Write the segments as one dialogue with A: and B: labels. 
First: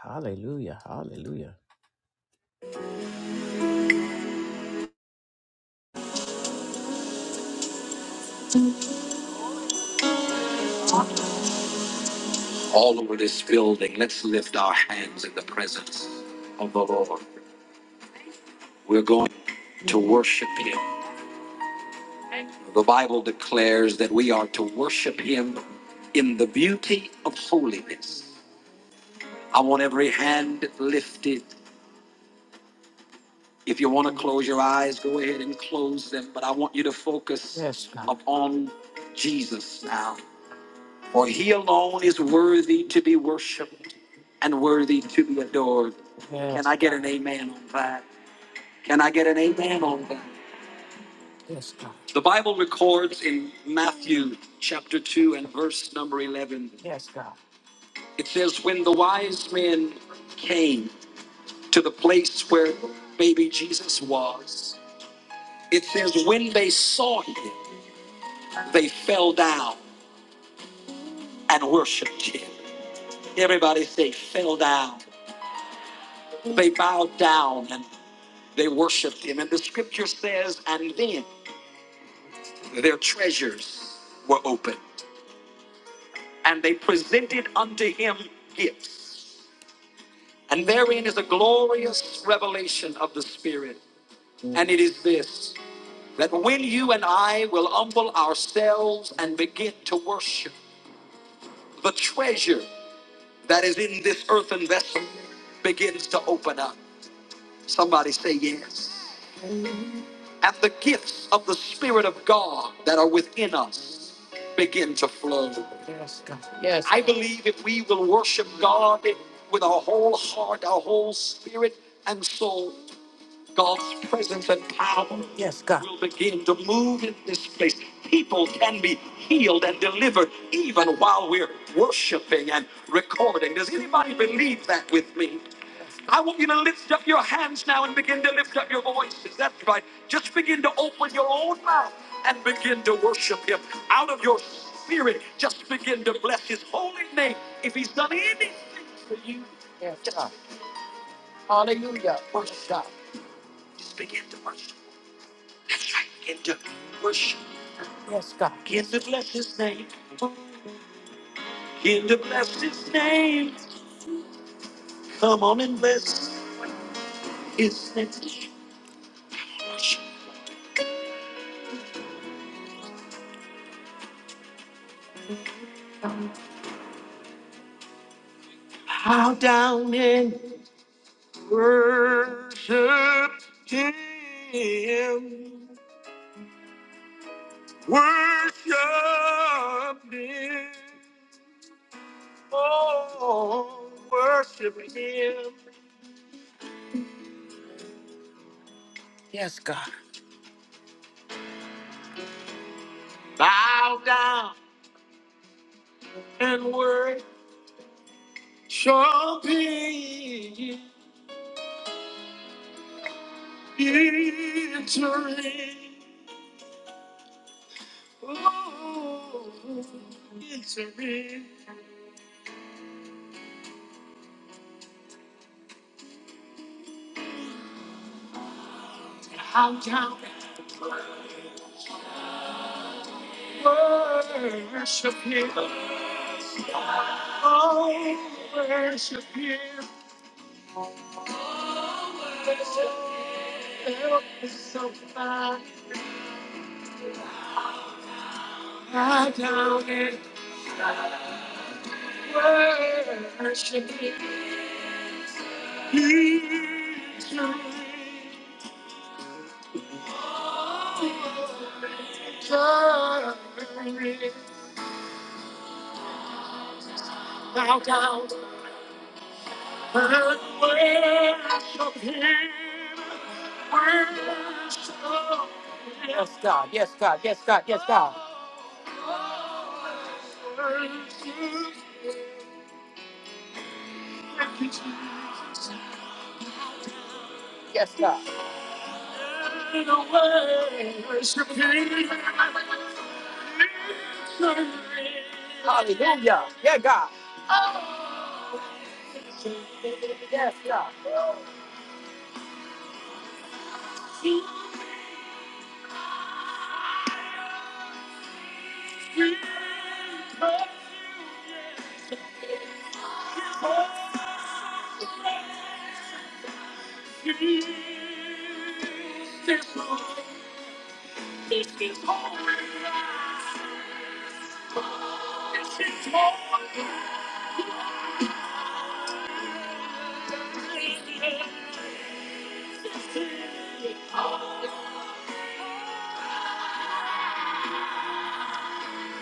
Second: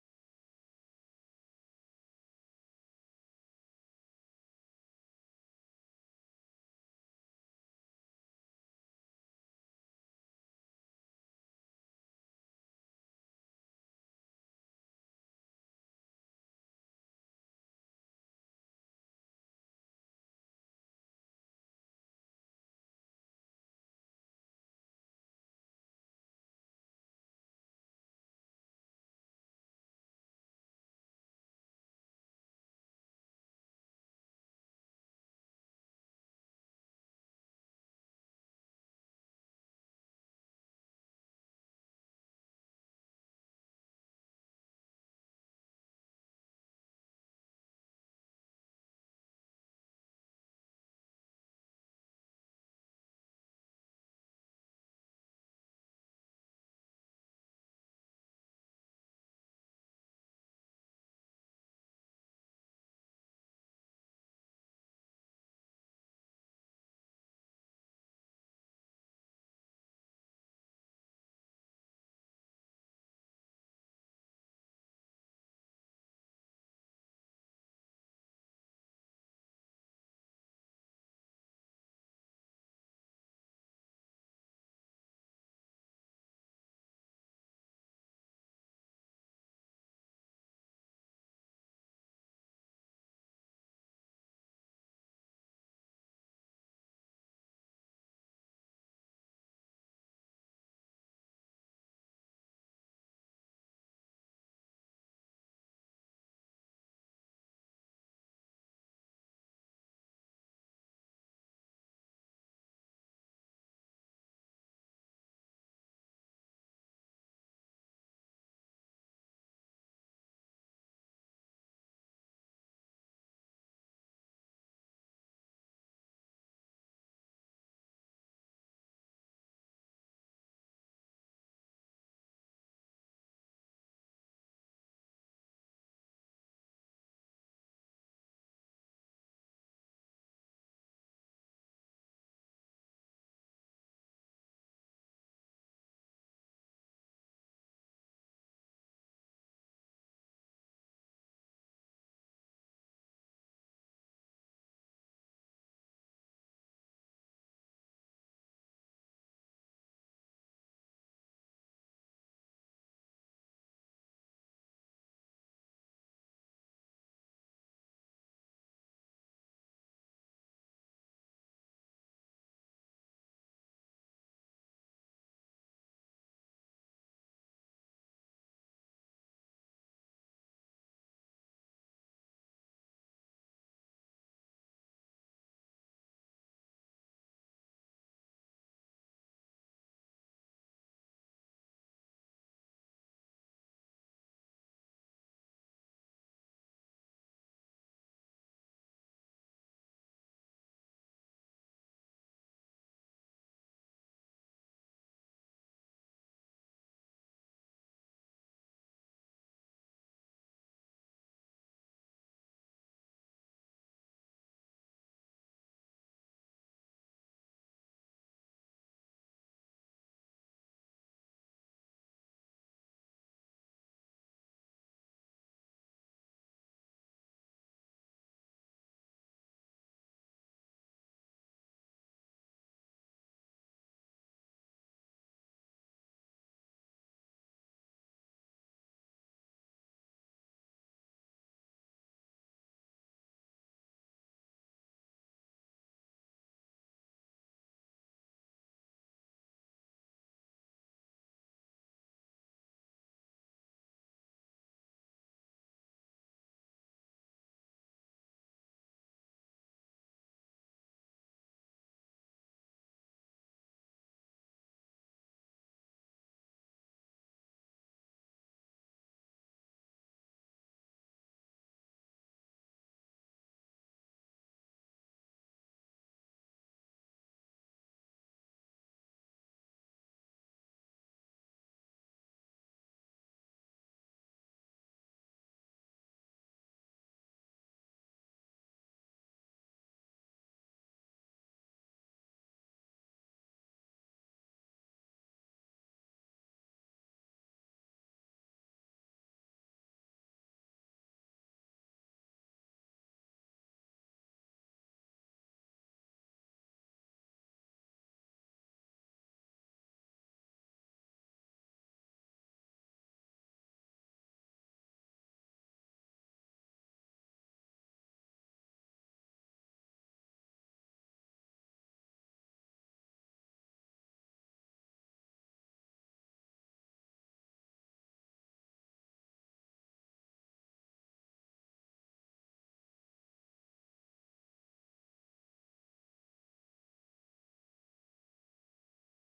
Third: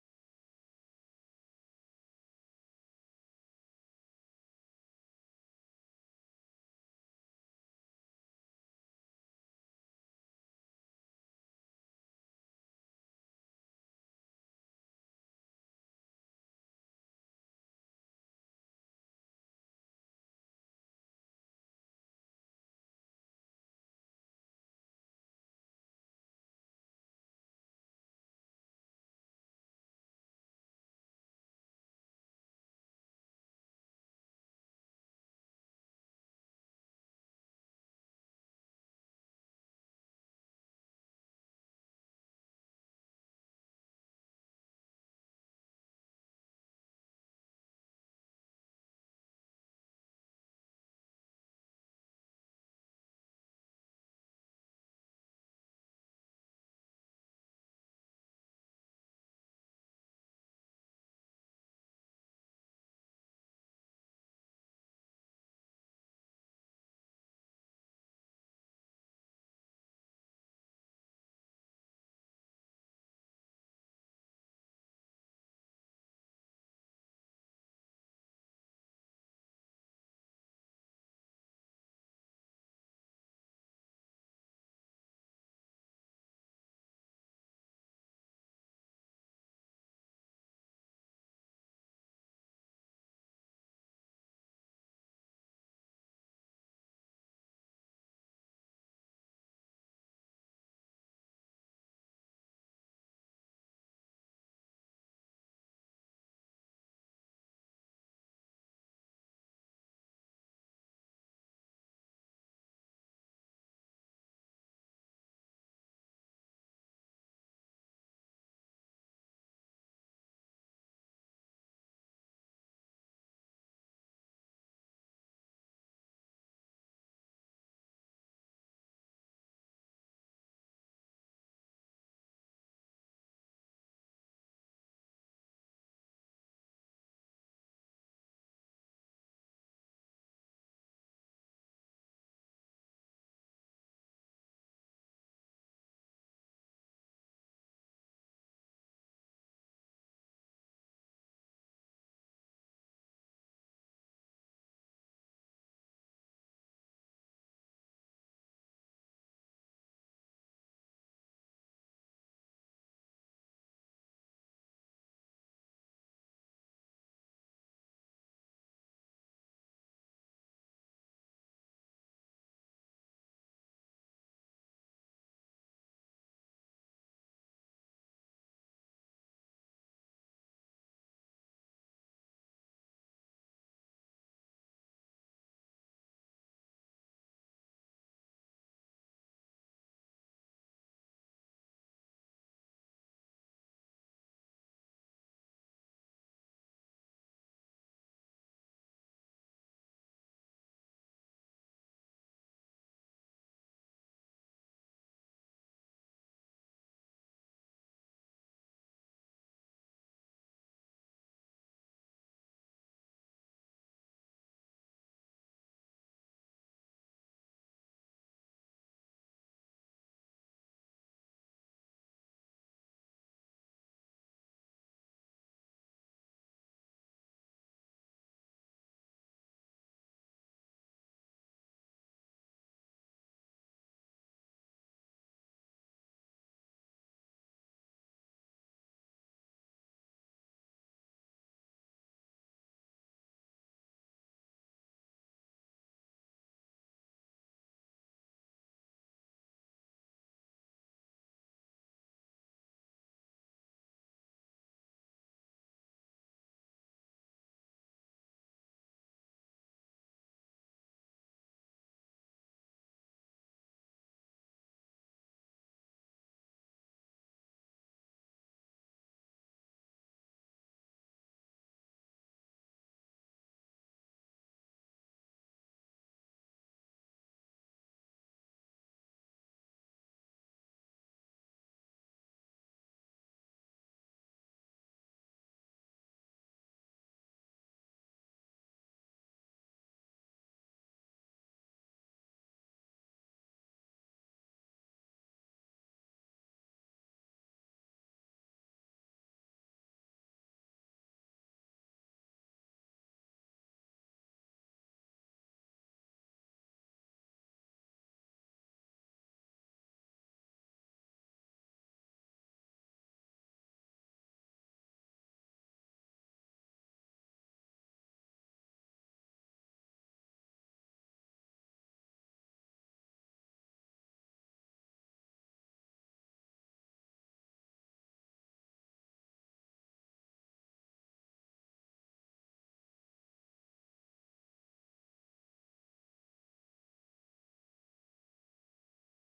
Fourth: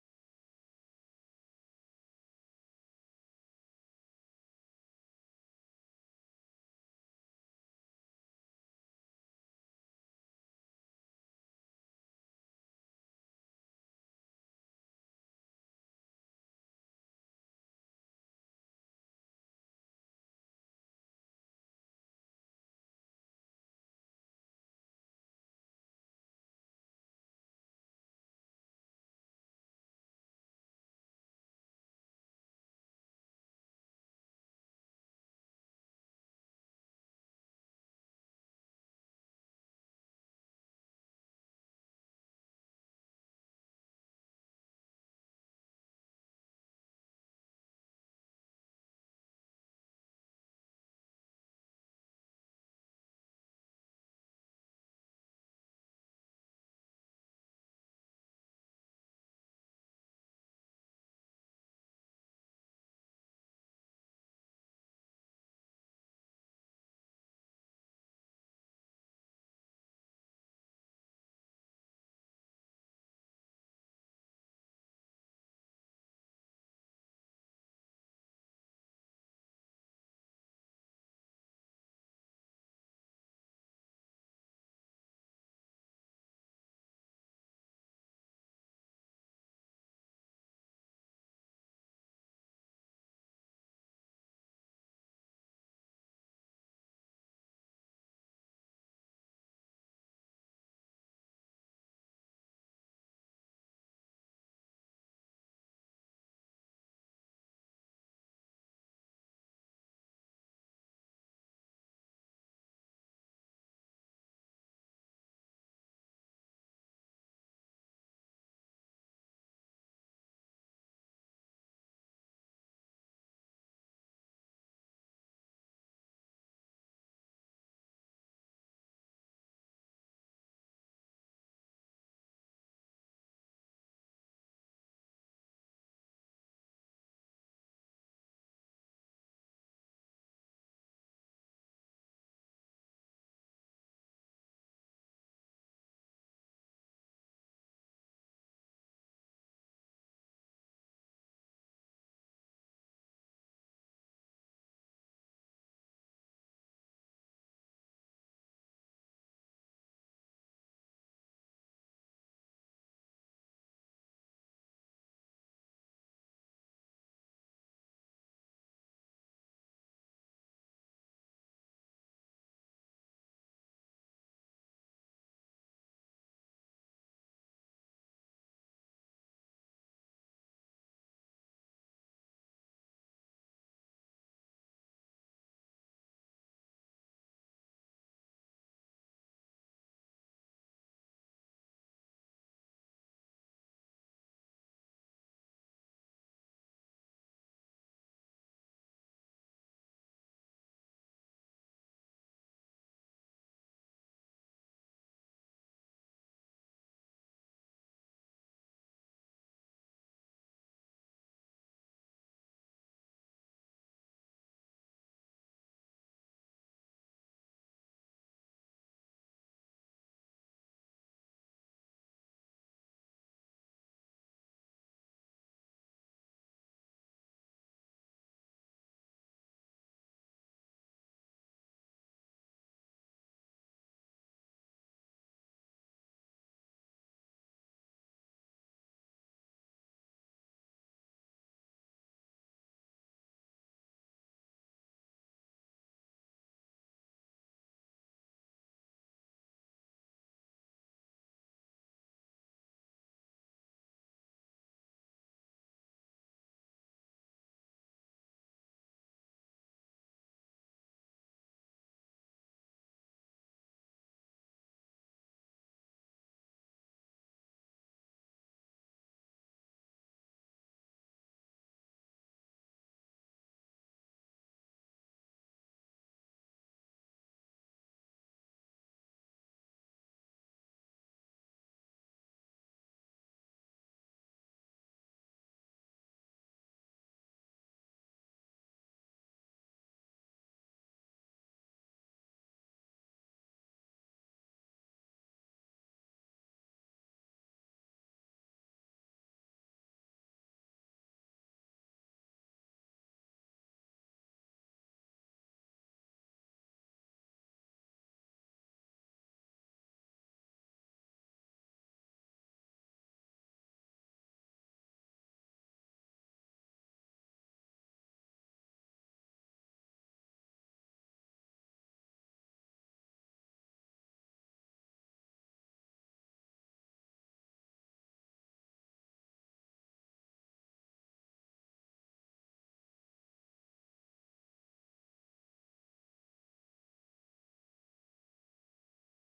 A: Hallelujah. Hallelujah. all over this building. Let's lift our hands in the presence of the Lord. We're going to worship Him. The Bible declares that we are to worship Him in the beauty of holiness. I want every hand lifted. If you want to close your eyes, go ahead and close them, but I want you to focus Yes, God. upon Jesus now. For he alone is worthy to be worshiped and worthy to be adored. Yes. Can Yes, I get an amen on that? Can I get an amen on that? Yes, God. The Bible records in Matthew chapter 2 and verse number 11, Yes, God. it says, When the wise men came to the place where baby Jesus was, it says, When they saw him, they fell down and worshiped him. Everybody say, fell down. They bowed down and they worshiped him. And the scripture says, and then their treasures were opened, and they presented unto him gifts. And therein is a glorious revelation of the Spirit. And it is this that when you and I will humble ourselves and begin to worship, the treasure that is in this earthen vessel begins to open up. Somebody say yes. and the gifts of the Spirit of God that are within us begin to flow. Yes, God. Yes. I believe if we will worship God with our whole heart, our whole spirit and soul, God's presence and power yes, God. will begin to move in this place. People can be healed and delivered even while we're worshiping and recording. Does anybody believe that with me? I want you to lift up your hands now and begin to lift up your voices. That's right. Just begin to open your own mouth and begin to worship Him. Out of your spirit, just begin to bless His holy name. If He's done anything for you, yes, God. Hallelujah. Worship God. Just begin to worship. That's right. Begin to worship. Yes, God. Begin to bless his name. Begin to bless his name. Come on and bless his name. Worship. Bow down and worship him. Worship him. Oh, worship him. Yes, God. Bow down and worship. shall be victory. Oh, victory. How down worship him. Oh, worship him. Victory. Worship him. Worship him. Yes, God. Yes, God. Yes, God. Yes, God. Worship him, Thank you, Jesus. Yes, God. In a way, worshiping. you. Hallelujah. Yeah, God. Yes, God. This room is his holy.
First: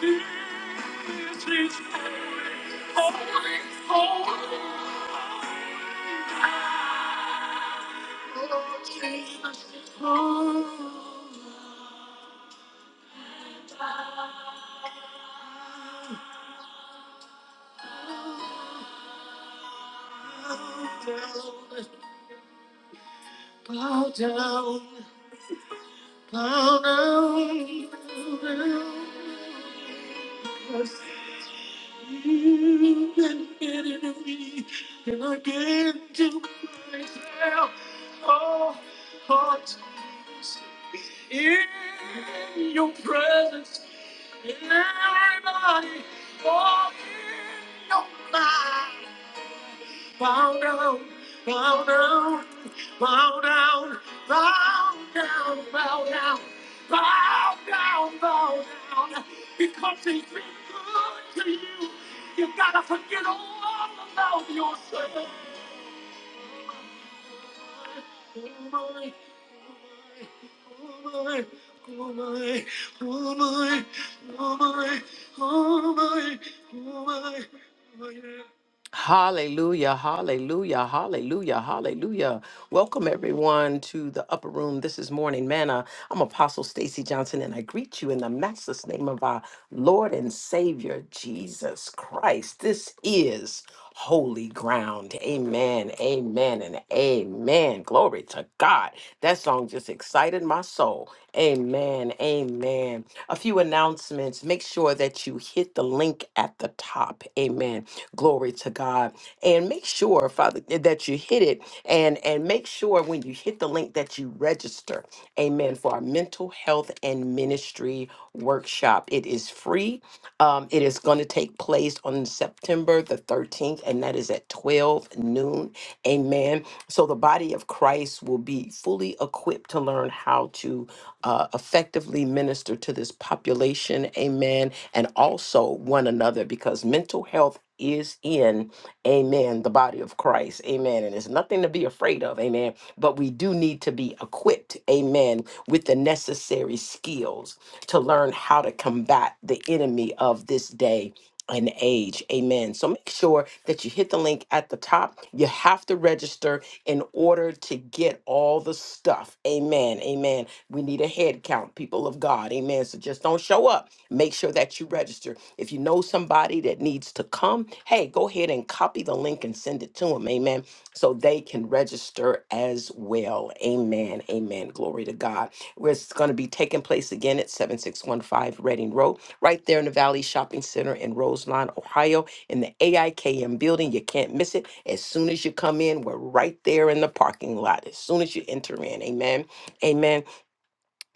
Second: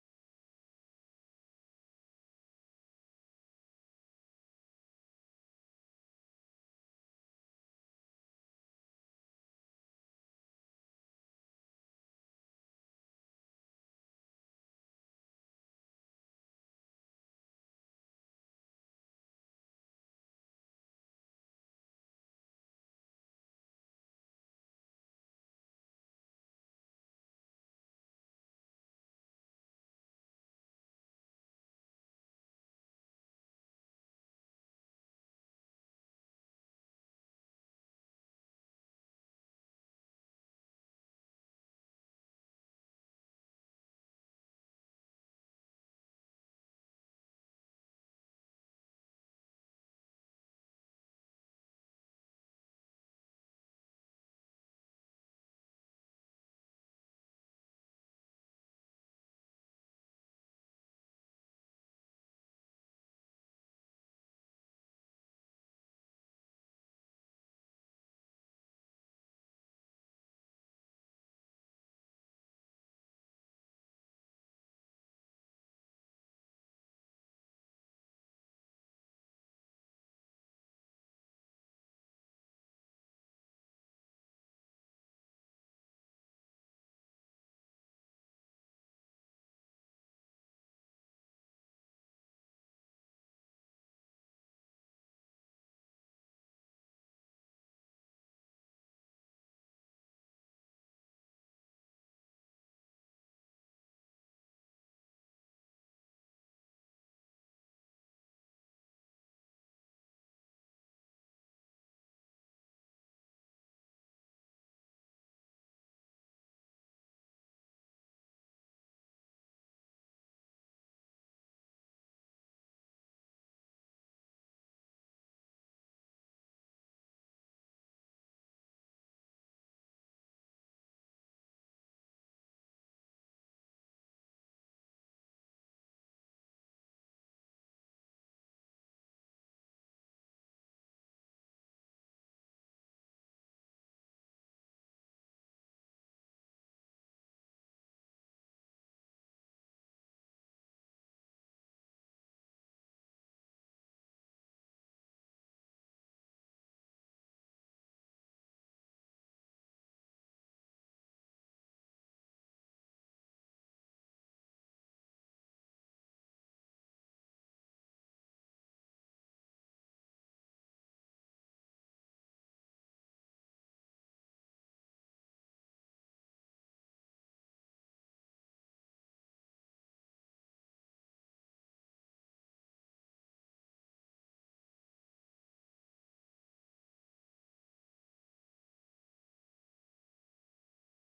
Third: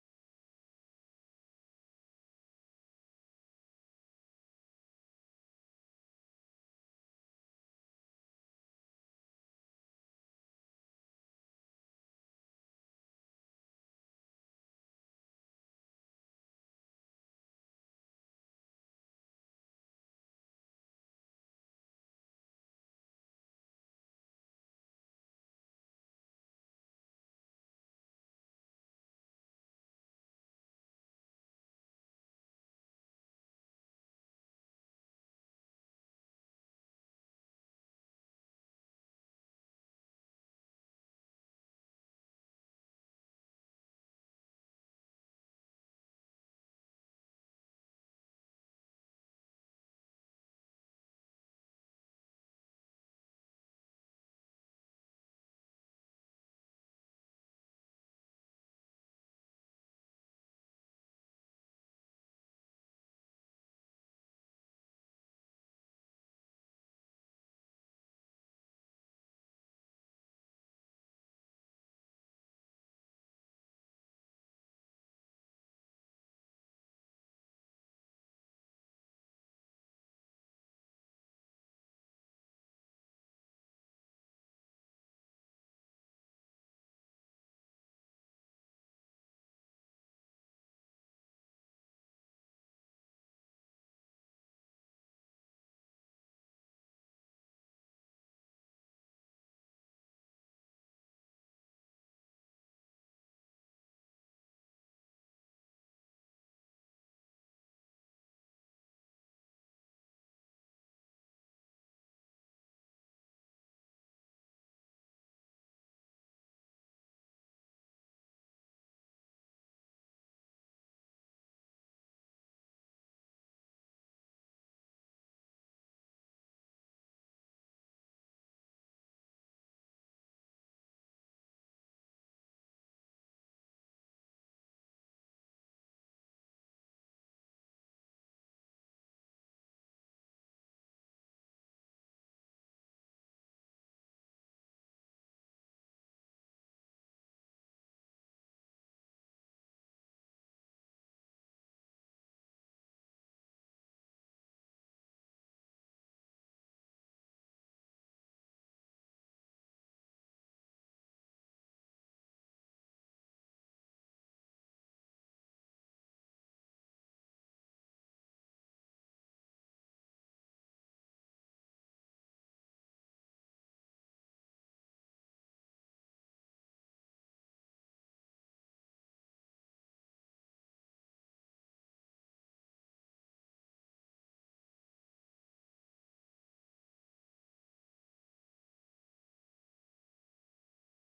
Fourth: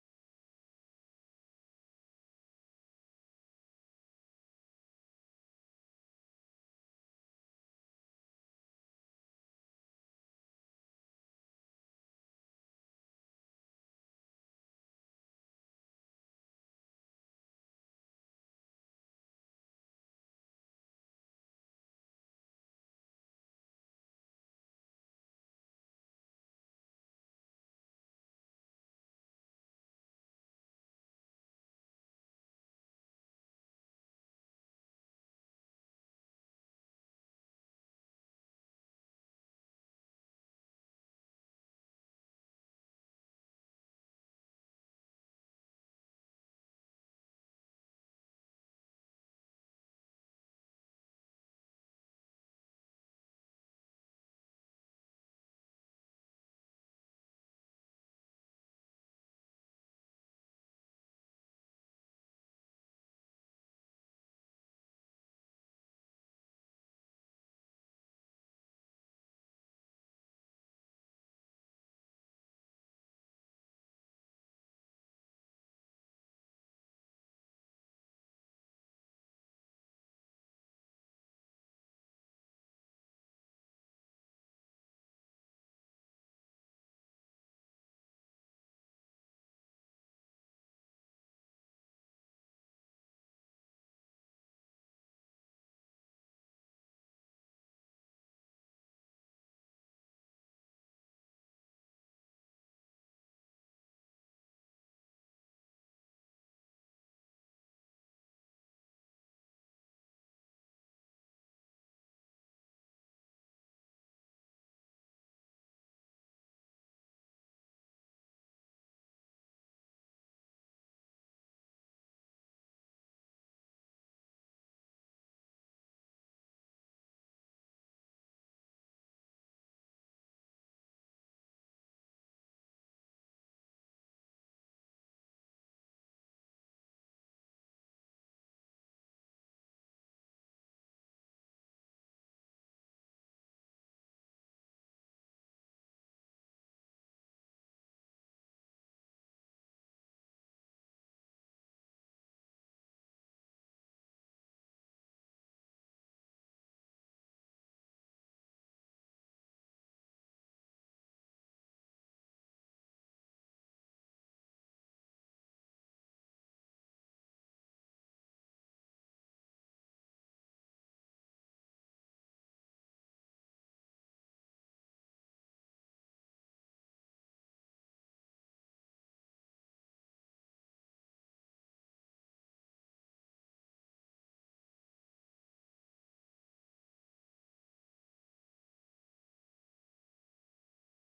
A: This is holy. holy. Bow down, bow down, bow down. Bow down. And get it in me, and I get to myself, oh, oh, in your presence, everybody, oh, in your mind bow down, bow down, bow down, bow down, bow down, bow down, bow down. Because he's been good to you, you've got to forget all about yourself. Hallelujah, hallelujah, hallelujah, hallelujah. Welcome everyone to the upper room. This is Morning Manna. I'm Apostle Stacy Johnson and I greet you in the matchless name of our Lord and Savior Jesus Christ. This is holy ground. Amen, amen, and amen. Glory to God. That song just excited my soul. Amen, amen. A few announcements. Make sure that you hit the link at the top. Amen. Glory to God. And make sure, Father, that you hit it. And, and make sure when you hit the link that you register. Amen. For our mental health and ministry Mastery Workshop. It is free. Um, it is going to take place on September the 13th, and that is at 12 noon. Amen. So the body of Christ will be fully equipped to learn how to uh, effectively minister to this population. Amen. And also one another because mental health is in, amen, the body of Christ. Amen. And it's nothing to be afraid afraid of. Amen. But we do need to be equipped, amen, with the necessary skills to learn how to combat the enemy of this day and age. Amen. So make sure that you hit the link at the top. You have to register in order to get all the stuff. Amen. Amen. We need a head count, people of God. Amen. So just don't show up. Make sure that you register. If you know somebody, somebody that needs to come, hey, go ahead and copy the link and send it to them. Amen. So they can register as well. Amen. Amen. Glory to God. Where It's going to be taking place again at 7615 Reading Road, right there in the Valley Shopping Center in Roseline, Ohio, in the AIKM building. You can't miss it. As soon as you come in, we're right there in the parking lot. As soon as you enter in. Amen. Amen.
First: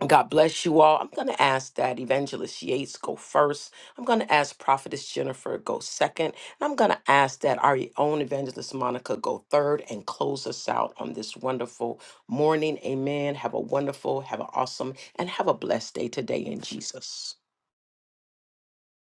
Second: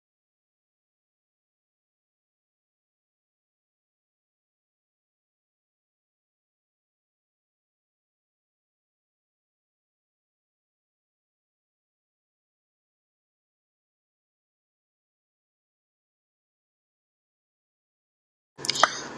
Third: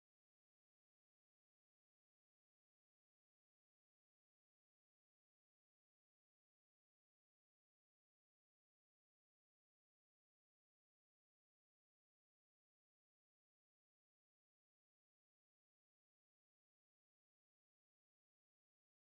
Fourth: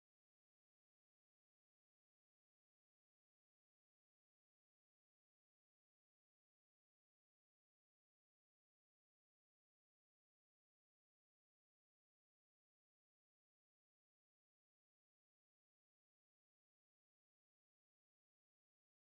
A: God bless you all. I'm going to ask that Evangelist Yates go first. I'm going to ask Prophetess Jennifer go second. And I'm going to ask that our own Evangelist Monica go third and close us out on this wonderful morning. Amen. Have a wonderful, have an awesome, and have a blessed day today in Jesus.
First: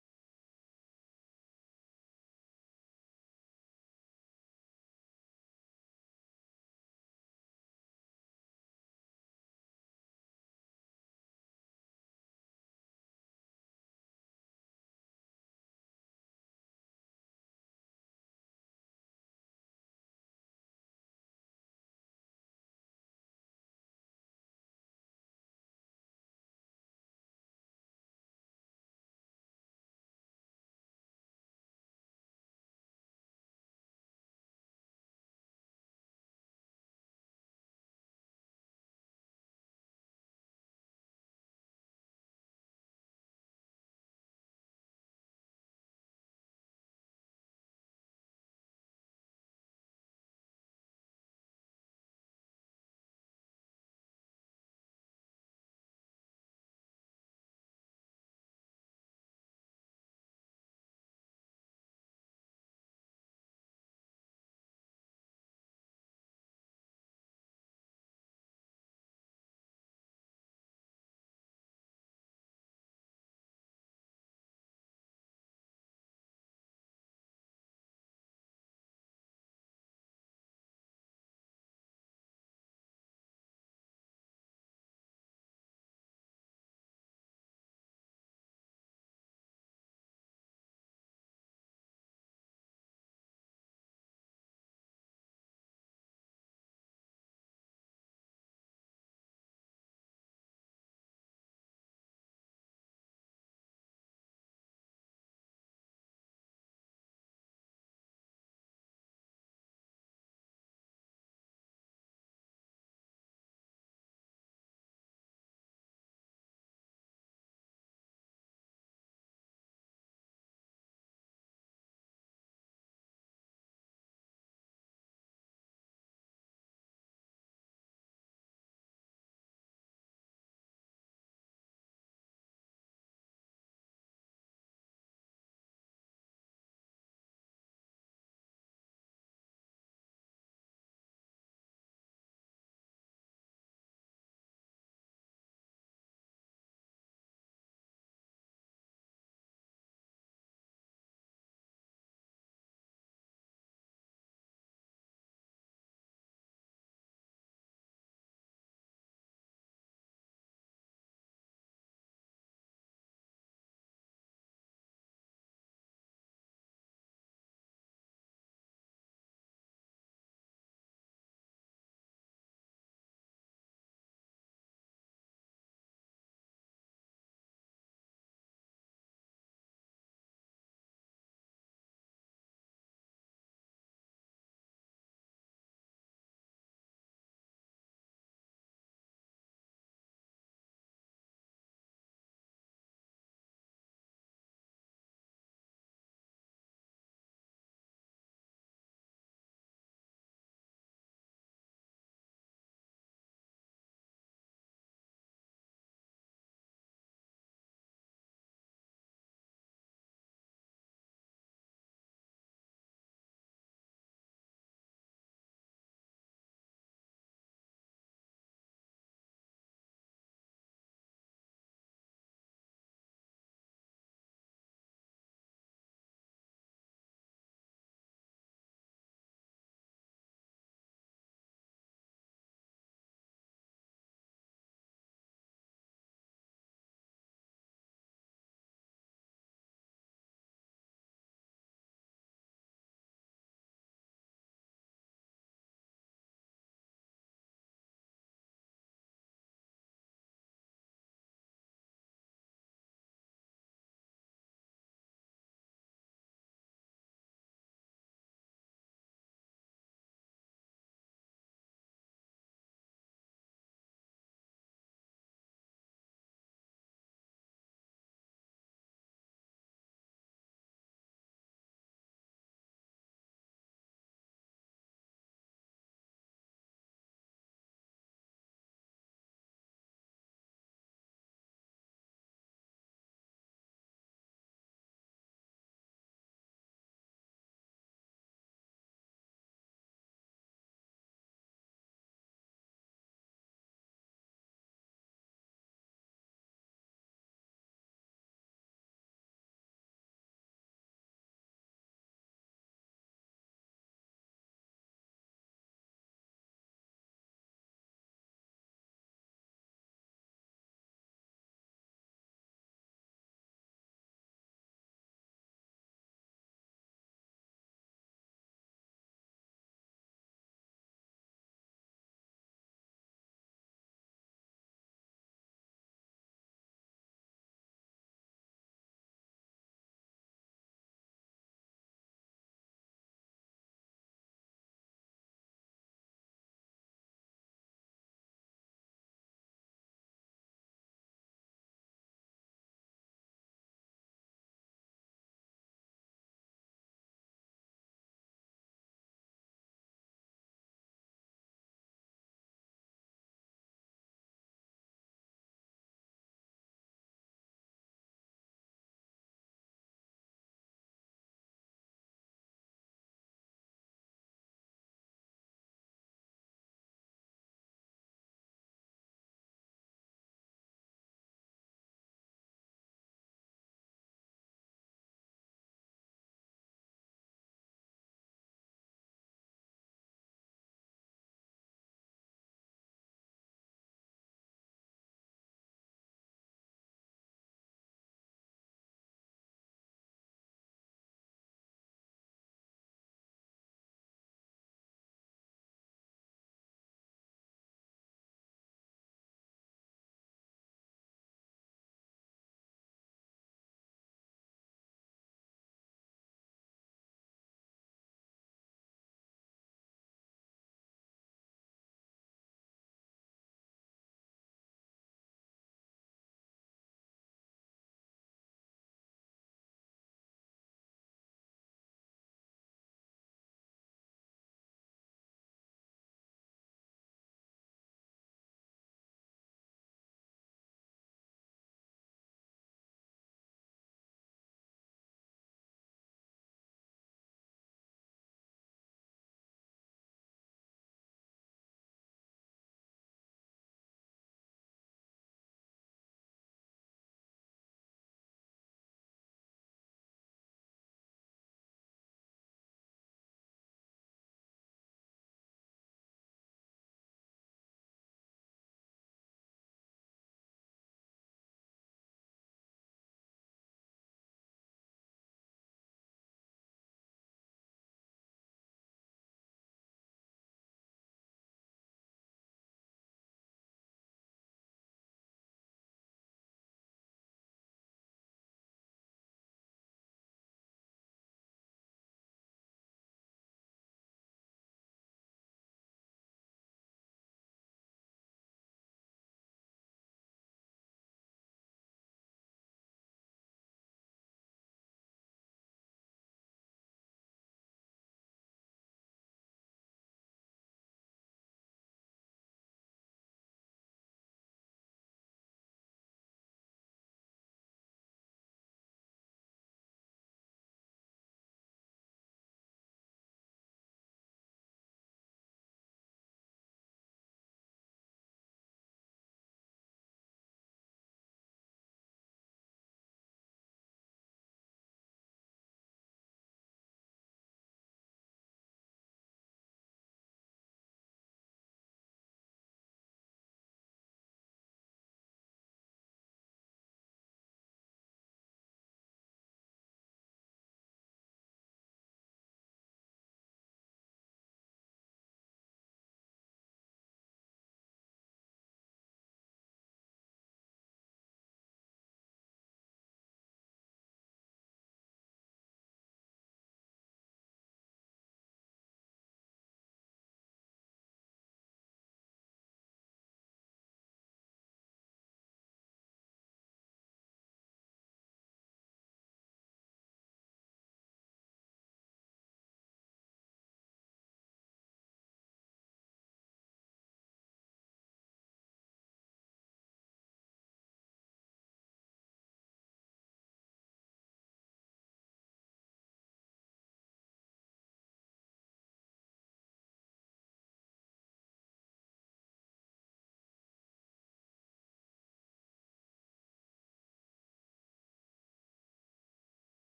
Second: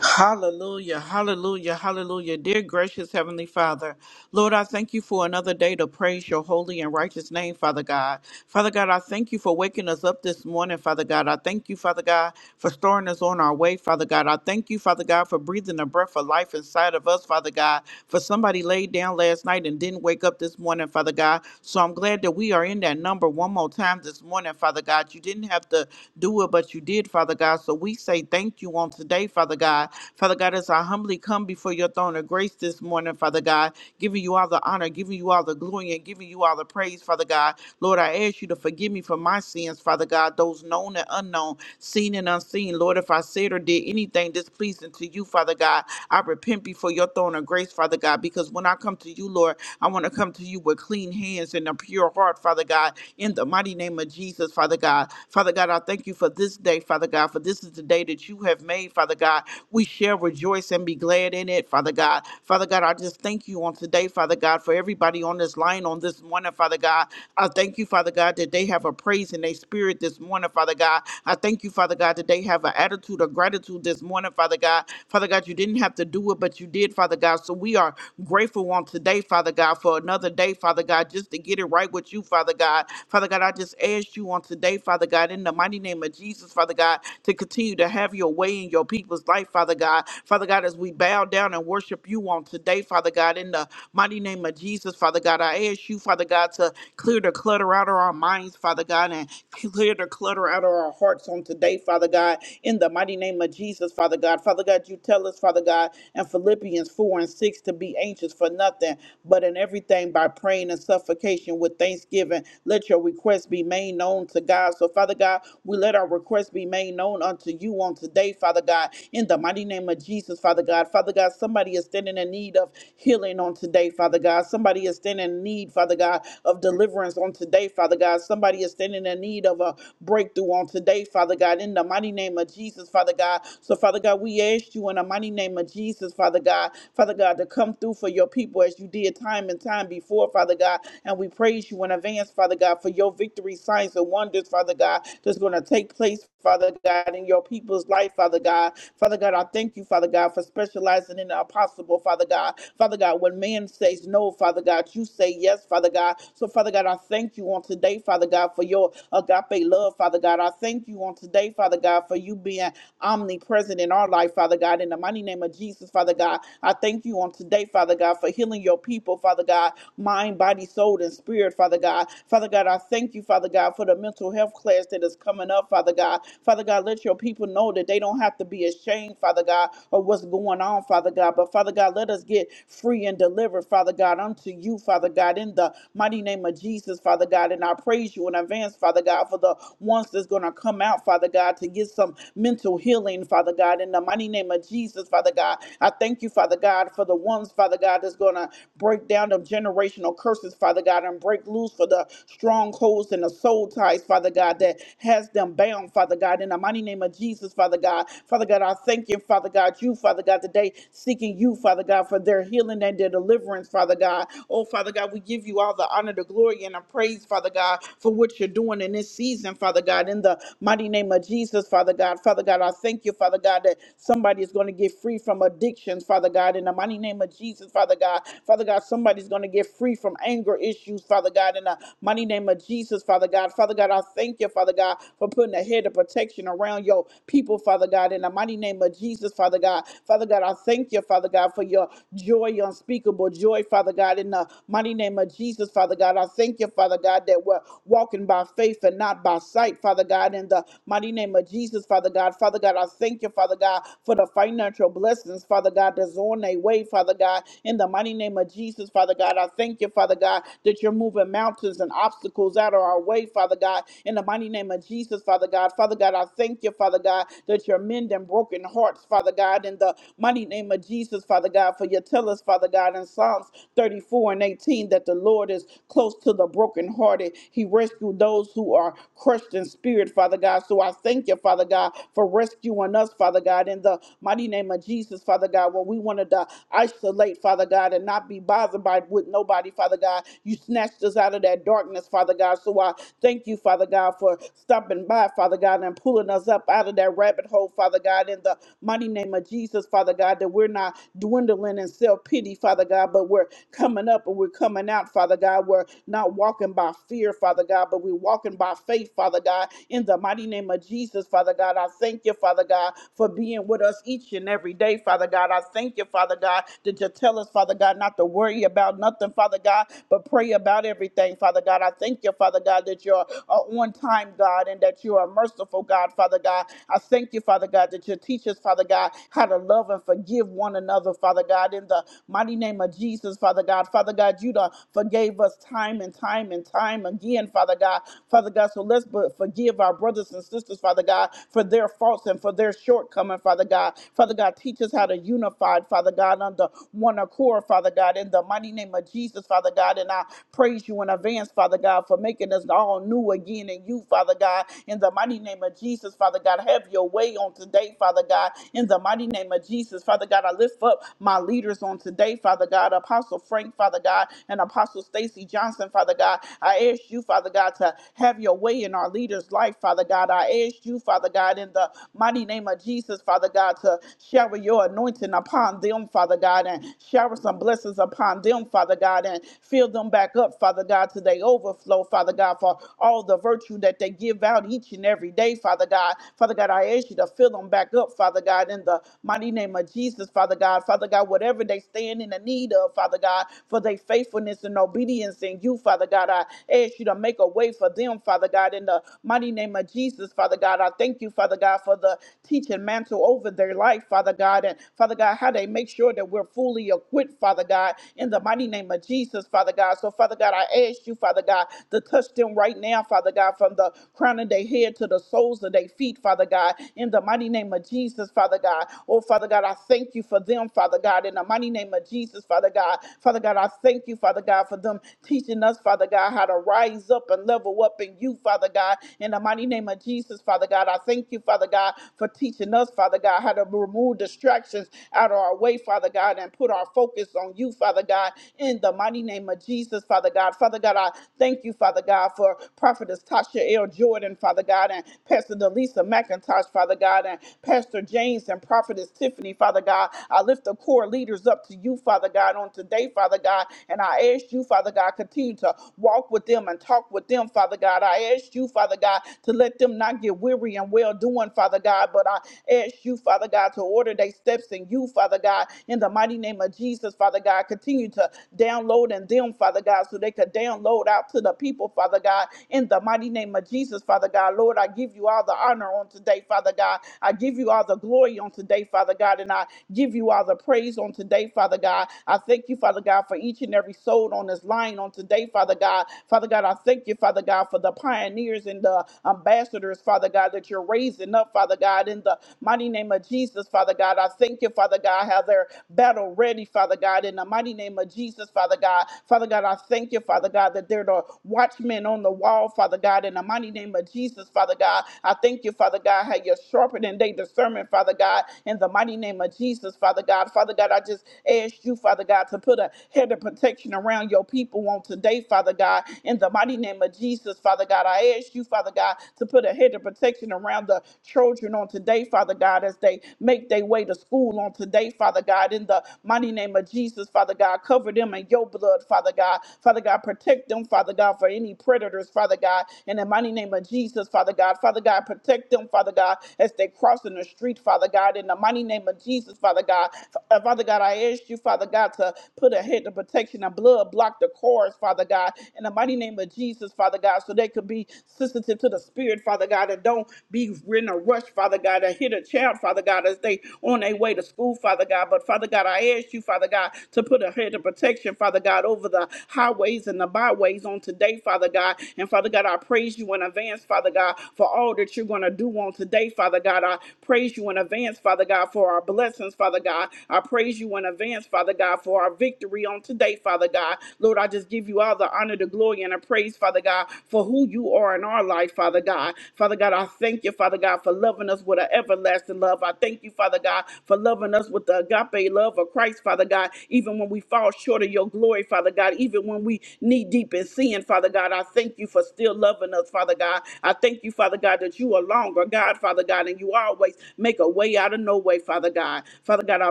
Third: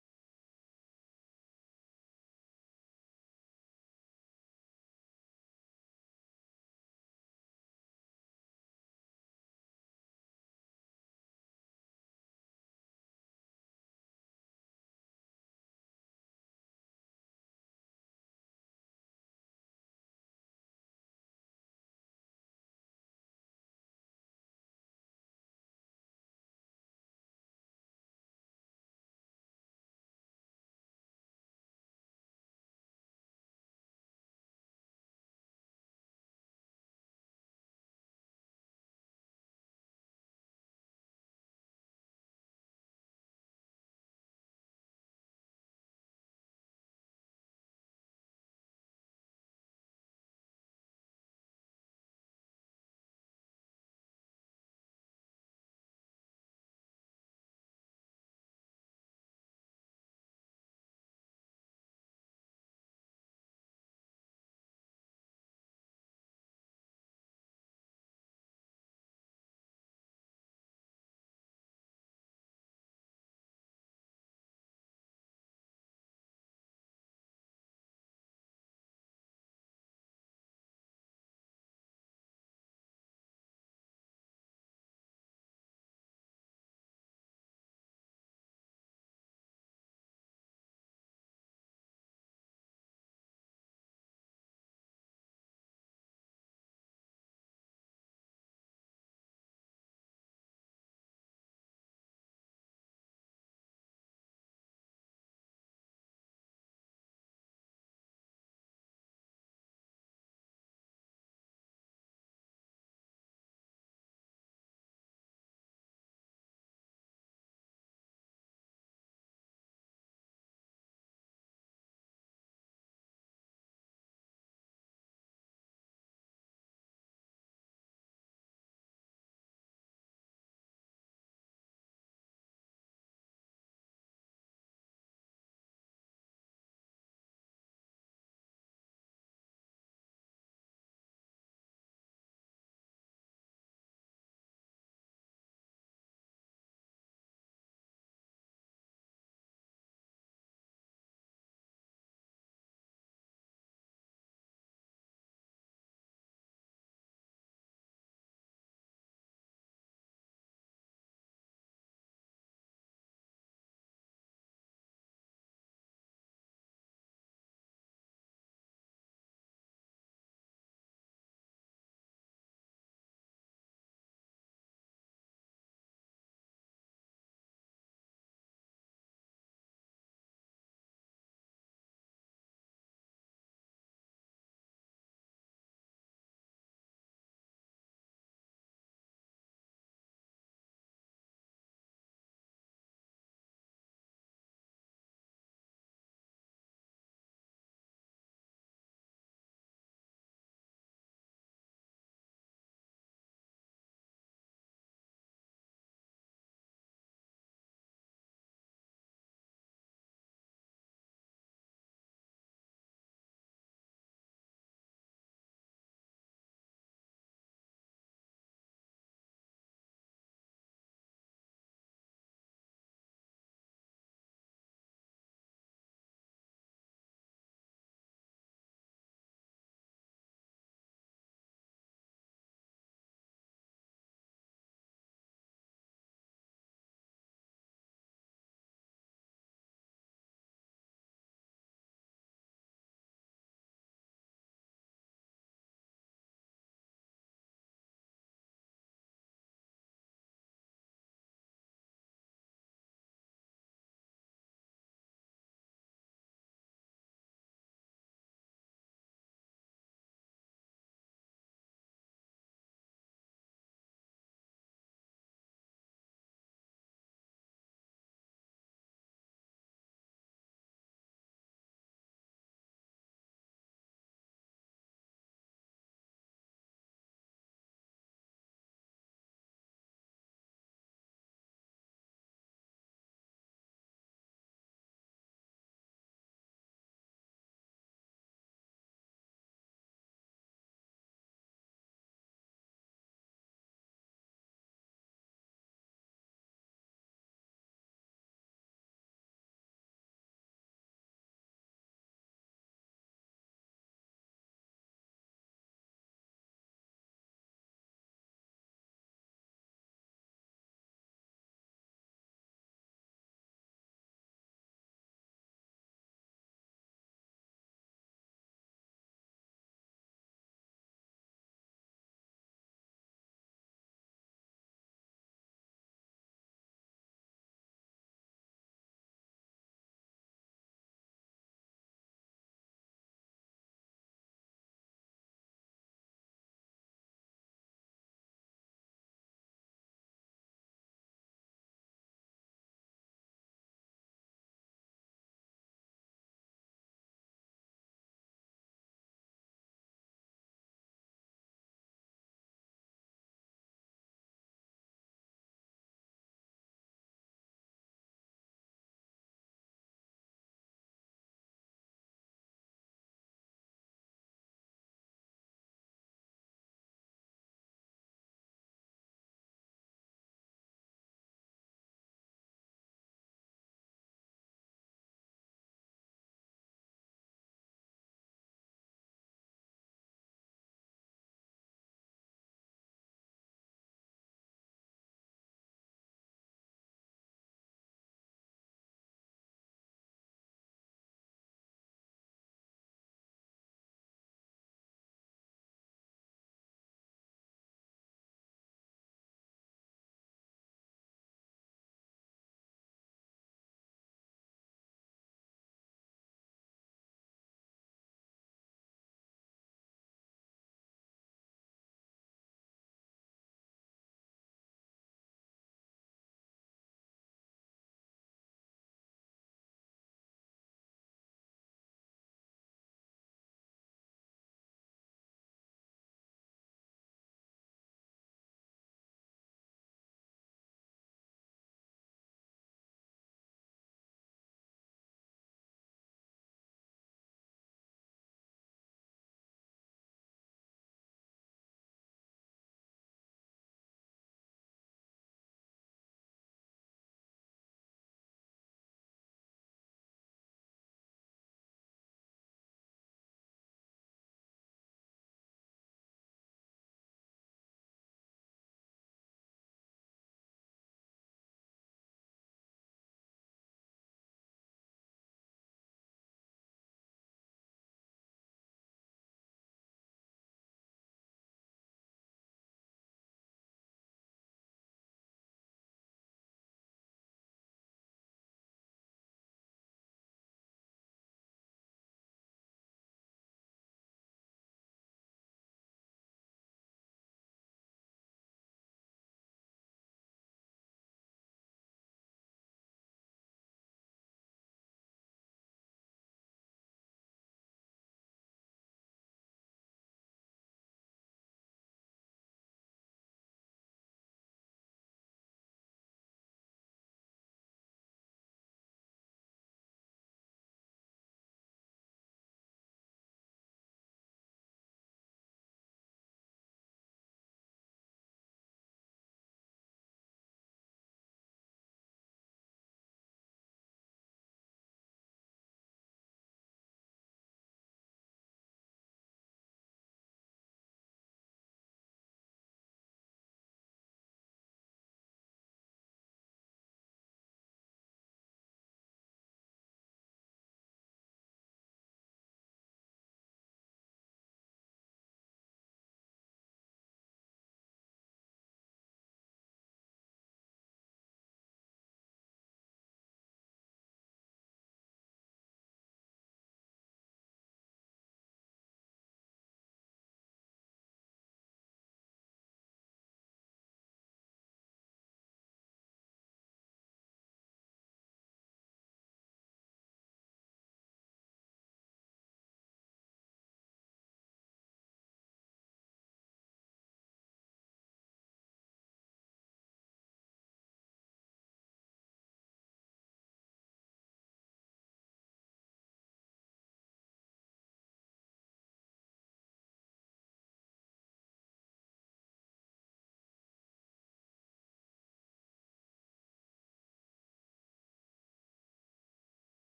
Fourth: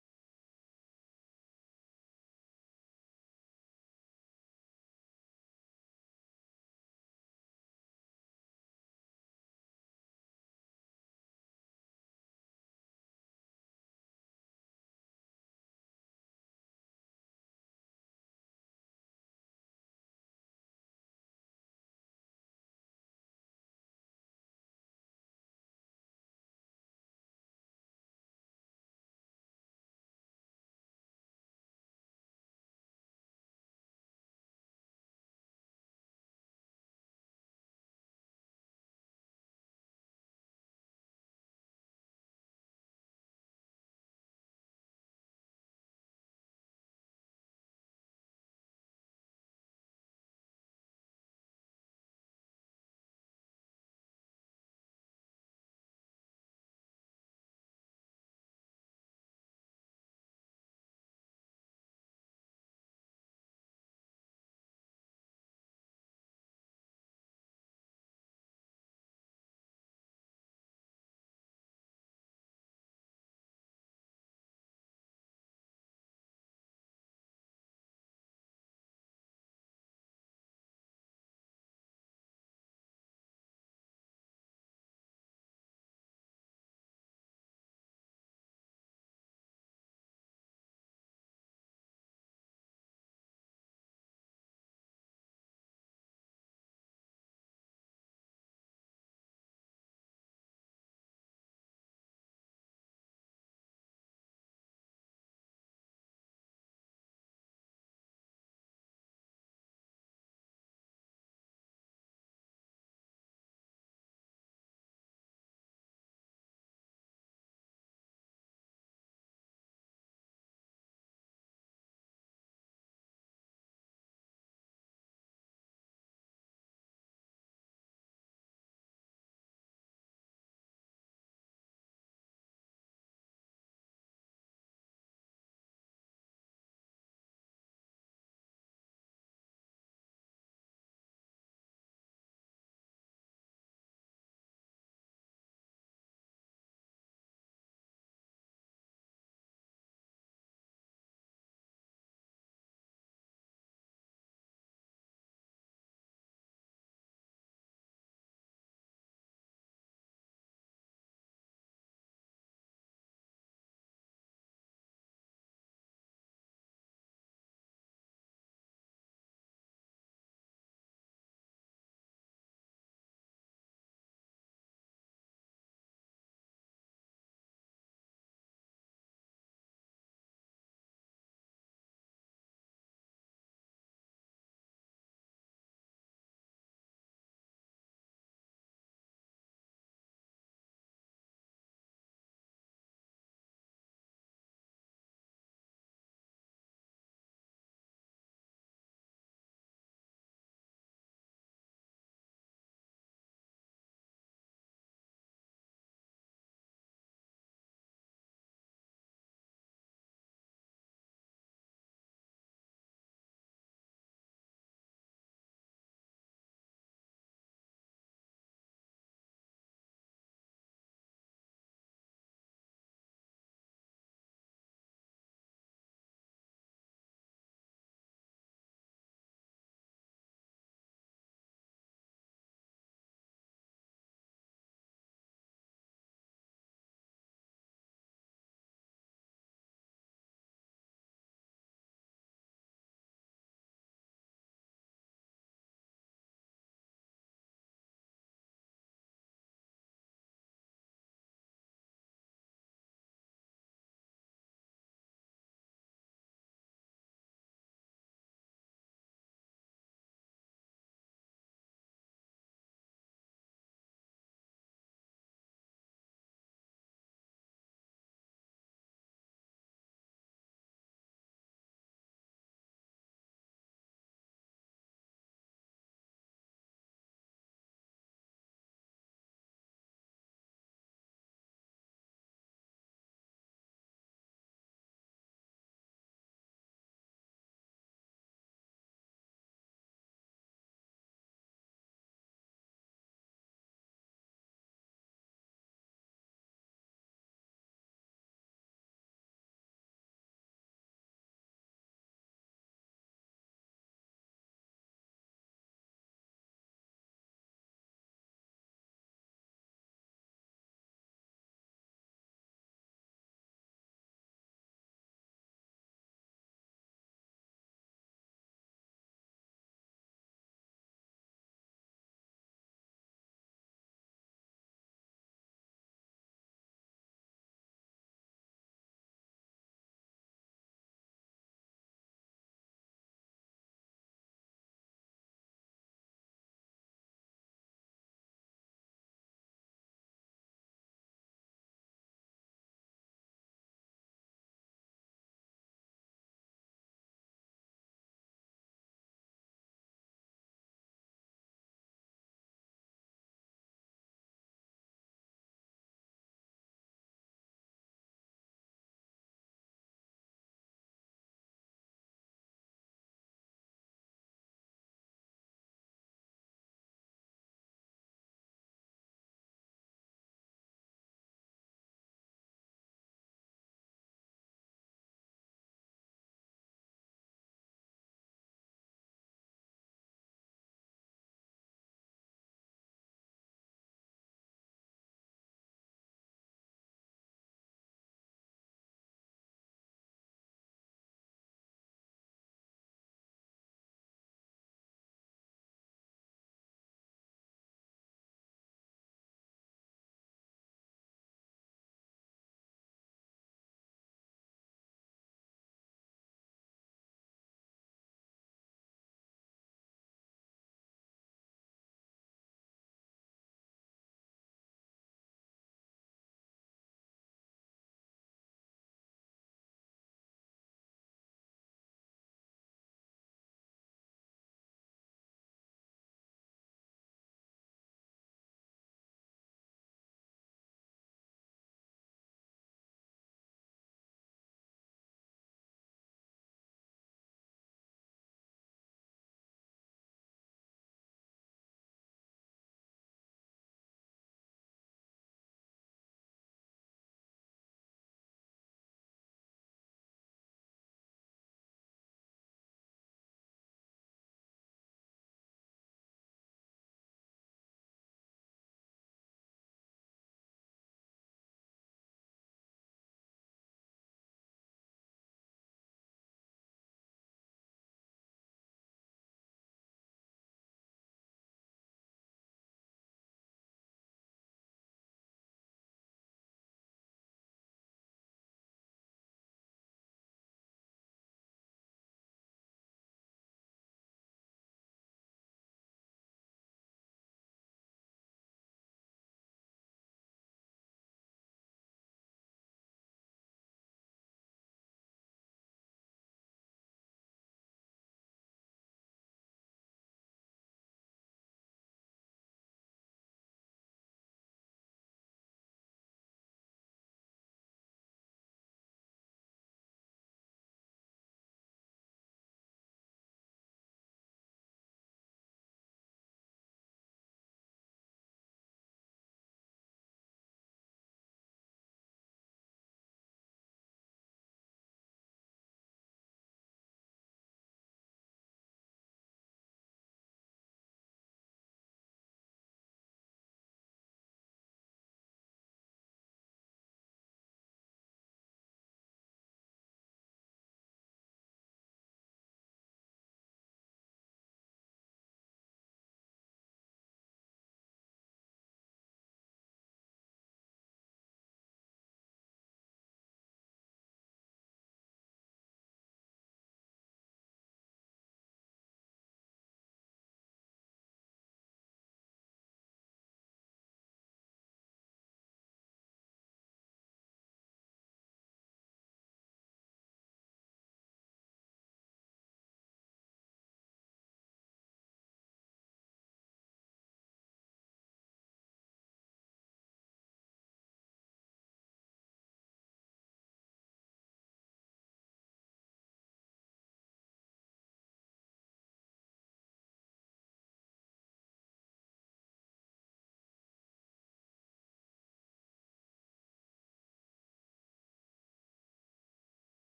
B: Hallelujah, hallelujah, hallelujah. Dear gracious Heavenly Father, Lord, I thank you for another day to praise your holy and righteous name, Father God. Father God, I thank you for waking us up this morning, Father God. I thank you, Father God, for storing us on our way, Father God. I thank you, Father God, for breathing the breath of life inside of us, Father God. For somebody laid down last night and didn't wake up this morning, Father God. So I'm glad that we are in that number one more time this morning, Father God. You didn't have to do it, but you did, Father God. So we say thank you on on today, Father God. Father God, as I humbly come before your throne of grace this morning, Father God, giving you all the honor, giving you all the glory, and giving you all the praise, Father God. Lord, I ask you to forgive me for my sins, Father God, those known and unknown, seen and unseen. Lord, if I said or did anything displeasing to you, Father God, I repent before your throne of grace, Father God, because when I come to you, Lord, I want to come to you with clean hands and a pure heart, Father God, in the mighty name of Jesus, Father God. Father God, I thank you for this day, Father God, for this is the day day that you have made, Father God. We shall rejoice and be glad in it, Father God. Father God, I just thank you on today, Father God, for everybody on this line on this morning, Father God. I thank you, Father God, that they have a praise in their spirit this morning, Father God. I thank you, Father God, that they have an attitude of gratitude this morning, Father God. Father God, you didn't have to do it, but you did, Father God. So we are grateful on today, Father God, for another day, Father God, just to get it right with you, Father God. Father God, I just asked you on today, Father God, in the mighty name of Jesus, Father God. God, to continue to have your way in your people's life, Father God. Father God, as we bow down and worship you on today, Father God, in the mighty name of Jesus, Father God, I ask you, Father God, to clear the clutter out of our minds, Father God, and clear the clutter out of our hearts on today, Father God, in the mighty name of Jesus, Father God. Father God, you tell us, Father God, in Philippians 4 and 6 to be anxious for nothing, but in everything by praying and supplication with thanksgiving, let your requests be made known to God. So, Father God, we let let our requests be made known unto you on today, Father God, in the mighty name of Jesus, Father God. Father God, somebody is standing in need of healing on today, Father God. Somebody is standing in need, Father God, of deliverance on today, Father God. Somebody is standing in need of a breakthrough on today, Father God, in the mighty name of Jesus, Father God. So, Father God, we ask you in the mighty name of Jesus, Father God, Father God, to come through for your people as you did time and time before, Father God. And we praise you in advance, Father God, for your victory, signs, and wonders, Father God. God, that's going to take place, Father God, in your people's life, Father God. Father God, I thank you, Father God, for specializing in the impossible, Father God. Father God, when man says no, Father God, you say yes, Father God. So, Father God, I thank you on today, Father God, for your agape love, Father God. I thank you on today, Father God, for you being omnipresent in our life, Father God. In the mighty name of Jesus, Father God, I thank you on today, Father God, for healing your people, Father God, mind, body, soul, and spirit, Father God. Father God, I thank you, Father God, for God, for the mental health class that is coming up, Father God. Father God, let your people know that they don't have to be ashamed, Father God, of what's going on, Father God. But Father God, let us get free and delivered, Father God, unto you, Father God, in the mighty name of Jesus, Father God. And I praise you in advance, Father God, for the ones that's going to come out, Father God, to get some mental healing, Father God, in the mighty name of Jesus, Father God. I thank you, Father God, for the ones, Father God, that's going to break down the generational curses, Father God, and break loose for the strong strongholds and the soul ties, Father God, that has them bound, Father God, in the mighty name of Jesus, Father God. Father God, I thank you, Father God, you, Father God, today seeking you, Father God, for their healing and their deliverance, Father God. Oh, Father God, we give you all the honor, the glory, and the praise, Father God, for what you're doing in this season, Father God, in the mighty name of Jesus, Father God. Father God, I thank you, Father God, that somebody is going to get free from addictions, Father God, in the mighty name of Jesus, Father God. Father God, somebody's going to get free from anger issues, Father God, in the uh, mighty name of Jesus, Father God. Father God, I thank you, Father God, for putting a head of protection around your people, Father God, in the mighty name of Jesus, Father God. Father God, I thank you, Father God, for your joy, your unspeakable joy, Father God, in the mighty name of Jesus, Father God. I thank you, Father God, that we're walking by faith and not by sight, Father God, in the mighty name of Jesus, Father God. Father God, I thank you, Father God, for the financial blessings, Father God, that's on their way, Father God, in the mighty name of Jesus, Father God. I thank you, Father God, that that you're moving mountains and obstacles out of our way, Father God. In the mighty name of Jesus, Father God. Father God, I thank you, Father God, that you're mending broken hearts, Father God. In the mighty name of Jesus, Father God, for you tell us, Father God, in Psalms 34 and 18 that the Lord is close to the brokenhearted. He rescued those who are crushed in spirit, Father God. So I thank you, Father God, for rescuing us, Father God, in the mighty name of Jesus, Father God, when we wanted to isolate, Father God, and not be bothered by what nobody body, Father God. You snatched us out of that darkness, Father God. So I thank you, Father God, for stopping by, Father God, and pulling us up out of that rabbit hole, Father God, in the mighty name of Jesus, Father God, that we're not dwindling in self pity, Father God, but we're coming up and we're coming out, Father God. We're not walking by fear, Father God, but we're walking by faith, Father God, in the mighty name of Jesus, Father God. I thank you, Father God, for being with us each and every day, Father God. I thank you, Father God, that you tell us, Father God, not to worry pray about nothing, Father God, but pray about everything, Father God. I thank you, Father God, that you're a on time God and that you are a merciful God, Father God. I thank you, Father God, that you teach us, Father God, how to love and forgive one another, Father God, in the mighty name of Jesus, Father God. Father God, you done forgave us time and time and time again, Father God. Father God, so let's b- forgive our brothers and sisters, Father God, for their faults and for their shortcoming, Father God. Father God, teach us how to unify, Father God, under one accord. Lord, Father God, in the mighty name of Jesus, Father God. And I praise you in advance, Father God, for making us all new again in you, Father God. In the mighty name of Jesus, Father God, have your way on today, Father God. In the mighty name of Jesus, Father God, I lift up my leaders on today, Father God, Apostle Frank, Father God, and Apostle Stacy Johnson, Father God. I ask you, Father God, to have your way in our leaders' life, Father God. I ask you, Father God, in the mighty name of Jesus, Father God, to shower your anointing upon them, Father God. God, and shower some blessings upon them, Father God, and fill them back up, Father God, to they overflow, Father God, for all the virtue that they give out each and every day, Father God. Father God, I ask you to fill them back up, Father God, in the mighty name of Jesus, Father God. Father God, whatever they stand in the need of, Father God, for their faithfulness and obedience in you, Father God, I ask you to make a way for them, Father God, in the mighty name of Jesus, Father God. I thank you, Father God, for the teaching mantle over their life, Father God. And Father God, how how they make sure that we're fully equipped, Father God, in the mighty name of Jesus, Father God. So, Father God, I ask you, Father God, to touch them right now, Father God, from the crown of their head to the soles of their feet, Father God, in the mighty name of Jesus, Father God. Oh, Father God, I thank you for them, Father God, in the mighty name of Jesus, Father God. Father God, I thank you, Father God, for them teaching us, Father God, how to rise up and level up in you, Father God, in the mighty name of Jesus, Father God. I thank you, Father God, for teaching us, Father God, how to remove the stress distractions out of our way, Father God, and put our focus on you, Father God, in the mighty name of Jesus, Father God. Father God, I thank you, Father God, for Prophetess Tasha L. Jordan, Father God, and Pastor Delisa McIntosh, Father God, and Pastor James and Prophetess Tiffany, Father God. I lift the core leaders up to you, Father God, on today, Father God, and I ask you, Father God, continue to walk with them and talk with them, Father God. I ask you, Father God, to let them not get weary and well doing, Father God, but I ask you, Father. Father God, to order their steps in you, Father God, in the mighty name of Jesus, Father God. Continue to download in them, Father God, so they could download out to the people, Father God, in the mighty name of Jesus, Father God. Lord, I give you all the honor on today, Father God. I give you all the glory on today, Father God, and I give you all the praise on today, Father God. I thank you, Father God, for each and every soul on this line on today, Father God. Father God, I thank you, Father God, for the pioneers and the ambassadors, Father God, that you're raising up, Father God, in the the mighty name of Jesus, Father God. I thank you, Father God, how they're battle ready, Father God, in the mighty name of Jesus, Father God. Father God, I thank you, Father God, that they're the watchmen on the wall, Father God, in the mighty name of Jesus, Father God. I thank you, Father God, how you're sharpening their discernment, Father God, in the mighty name of Jesus, Father God. Father God, I just ask you, Father God, to put a head of protection around your people on today, Father God, in the mighty name of Jesus, Father God. I ask you, Father God, to put a head of protection around the church children on today, Father God, as they make their way to school on today, Father God, in the mighty name of Jesus, Father God. Cover them in your blood, Father God. Father God, protect them, Father God, for any predators, Father God, in the mighty name of Jesus, Father God. Father God, protect them, Father God, as they cross in the street, Father God, in the mighty name of Jesus, Father God. F- Father God, I ask you, Father God, to put a head of protection and blood, block the cars, Father God, in the mighty name of Jesus, Father God, so they could be sensitive to the Spirit, Father God, and don't be in a rush, Father God, to hit a child, Father God, as they on their way to school, Father God. But Father God, I ask you, Father God, to put a head of protection, Father God, over the highways and the byways on today, Father God. And Father God, I praise you in advance, Father God, for all that you're going to do on today, Father God. I praise you in advance, Father God, for our blessings, Father God. I praise you in advance, Father God, for our victory on today, Father God. Lord, I just give you all the honor, the glory, and the praise, Father God, for who you are in our life, Father God. God. Father God, I thank you, Father God, for loving us with an everlasting love. I thank you, Father God, for loving us with the agape love of Christ, Father God, even when we fall short of your glory, Father God, even when we knee deep in sin, Father God. I thank you for still loving us, Father God. I thank you, Father God, that you are longer, God, Father God, and you always make a way out of no way, Father God. Father God, I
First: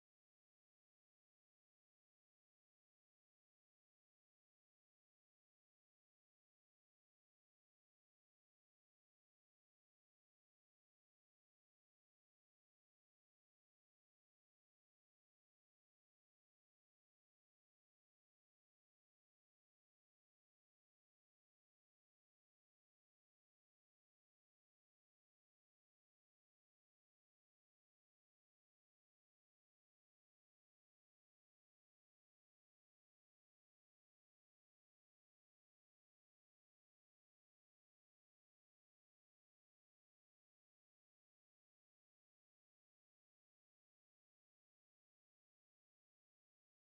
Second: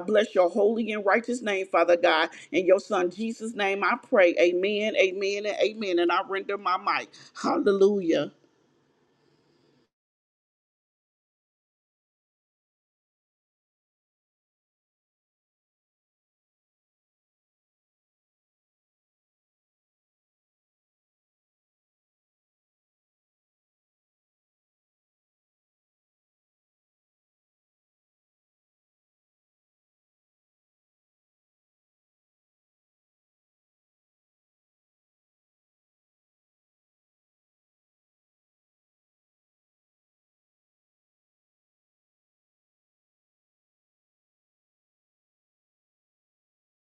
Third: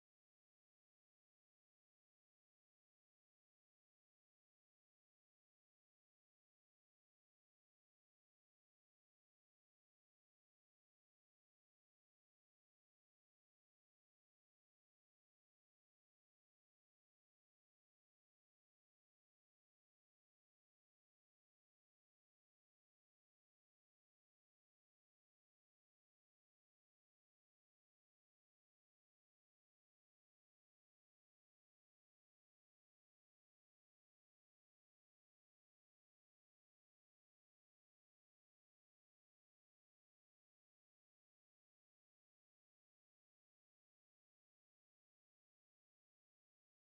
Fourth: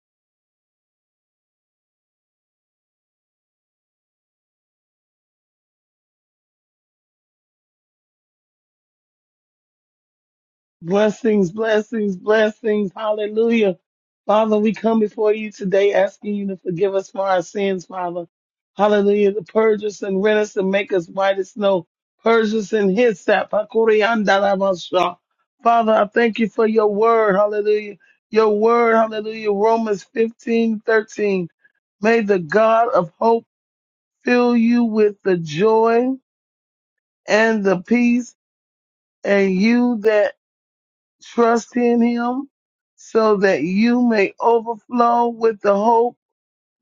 B: bless your holy and righteous name, Father God. In your son Jesus' name I pray. Amen, amen, and amen. And I render my mic. Hallelujah.
C: Blessings, blessings, blessings. Hallelujah. Father, we come before you today asking you to forgive us for our sins, Father. Hallelujah. To purge us and rent us and make us white as snow. Purge us in his sap. Hakuriandalabasha. Father, I thank you for your word. Hallelujah. Your word. Hallelujah. Romans 15:13. May the God of hope fill you with the joy and the peace and you that Trust in him so that you may overflow with the hope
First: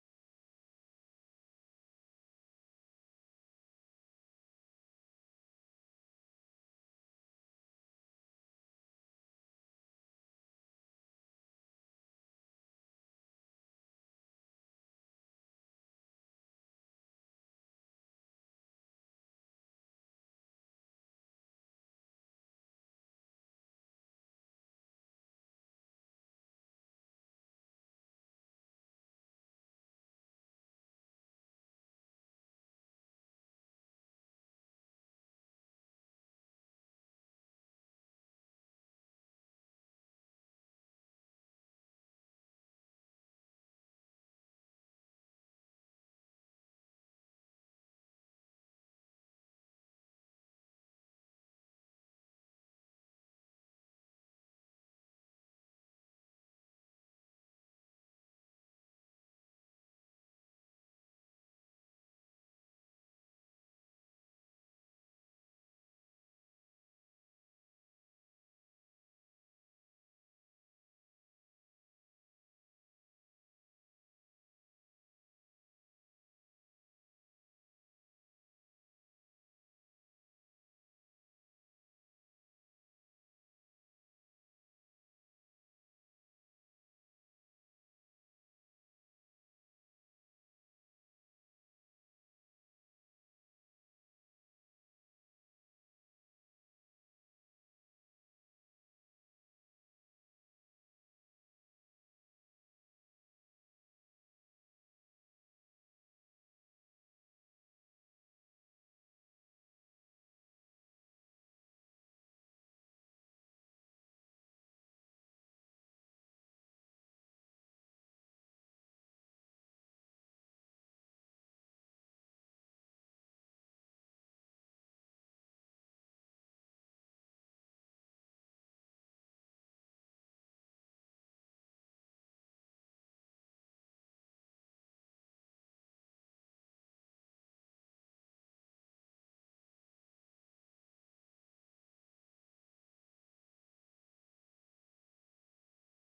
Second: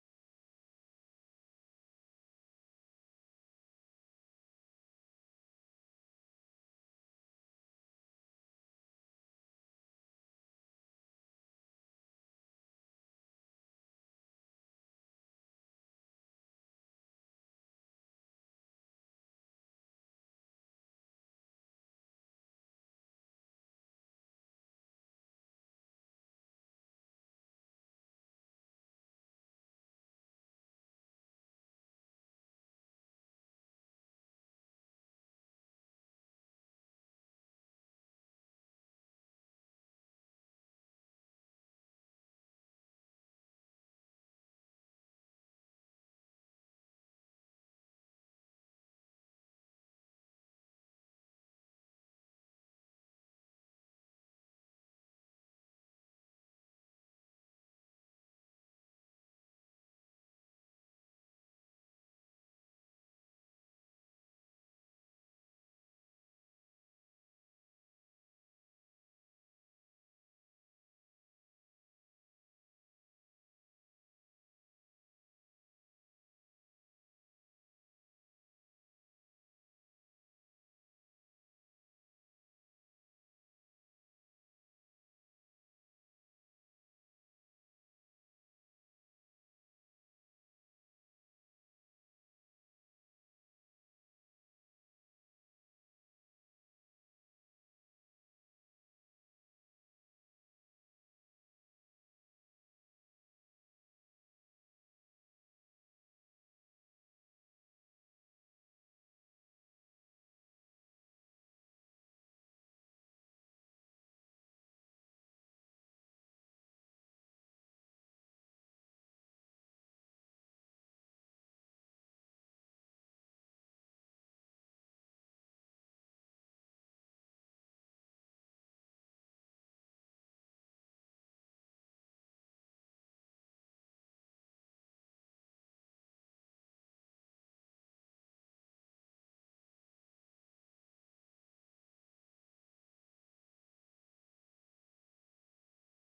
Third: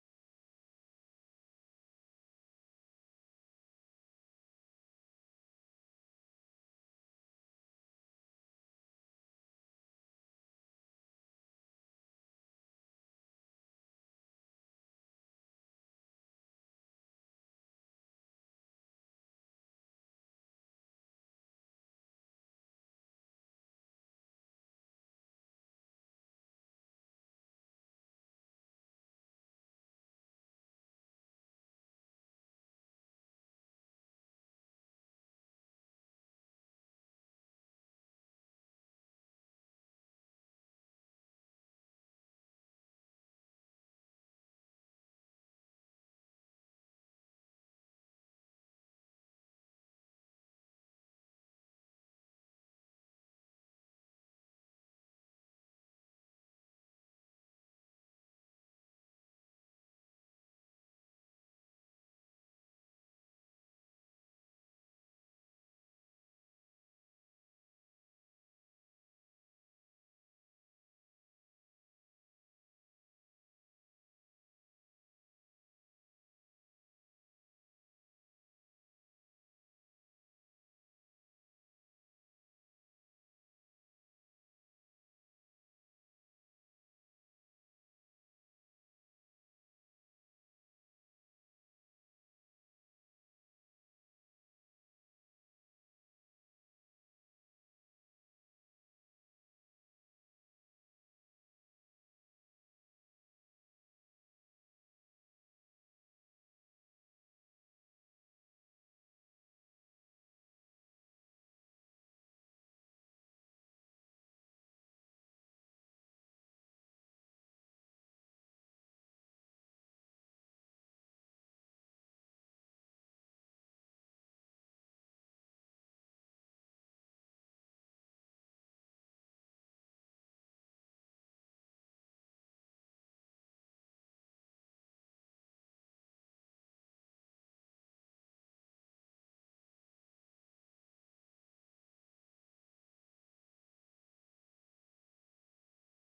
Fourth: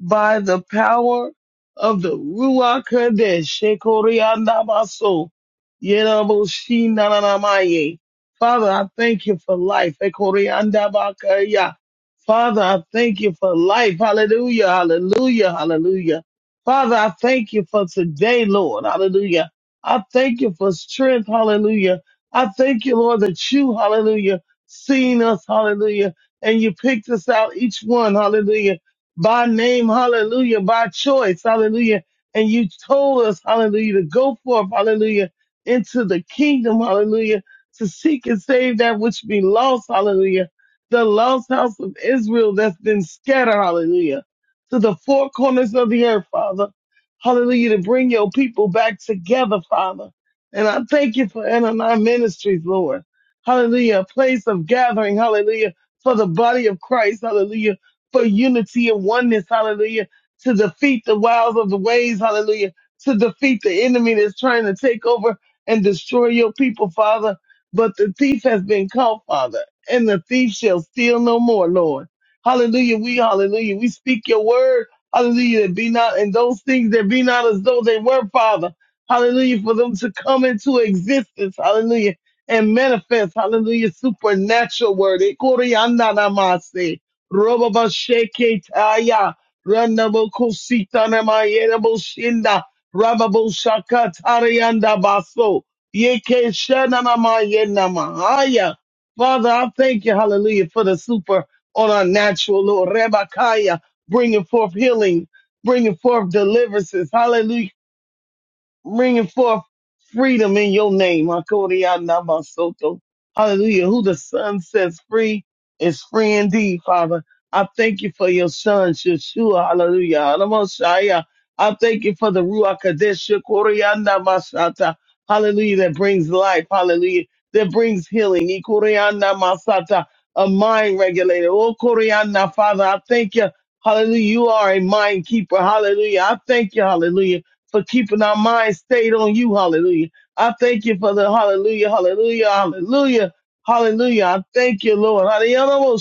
C: by the power of the Ruach Kadesh, Shekoriandamaso, Yeraboshinanamaye. Father, I thank you for life. Ekoriandabakaya. Father, I thank you for life. Hallelujah, hallelujah, hallelujah. Father, I thank you for today, Lord. Hallelujah. I thank you for strength. Hallelujah. I thank you, Lord, that you, hallelujah, seen us. Hallelujah. And you picked us out, each one. Hallelujah by name, hallelujah, by choice, hallelujah. And you told us, hallelujah, to go forth, hallelujah, into the kingdom, hallelujah, to seek and save that which be lost, hallelujah. The lost house of Israel that's been scattered, hallelujah, to the four corners of the earth, Father. Hallelujah, to bring your people back together, Father. And I thank you for Ananias Ministries, Lord. Hallelujah, a place of gathering, hallelujah, for the body of Christ, hallelujah for unity and oneness, hallelujah, to defeat the wiles of the ways, hallelujah, to defeat the enemy that's trying to take over and destroy your people, Father. But the thief has been caught, Father, and the thief shall steal no more, Lord. Hallelujah. We, hallelujah. We speak your word. Hallelujah. That be not, and those things that be not as though they were, Father. Hallelujah. For them to come into existence. Hallelujah. And manifest. Hallelujah. Supernatural word. Roboba sheke taya. Randabo kusita namayedabo shinda. Rababo shaka tarayanda baso. Yeke shana namayena mahaya. Father, I thank you, hallelujah, for the super on our natural Lord. Rebakaya, bringing forth healing, bringing forth deliverances. Hallelujah bringing forth freedom in your name. Hakodia Namasoto. Hallelujah. Who the Son sets free is free indeed, Father. I thank you for your Son, Yeshua. Hallelujah. Alamoshaya. I thank you for the Ruach Kadesh. Hakodia Namasata. Hallelujah. That brings life. Hallelujah. That brings healing. Ikodia Namasata. A mind regulator. Oh, Koreana, Father, I thank you. Hallelujah. You are a mind keeper. Hallelujah. I thank you. Hallelujah for keeping our minds stayed on you. Hallelujah. I thank you for the hallelujah, hallelujah, hallelujah, hallelujah. I thank you, Lord. Hallelujah.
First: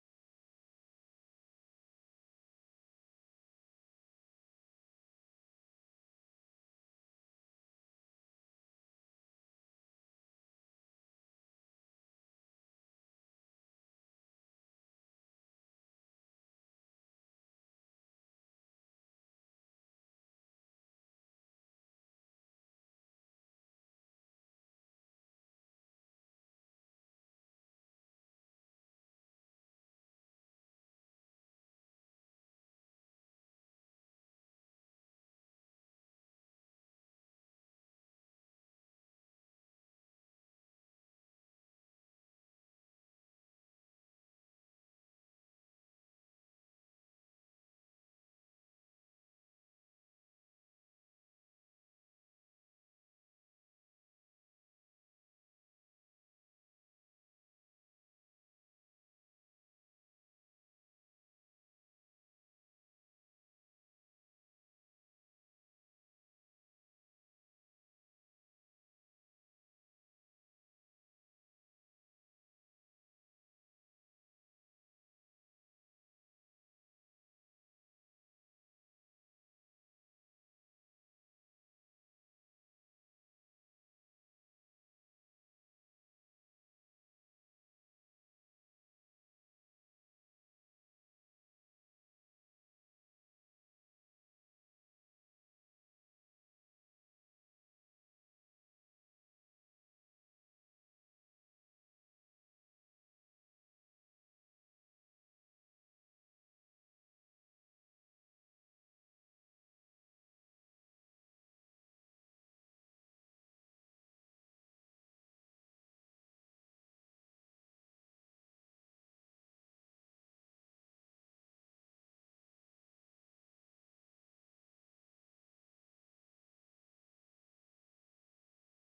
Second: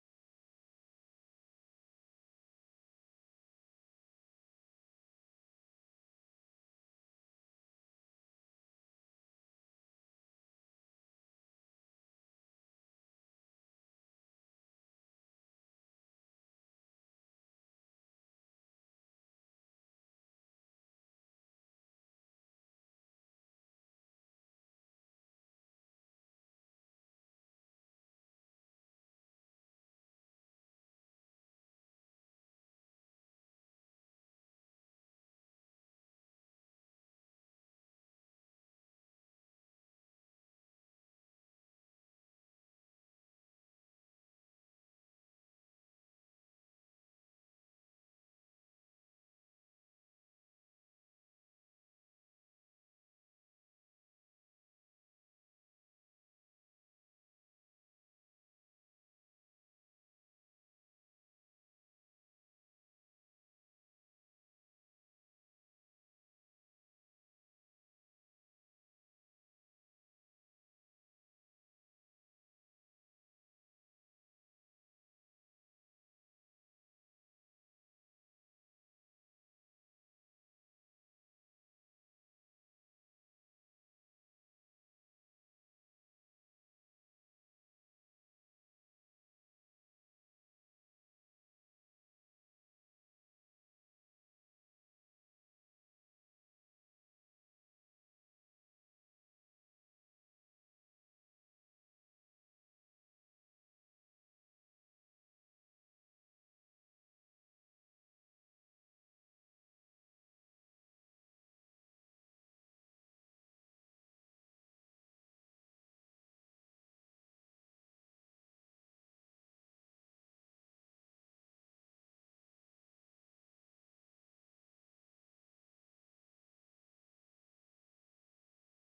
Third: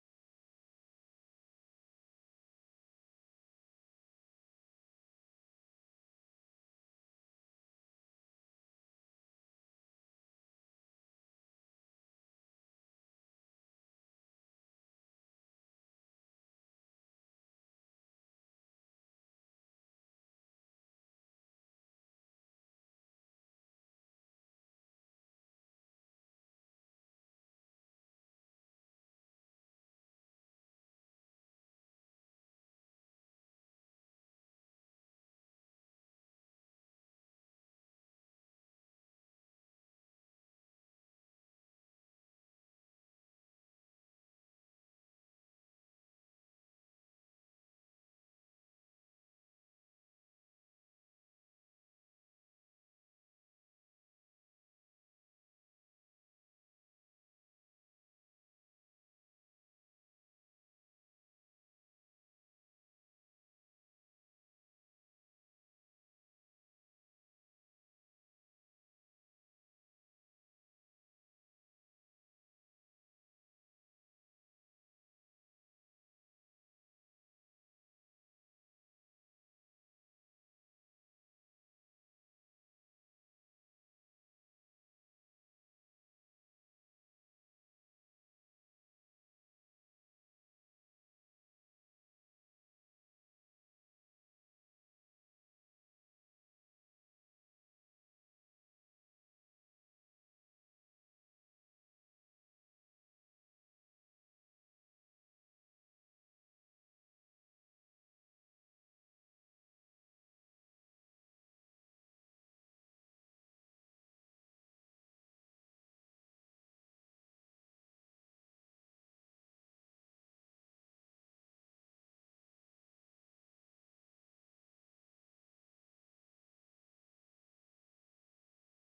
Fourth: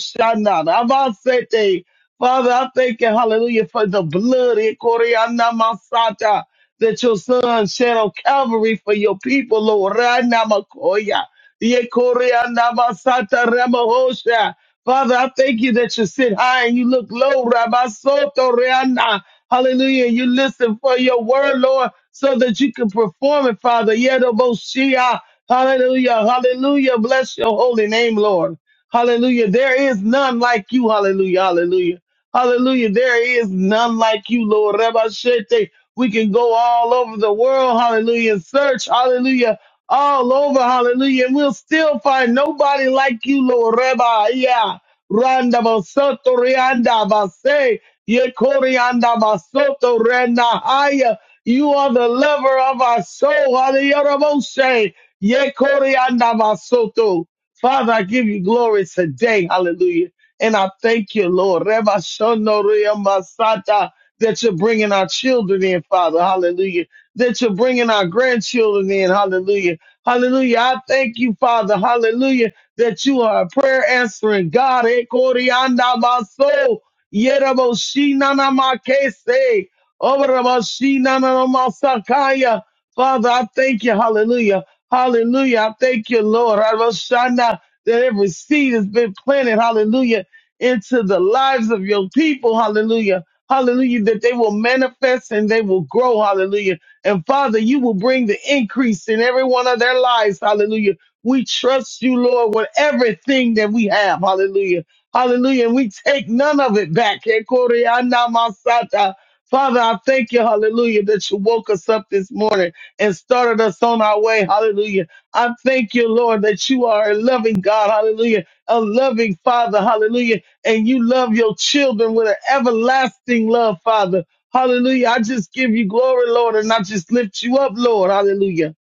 C: Father, I thank you, hallelujah, for the blood eh, Koreana Masata, that your son shed on Calvary for your people, Lord. Rana Makoya. Ye Koreana Masata Ramahosha. Father, I thank you that you sit high and you look low, Rabbi Soto Reana. Hallelujah. You listen for your word, Lord, so that you can perform it, Father. Yedoboshia. Hallelujah. Hallelujah. Bless your holy name, Lord. Hallelujah. There is none like you. Hallelujah. Hallelujah. Hallelujah. There is none like you, Lord. Rabashete. We can go all over the world. Hallelujah. And search. Hallelujah. All over. Hallelujah. And we'll still find nobody like you, Lord. Rabba. Yeah. Randa basoto rianda base. Yekorianda basoto renda haya. You are the lover of our soul. Hallelujah. Raboshe. Yekorianda basoto. Father, I give you glory today. Hallelujah. And I thank you, Lord, Reba Shonoria Masata, that you're bringing our children in, Father. Hallelujah. That you're bringing our grandchildren in. Hallelujah. Hallelujah. I thank you, Father. Hallelujah. That you are a prayer answering God. Eh, Korianda Maso, Yerabo Shinana Makese, Oberabo Shinana Masakaya. Father, I thank you. Hallelujah. Hallelujah. I thank you, Lord. Roshana, that every seed has been planted. Hallelujah into the lives of your people. Hallelujah. Hallelujah. That they will manifest and they will grow. Hallelujah. And Father, you will bring the increase in every one of their lives. Hallelujah. We trust you, Lord, with everything that we have. Hallelujah. Hallelujah. And we take none of it back. Ekorianamasata. Father, I thank you, hallelujah, that you woke us up this morning and started us on our way. Hallelujah. I thank you, Lord, that you are a loving God. Hallelujah. A loving Father. Hallelujah and you love your children with an everlasting love, Father. Hallelujah. I just give you glory, Lord, and I just lift you up, Lord. Hallelujah.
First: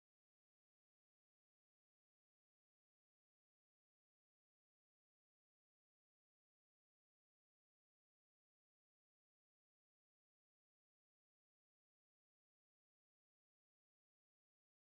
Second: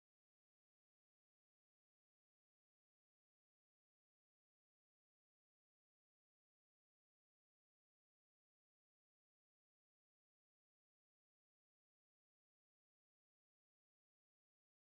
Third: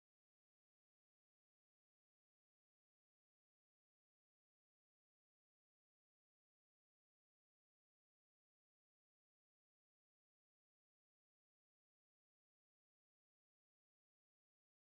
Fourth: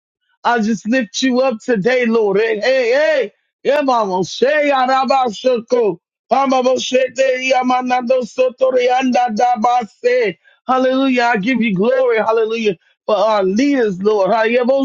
C: I just lift you up today, Lord. Hey, hey, hey. Yeah, mama. Say, araba, Mama, bo, she, te, so, anda, da, Hallelujah. I give you glory. Hallelujah. For our leaders, Lord. Hallelujah. Bo,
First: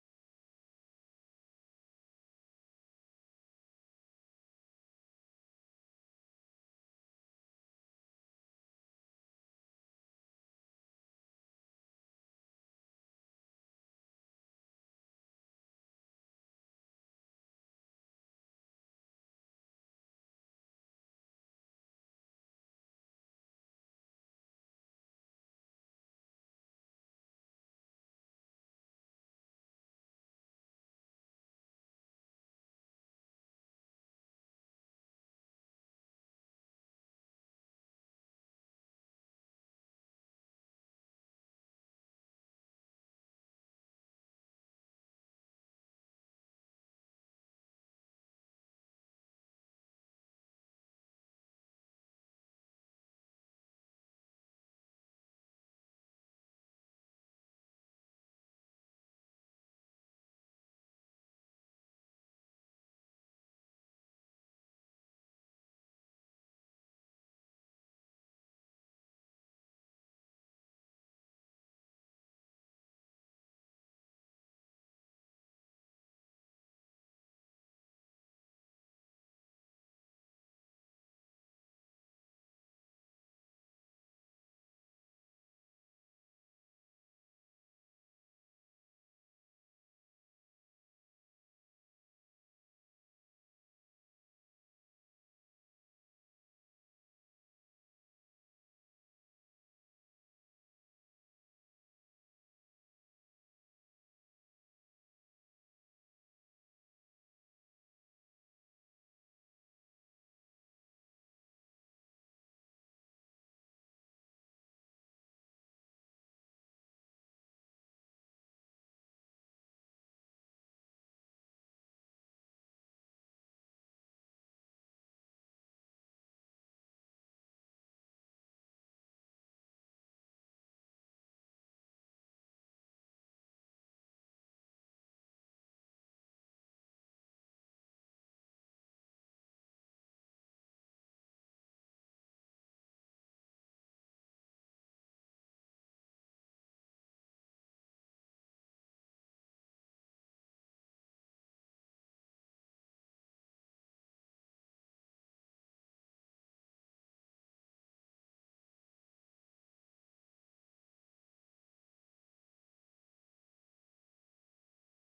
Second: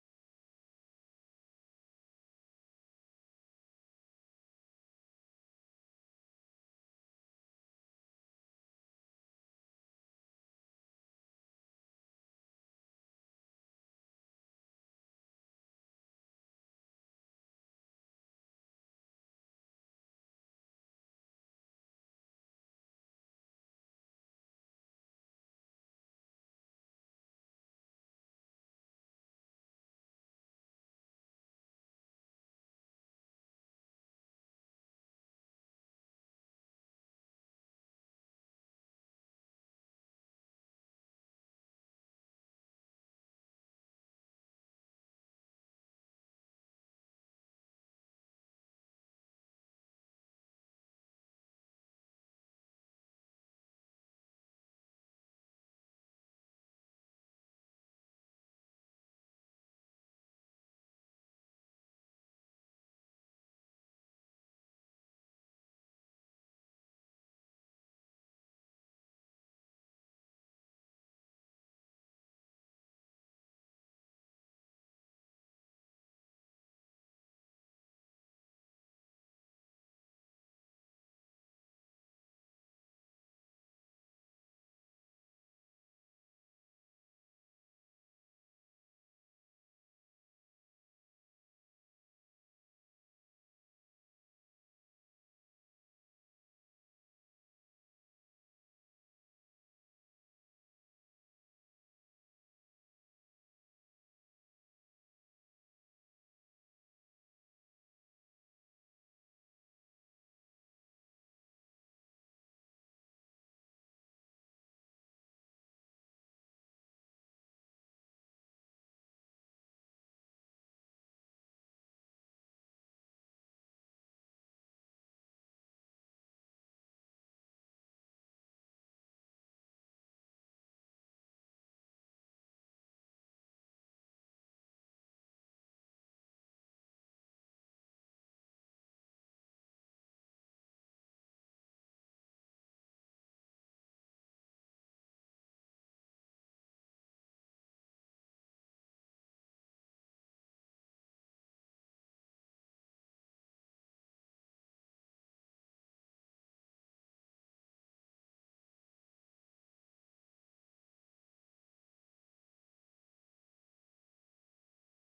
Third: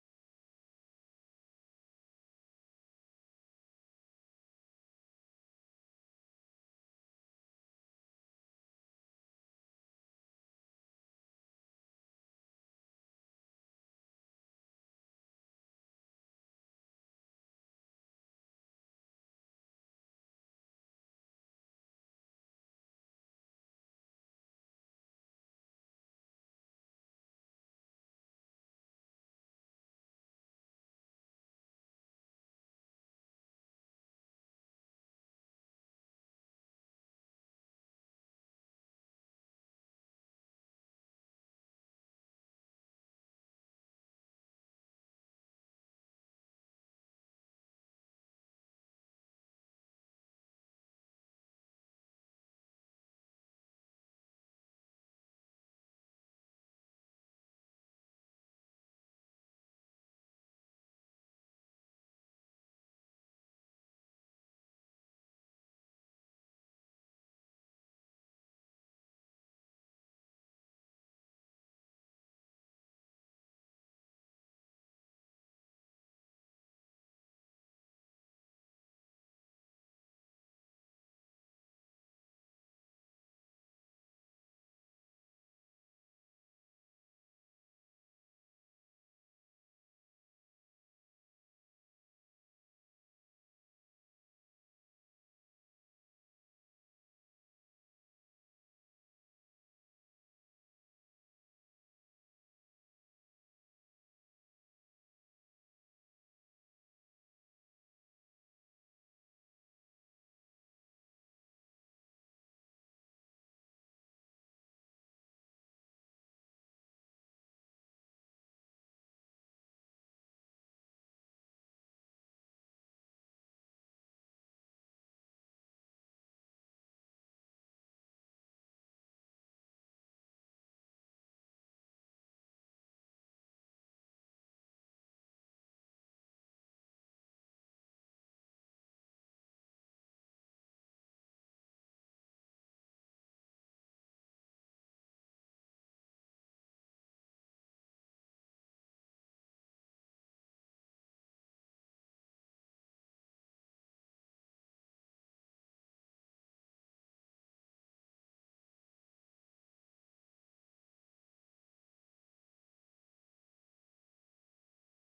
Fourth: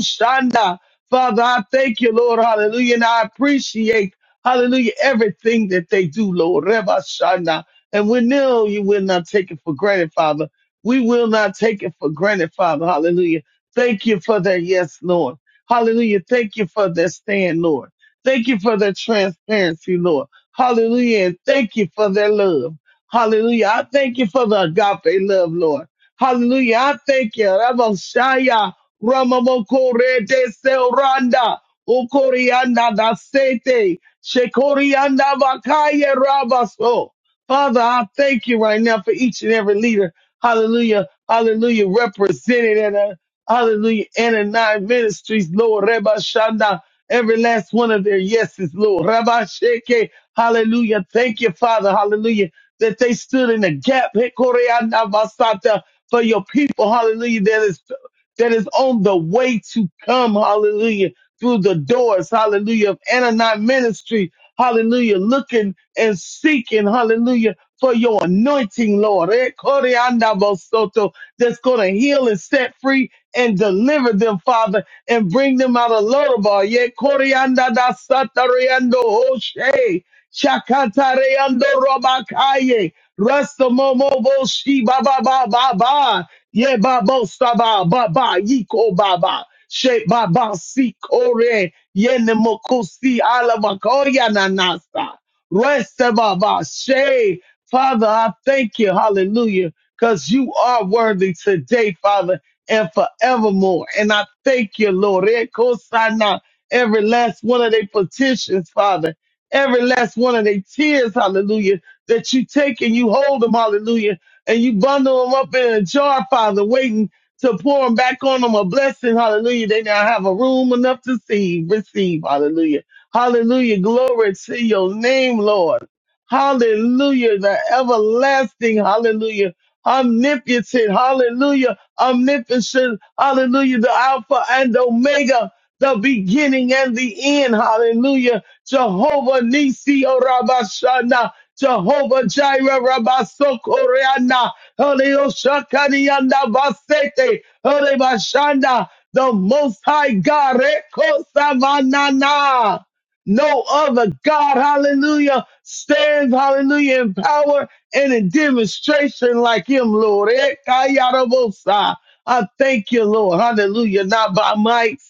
C: Father, I thank you, Lord. Hallelujah. And I appreciate Hallelujah. Everything that they do, Lord. Reba Shana. And we know you will not take it for granted, Father. We will not take it for granted, Father. Hallelujah. Thank you for their yes, Lord. Hallelujah. Thank you for their stand, Lord. Thank you for their transparency, Lord. Hallelujah. And thank you for their love. Hallelujah. I thank you for the agape love, Lord. Hallelujah. I thank you. Reba Shaya. Ramamokore de Selranda. Okorianda da sete. Shekorianda Bakaya Rabaso. Father, I thank you right now for each and every leader. Hallelujah. Hallelujah. Represented in a hallelujah and in nine ministries, Lord Reba Shanda. Every last one of their yeses, Lord. Rabbi Sheke. Hallelujah. Thank you, Father. Hallelujah. That they stood in the gap. Hekorianda Basata for your people. Hallelujah. That is that is on the way to come. Hallelujah through the doors, hallelujah, of Ananite ministry, hallelujah, looking and seeking, hallelujah, for your anointing, Lord. Eh, Koreanda Bosoto, That's going to heal and set free and deliver them, Father, and bring them out of Lodabar. Yeah, Koreanda da Satareando Hoshe, Shakatareando Robakaye, Rasta Momo Boshi, Ba Ba Ba Yeah, Ba Bosta baba. Yiko Ba Sheba basi kore yene mokusi ala makoya nanasa. Rest baba she. Father, I thank you, hallelujah, because you are worthy today, Father, and forevermore. And I thank you, Lord. Ekosana, Every last one of their petitions, Father, every last one of their tears, hallelujah, that you take and you hold them, hallelujah, and you bundle them up in a jar, Father, waiting to pour them back on them a blessing. Hallelujah. They now have a room enough to see, receive. Hallelujah. Hallelujah. Glory to your name, Lord. Hallelujah. The everlasting. Hallelujah. Omnipotent. Hallelujah. Omnipotent. Hallelujah. The Alpha and Omega. The beginning and the end. Hallelujah. Jehovah Nisi Orabashana. Jehovah Jireh Rabasokoreana. Holy Oshakarianda Basete, Holy Bashanda, the Most High God, Reko Savanana. No other God, hallelujah, stands, hallelujah, in power and in demonstration like him, Lord. Ekayarabosa. I thank you, Lord, hallelujah, not by might,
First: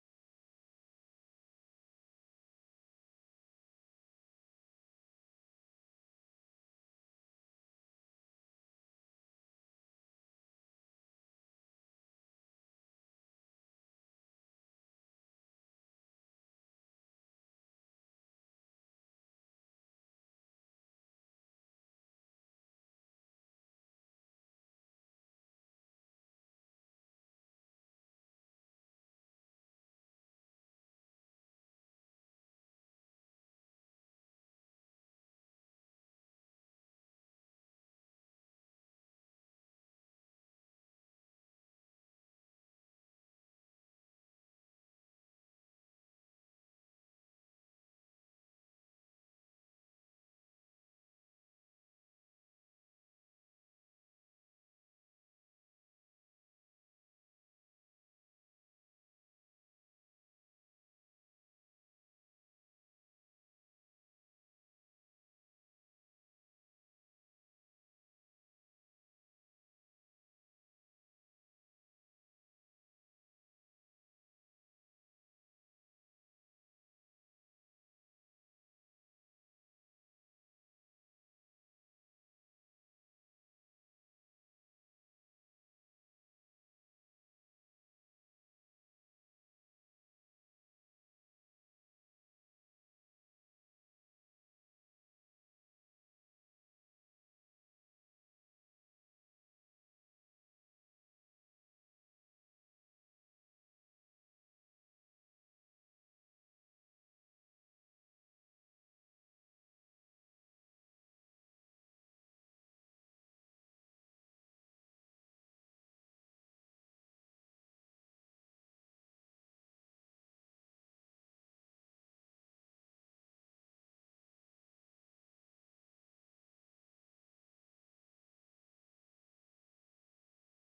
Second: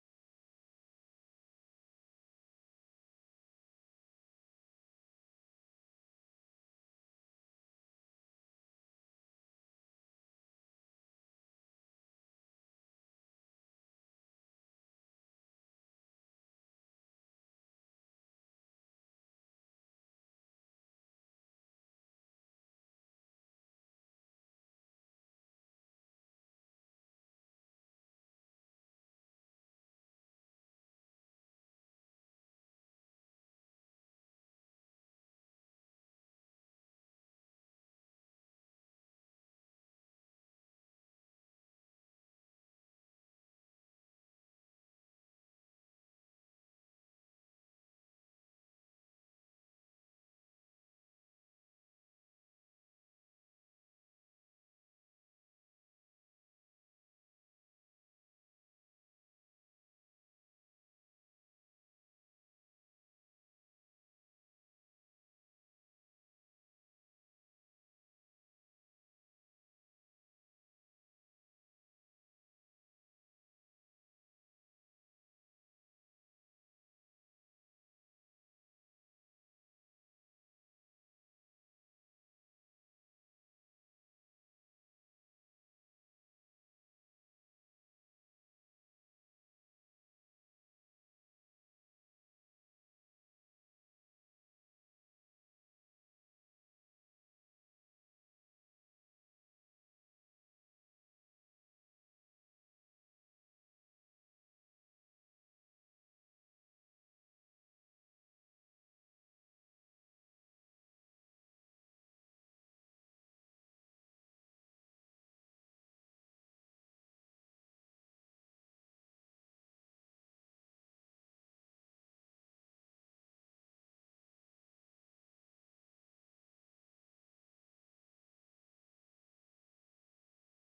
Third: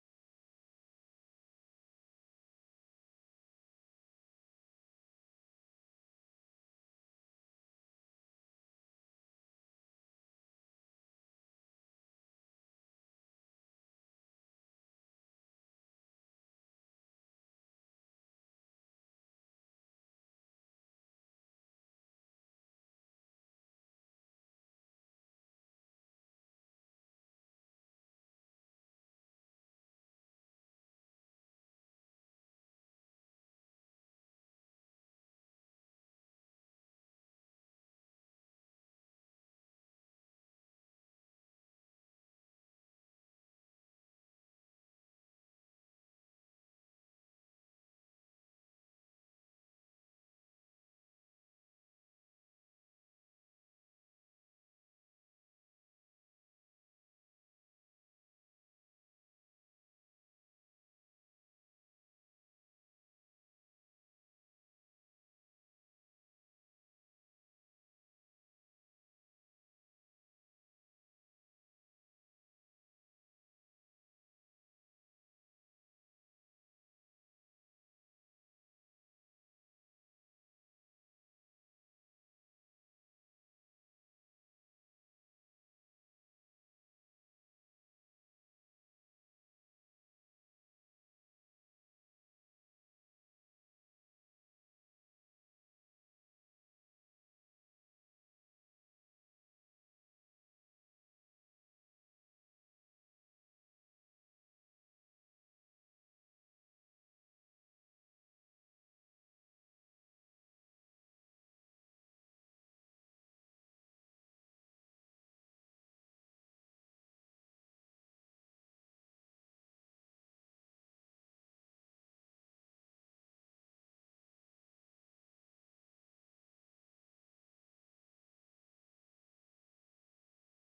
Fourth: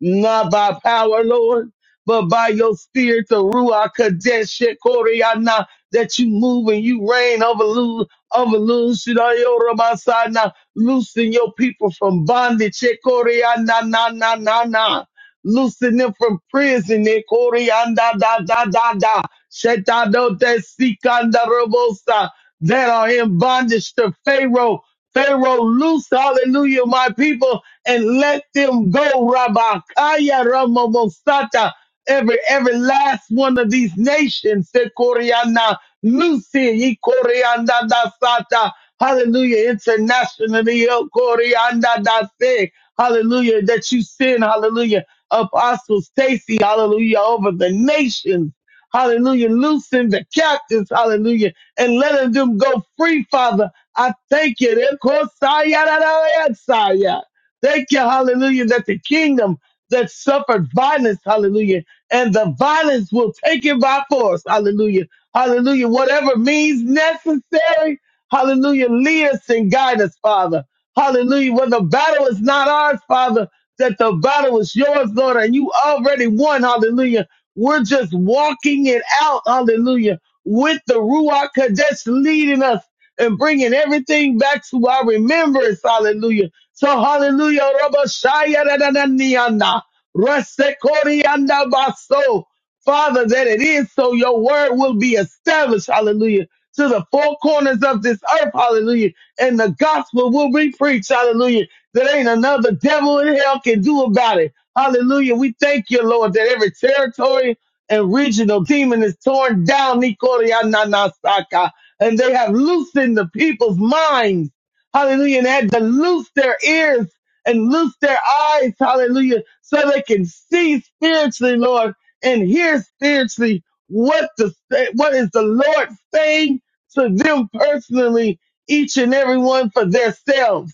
C: not by power, Lord, but by your spirit, the Ruach Kadesh, Shekoriana, that you move and you reign over of Lucidayorabasana, loosing your people from bondage, Ekoriana, na, na, na, na, loosen them from prison, Ekoriana, da, da, da, da, Shetadote, Sikanda, Robosa, that are in bondage to Pharaoh. Pharaoh, loose, hallelujah, my people, and let them go, Rabakaya, Ramamosata, every every last one of these nations. Se Koreana, Lucy, Ye Koreana da Sata. Hallelujah. Internationally, Yo Koreana da Se. Hallelujah. That you send, hallelujah. Apostle Stacy, hallelujah, over the nations. Hallelujah. Loosen the captives, hallelujah, and let them go free, Father. I thank you. Re Kosaya da da ya Saya. Thank you, hallelujah, that the kingdom that suffered violence, hallelujah and the violence will take it by force. Hallelujah. Hallelujah. Whatever means necessary. Hallelujah. Lead us and guide us, Father. Hallelujah. When the battle is not ours, Father, that the battle is yours, Lord, and you already won. Hallelujah. We're just walking it out. Hallelujah. With the Ruach Kadesh leading us and bringing everything back to our remembrance. Hallelujah. So hallelujah. Rabba Shaya da da da niana. Rasekoriandabaso. Father, that it is so your word will be established, hallelujah, to the four corners of this earth, hallelujah, and the gospel will be preached, hallelujah, that ain't another devil in hell can do about it, hallelujah. We thank you, Lord, that every territory and regional demon is torn down, Nikoriananasaka, and they have loosened the people's minds, hallelujah, and had to loose their ears and loose their eyes, hallelujah, so they can see spiritually, Lord, and hear spiritually what the what is the Lord saying to them personally, each and every one for themselves.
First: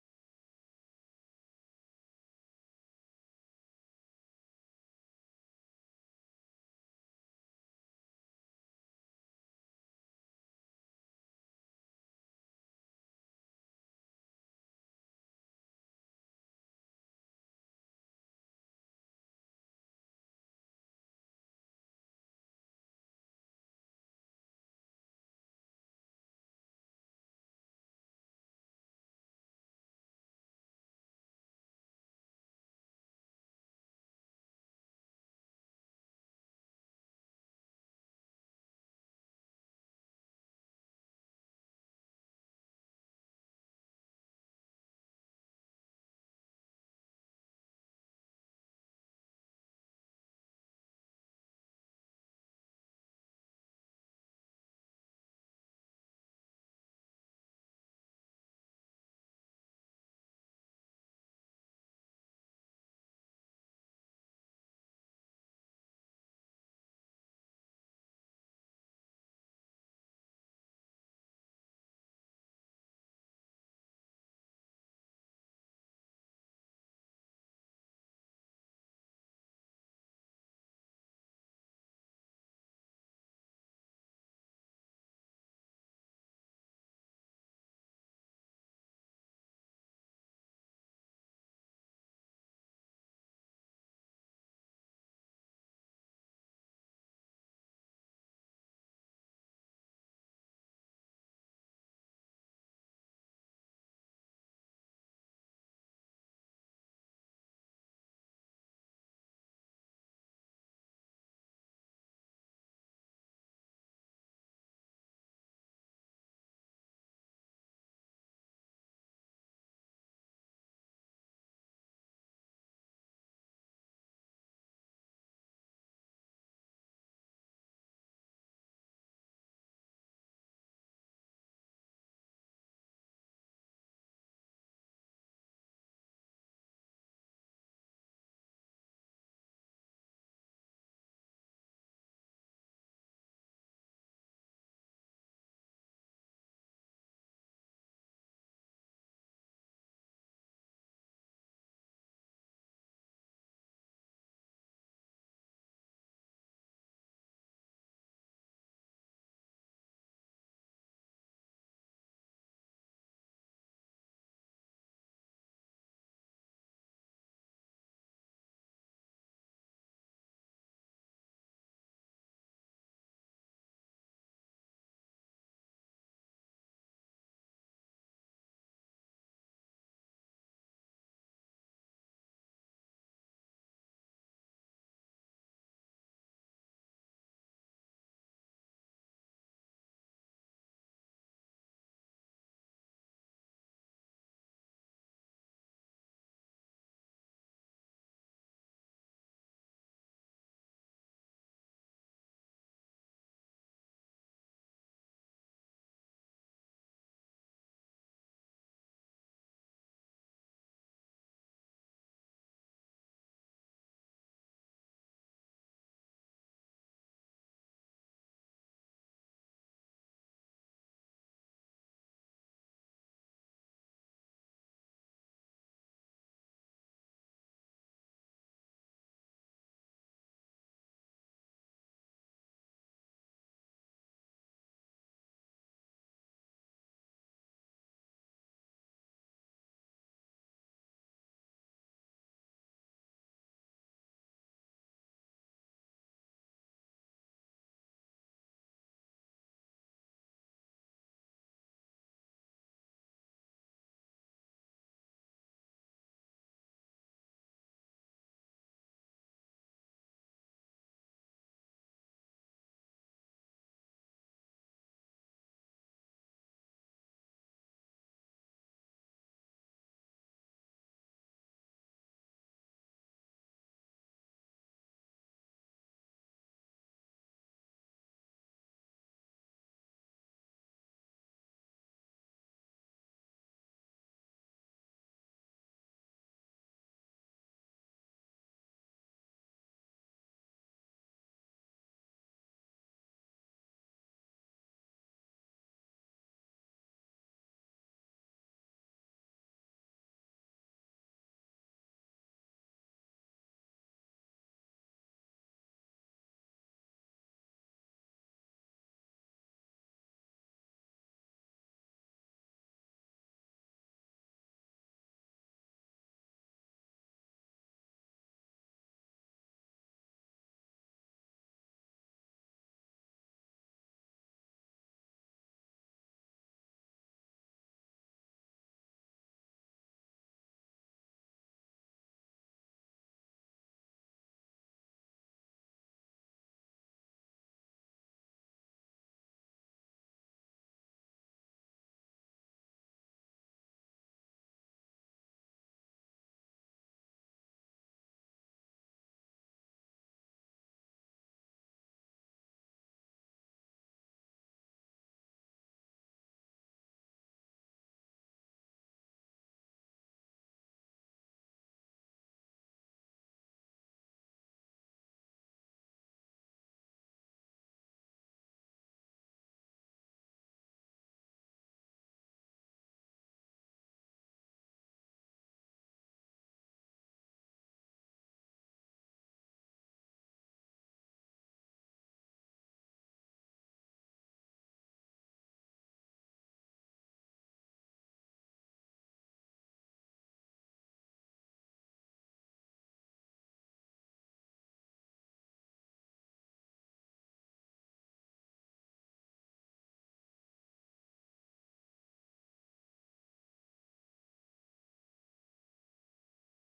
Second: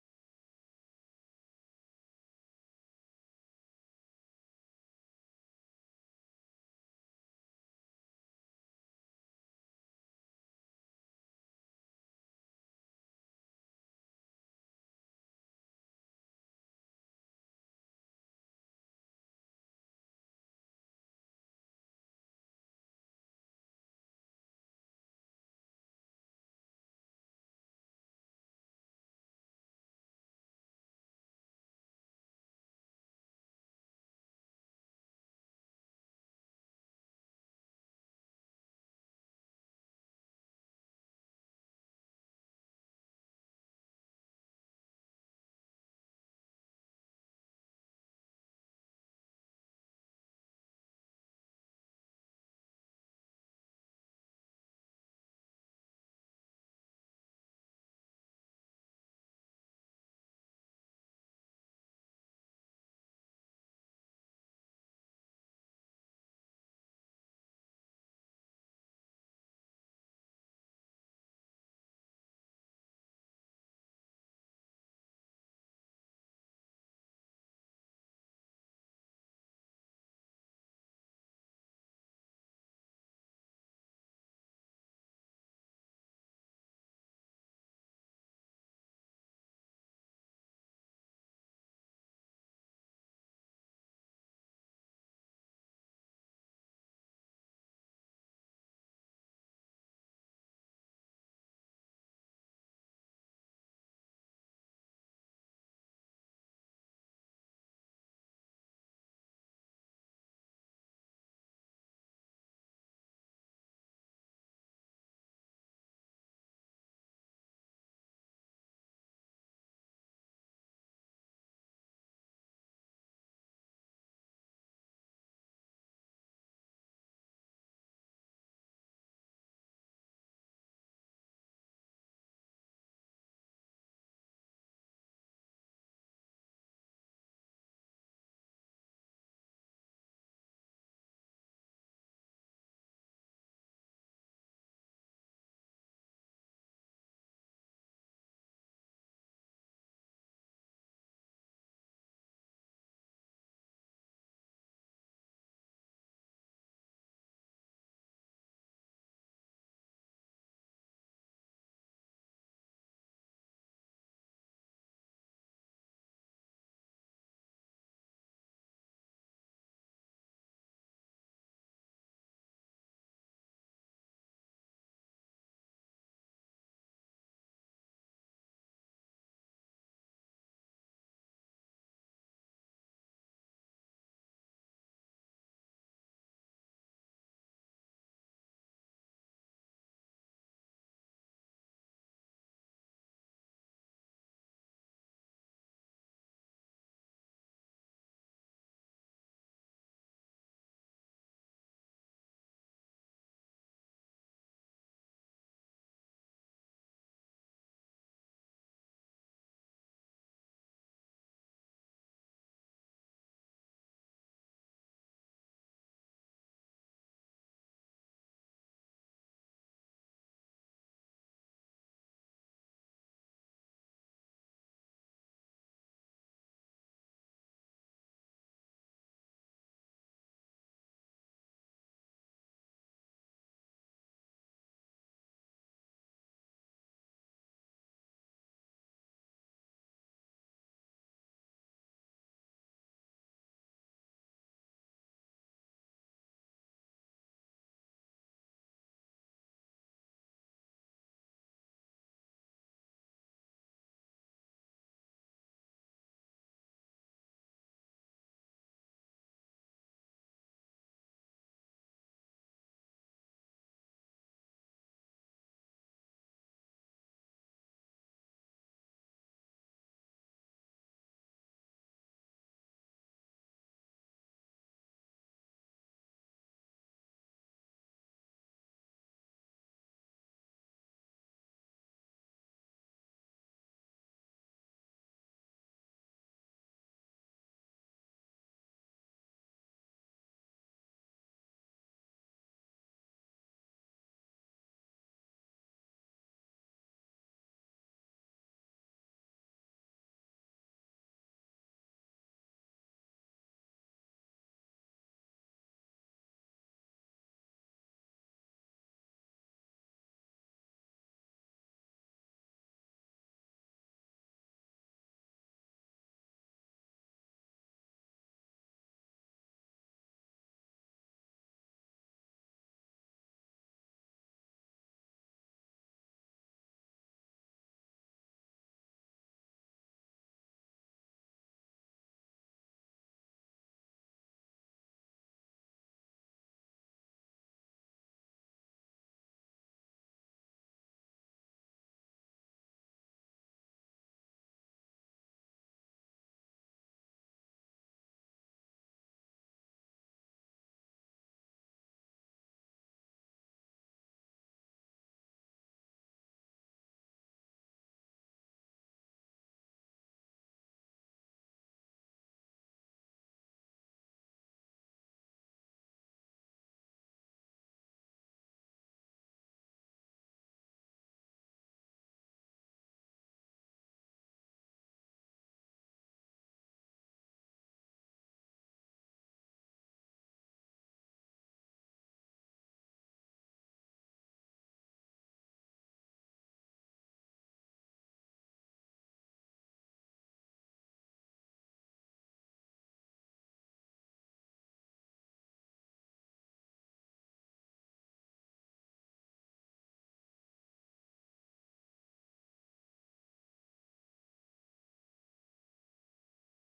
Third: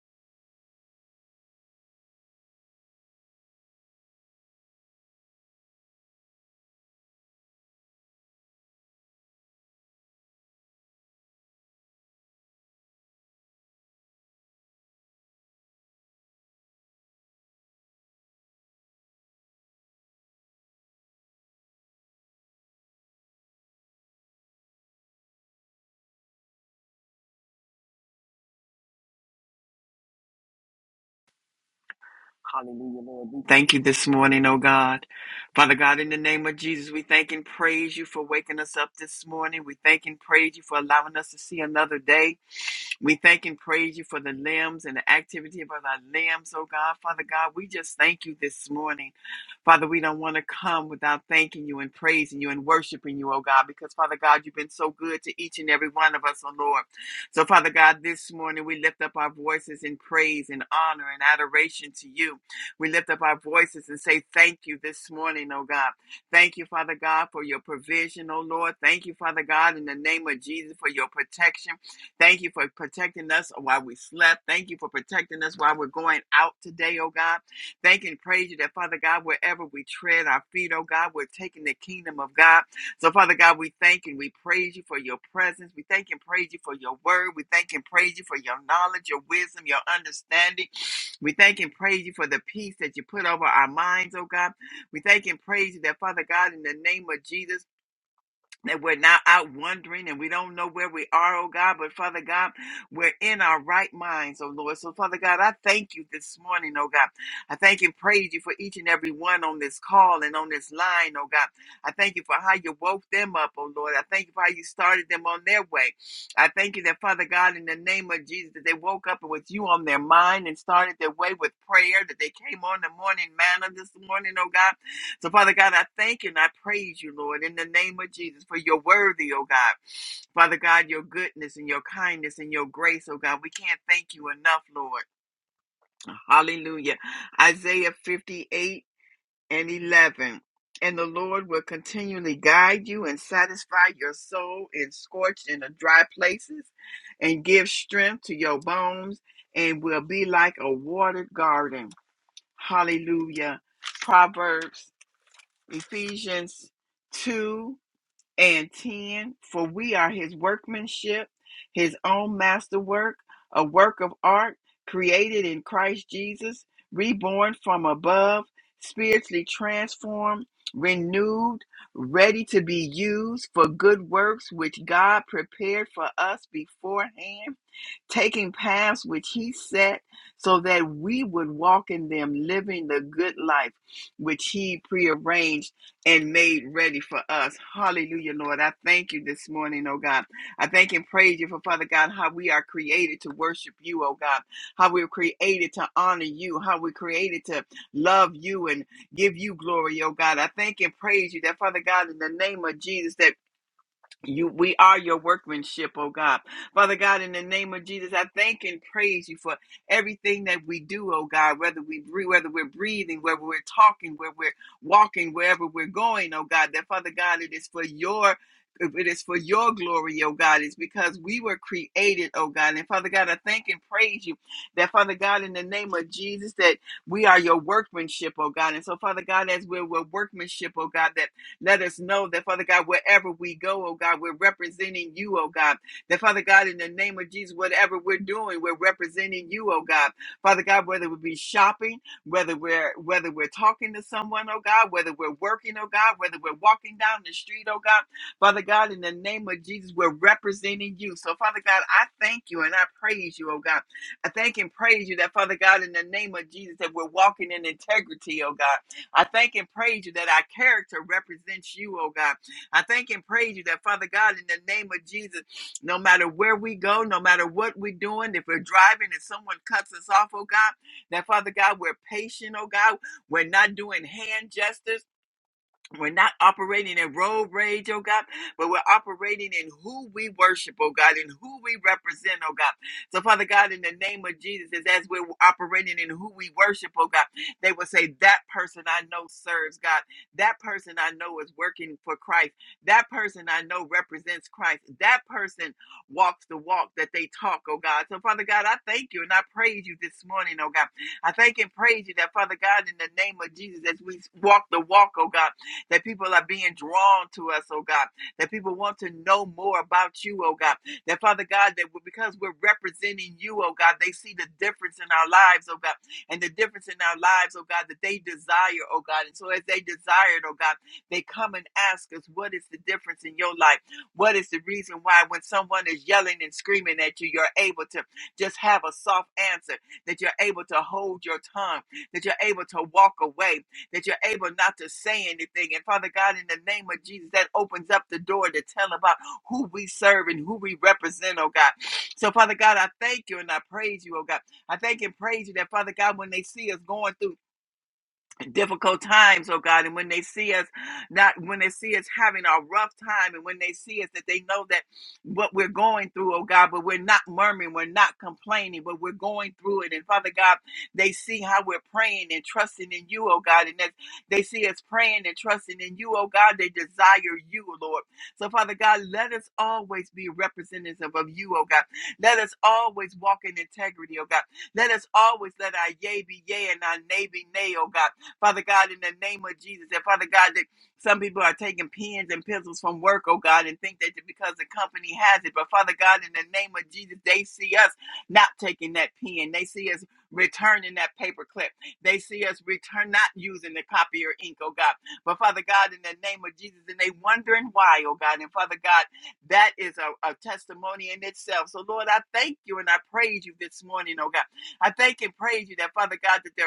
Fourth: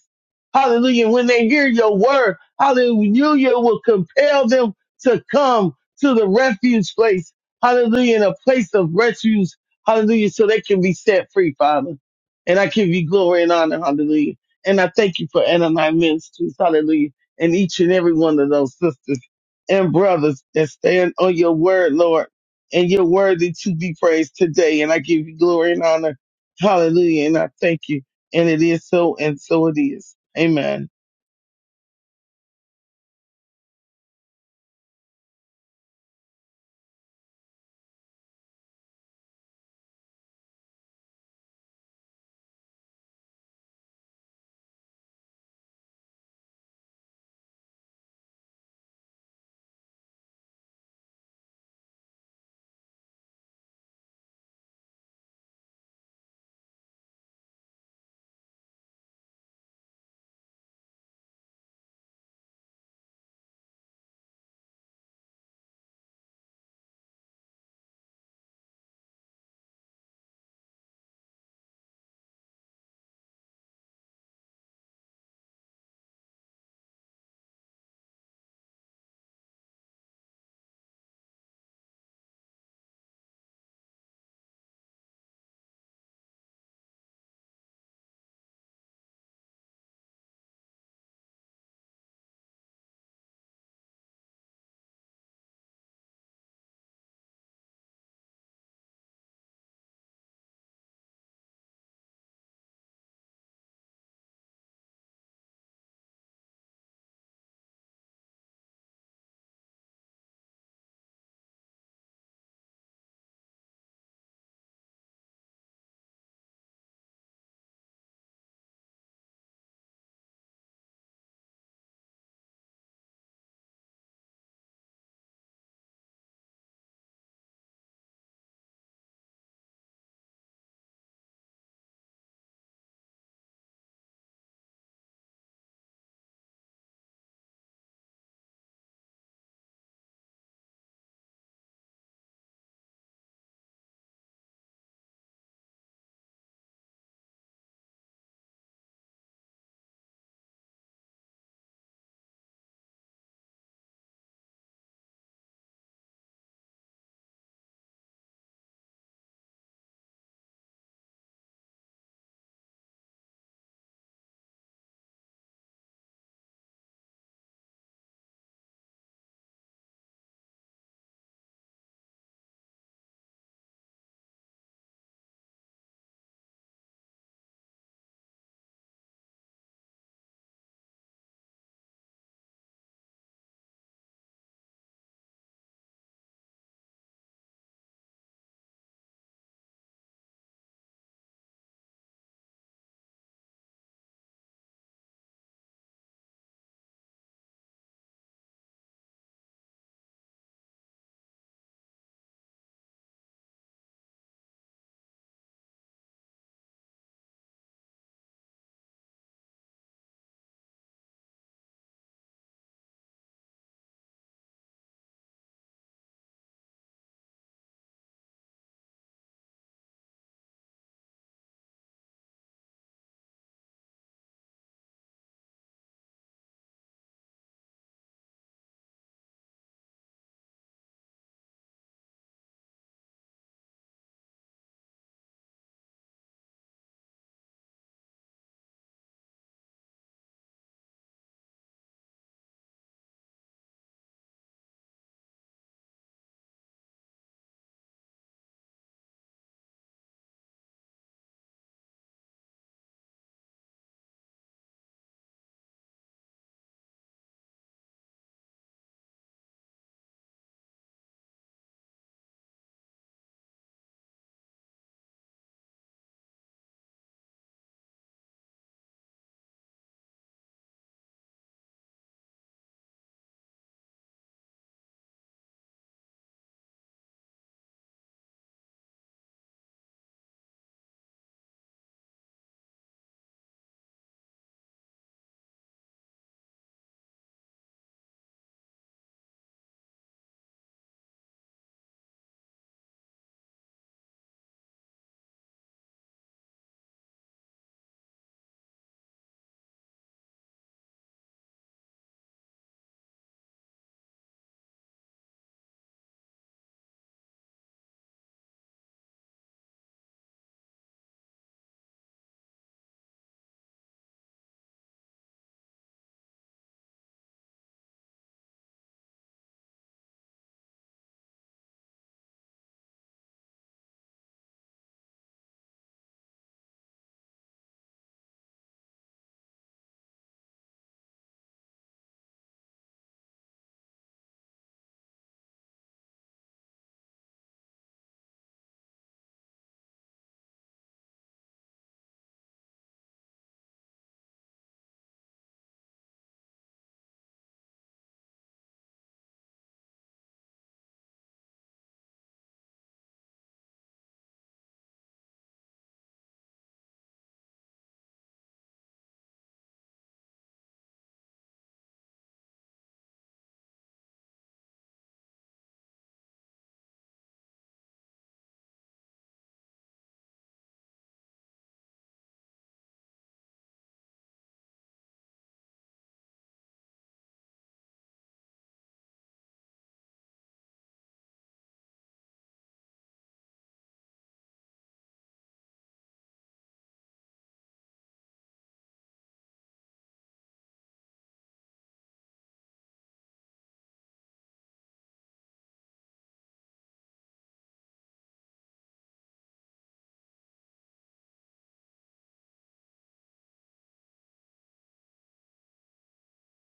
C: Hallelujah. When they hear your word, hallelujah will compel them to come to the refuge place. Hallelujah. In a place of refuge. Hallelujah. So they can be set free, Father. And I give you glory and honor. Hallelujah. And I thank you for Ananias Ministries, hallelujah, and each and every one of those sisters and brothers that stand on your word, Lord, and you're worthy to be praised today. And I give you glory and honor, hallelujah, and I thank you. And it is so, and so it is. Amen.
D: Hallelujah, Lord. We thank you this morning, oh God. Father God, in the name of Jesus, we thank and praise you for waking us up this morning. We thank and praise you for allowing us to see another day. We thank and praise you for the limbs and the activity of our limbs, oh God. Father God, we just thank you this morning. Father, we don't want to come without thanking you and praising you and worshiping you, oh God, because Father God, you've been so good to each and every one of us, oh Lord. So, Father God, this morning we lift up our voices in praise and honor and adoration to you. We lift up our voices and say thank you this morning, oh God. Thank you, Father God, for your provision, oh Lord. Thank you, Father God, in the name of Jesus for your protection. Thank you for protecting us while we slept. Thank you for protecting us while we're going out today, oh God. Thank and praise you that, Father God, wherever we tread our feet, oh God, we're taking the kingdom of God. So, Father God, we thank and we praise you for your presence. We thank and praise you for your word. We thank and praise you for your knowledge, your wisdom, your understanding. We thank and praise you for the peace that you put over our minds, oh God. We thank and praise you that, Father God, in the name of Jesus that we're not out wandering and we don't know where we are, oh God, but Father God, we're in our right minds, oh Lord. So, Father God, I thank you this morning, oh God. I thank and praise you for each and every one on this call and on this line, oh God. I thank you for how you woke them up, oh Lord. I thank you for how you started them on their way. I thank you that, Father God, in the name of Jesus, that they woke up with you on their mind and started their way with prayer, that they came on the morning manna this morning, oh God so, Father God, I thank you and I praise you, Lord, in the name of Jesus, for you're worthy, oh God. Father God, your goodness and your kindness and your grace, oh God. We can't thank you enough, Lord. Hallelujah. Isaiah 58 and 11. And the Lord will continually guide you and satisfy your soul in scorched and dry places and give strength to your bones and will be like a watered garden. Hallelujah. Proverbs Ephesians 2 and 10. For we are his workmanship, his own masterwork, a work of art created in Christ Jesus, reborn from above, spiritually transformed, renewed, ready to be used for good works which God prepared for us beforehand taking paths which he set so that we would walk in them, living the good life which he prearranged and made ready for us. Hallelujah, Lord. I thank you this morning, oh God. I thank and praise you for Father God, how we are created to worship you, oh God, how we're created to honor you, how we're created to love you and give you glory, oh God. I thank and praise you that Father God, in the name of Jesus, that you, we are your workmanship, oh God. Father God, in the name of Jesus, I thank and praise you for everything that we do, oh God, whether we breathe, whether we're breathing, whether we're talking, where we're walking, wherever we're going, oh God, that Father God, it is for your it is for your glory, oh God. It's because we were created, oh God. And Father God, I thank and praise you that, Father God, in the name of Jesus, that we are your workmanship, oh God. And so, Father God, as we're, we're workmanship, oh God, that let us know that, Father God, wherever we go, oh God, we're representing you, oh God. That, Father God, in the name of Jesus, whatever we're doing, we're representing you, oh God. Father God, whether we be shopping, whether we're whether we're talking to someone, oh God, whether we're working, oh God, whether we're walking down the street, oh God, Father God, in the name of Jesus, we're representing you. So, Father God, I thank you and I praise you, oh God. I thank and praise you that, Father God, in the name of Jesus, that we're walking in integrity, oh God. I thank and praise you that our character represents you, oh God. I thank and praise you that, Father God, in the name of Jesus, no matter where we go, no matter what we're doing, if we're driving and someone cuts us off, oh God, that, Father God, we're patient, oh God. We're not doing hand gestures. We're not operating in road rage, oh God, but we're operating in who we worship, oh God, and who we represent, oh God. So, Father God, in the name of Jesus, as we're operating in who we worship, oh God, they will say, That person I know serves God. That person I know is working for Christ. That person I know represents Christ. That person walks the walk that they talk, oh God. So, Father God, I thank you and I praise you this morning, oh God. I thank and praise you that, Father God, in the name of Jesus, as we walk the walk, oh God that people are being drawn to us, oh God, that people want to know more about you, oh God, that Father God, that because we're representing you, oh God, they see the difference in our lives, oh God, and the difference in our lives, oh God, that they desire, oh God. And so as they desire it, oh God, they come and ask us, what is the difference in your life? What is the reason why when someone is yelling and screaming at you, you're able to just have a soft answer, that you're able to hold your tongue, that you're able to walk away, that you're able not to say anything. And Father God, in the name of Jesus, that opens up the door to tell about who we serve and who we represent, oh God. So, Father God, I thank you and I praise you, oh God. I thank and praise you that, Father God, when they see us going through difficult times, oh God, and when they see us not when they see us having a rough time and when they see us that they know that what we're going through, oh God, but we're not murmuring, we're not complaining, but we're going through it. And Father God, they see how we're praying and trusting in you, oh God, and that they see us praying and trusting in you, oh God, they desire you, Lord. So Father God, let us always be representative of you, oh God. Let us always walk in integrity, oh God. Let us always let our yea be yea and our nay be nay, oh God. Father God, in the name of Jesus. And Father God, that some people are taking pens and pencils from work, oh God, and think that because the company has it. But Father God, in the name of Jesus, they see us not taking that pen. They see us returning that paper clip. They see us return not using the copier ink, oh God. But Father God, in the name of Jesus, and they wondering why, oh God. And Father God, that is a, a testimony in itself. So Lord, I thank you and I praise you this morning, oh God. I thank and praise you that Father God that there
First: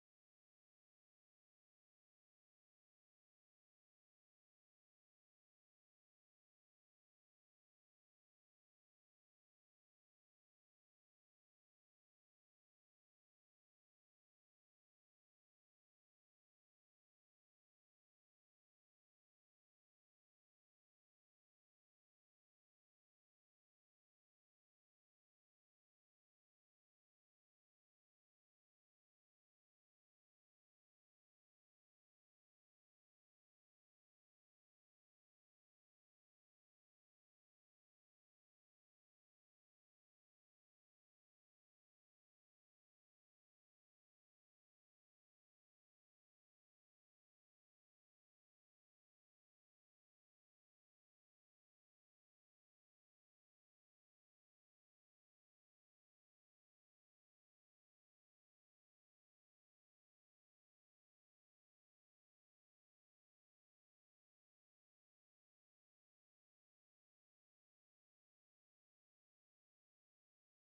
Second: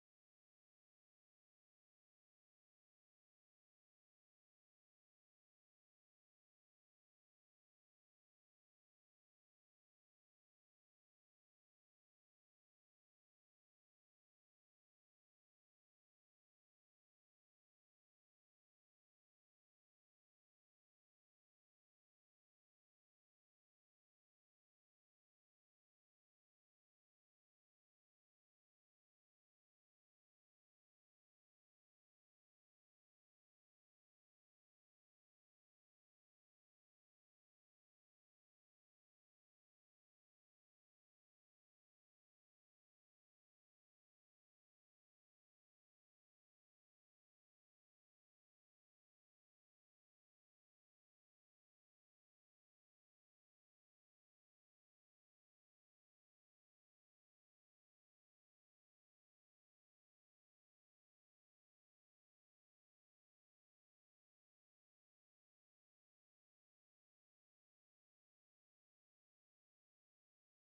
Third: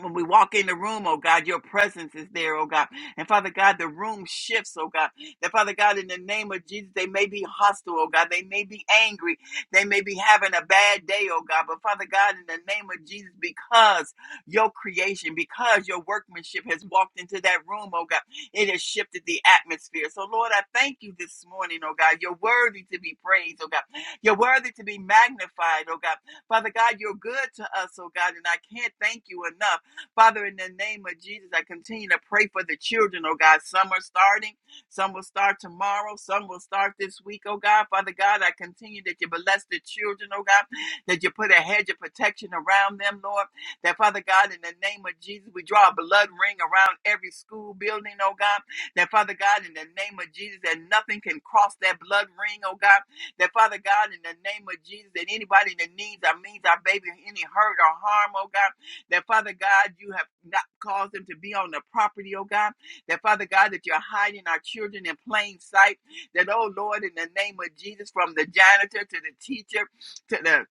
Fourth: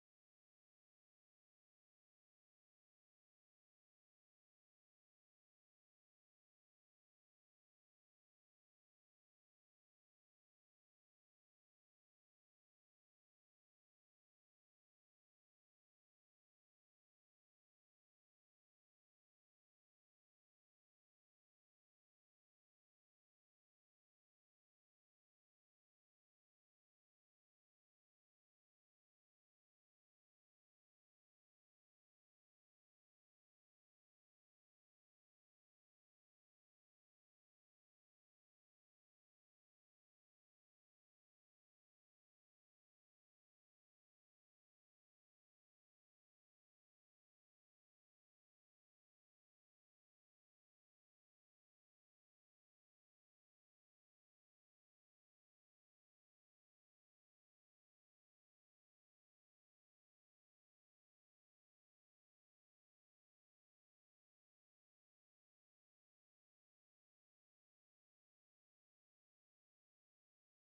D: when we walk in the room, oh God, your presence is there, oh God. And Father God, the room shifts, oh God. That Father God, in the name of Jesus, they may be hostile, oh God. They may be angry. They may be having a bad day, oh God. But Father God, in the name of Jesus, because your creation, because your workmanship has walked into that room, oh God, it has shifted the atmosphere. So Lord, I thank you this morning, oh God. You're worthy to be praised, oh God. You're worthy to be magnified, oh God. Father God, you're good to us, oh God. And I can't thank you enough. Father, in the name of Jesus, I continue to pray for the children, oh God. Some are starting, some will start tomorrow, some will start this week, oh God. Father God, I continue that you bless the children, oh God, that you put a hedge of protection around them, Lord. That, Father God, in the name of Jesus, we draw a blood ring around every school building, oh God. That, Father God, in the name of Jesus, that nothing can cross that blood ring, oh God that Father God, in the name of Jesus, that anybody that needs our means our baby any hurt or harm, oh God. That Father God, you have not caused them to be on the property, oh God. That Father God, that you're hiding our children in plain sight. That, oh Lord, in the name of Jesus, from the janitor to the teacher to the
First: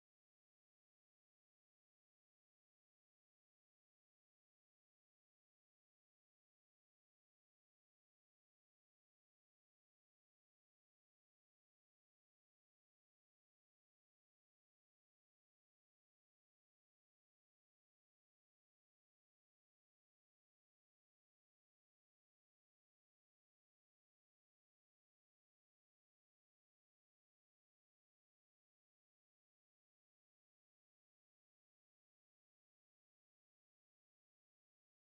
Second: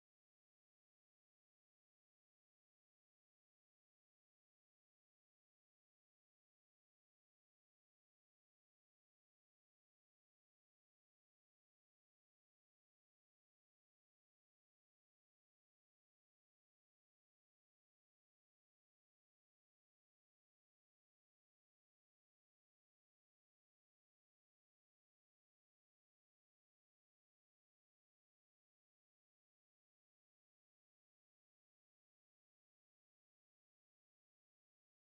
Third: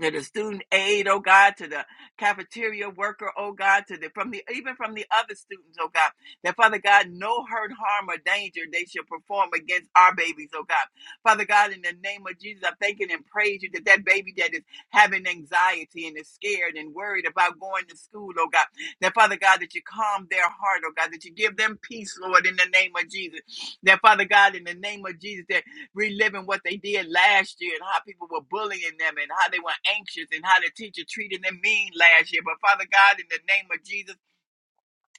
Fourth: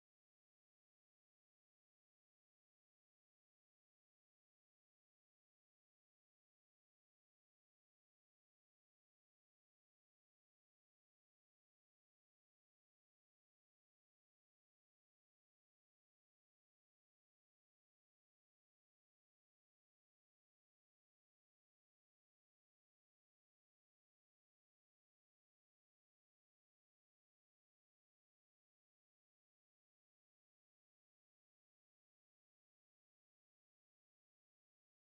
D: to the student aid, oh God, to the cafeteria worker, oh God, to the from the even from the other students, oh God, that Father God, no hurt, harm, or danger they shall perform against our babies, oh God. Father God, in the name of Jesus, I thank you and praise you that that baby that is having anxiety and is scared and worried about going to school, oh God, that Father God, that you calm their heart, oh God, that you give them peace, Lord, in the name of Jesus. That Father God, in the name of Jesus, that reliving what they did last year and how people were bullying them and how they were anxious and how the teacher treated them mean last year. But Father God, in the name of Jesus,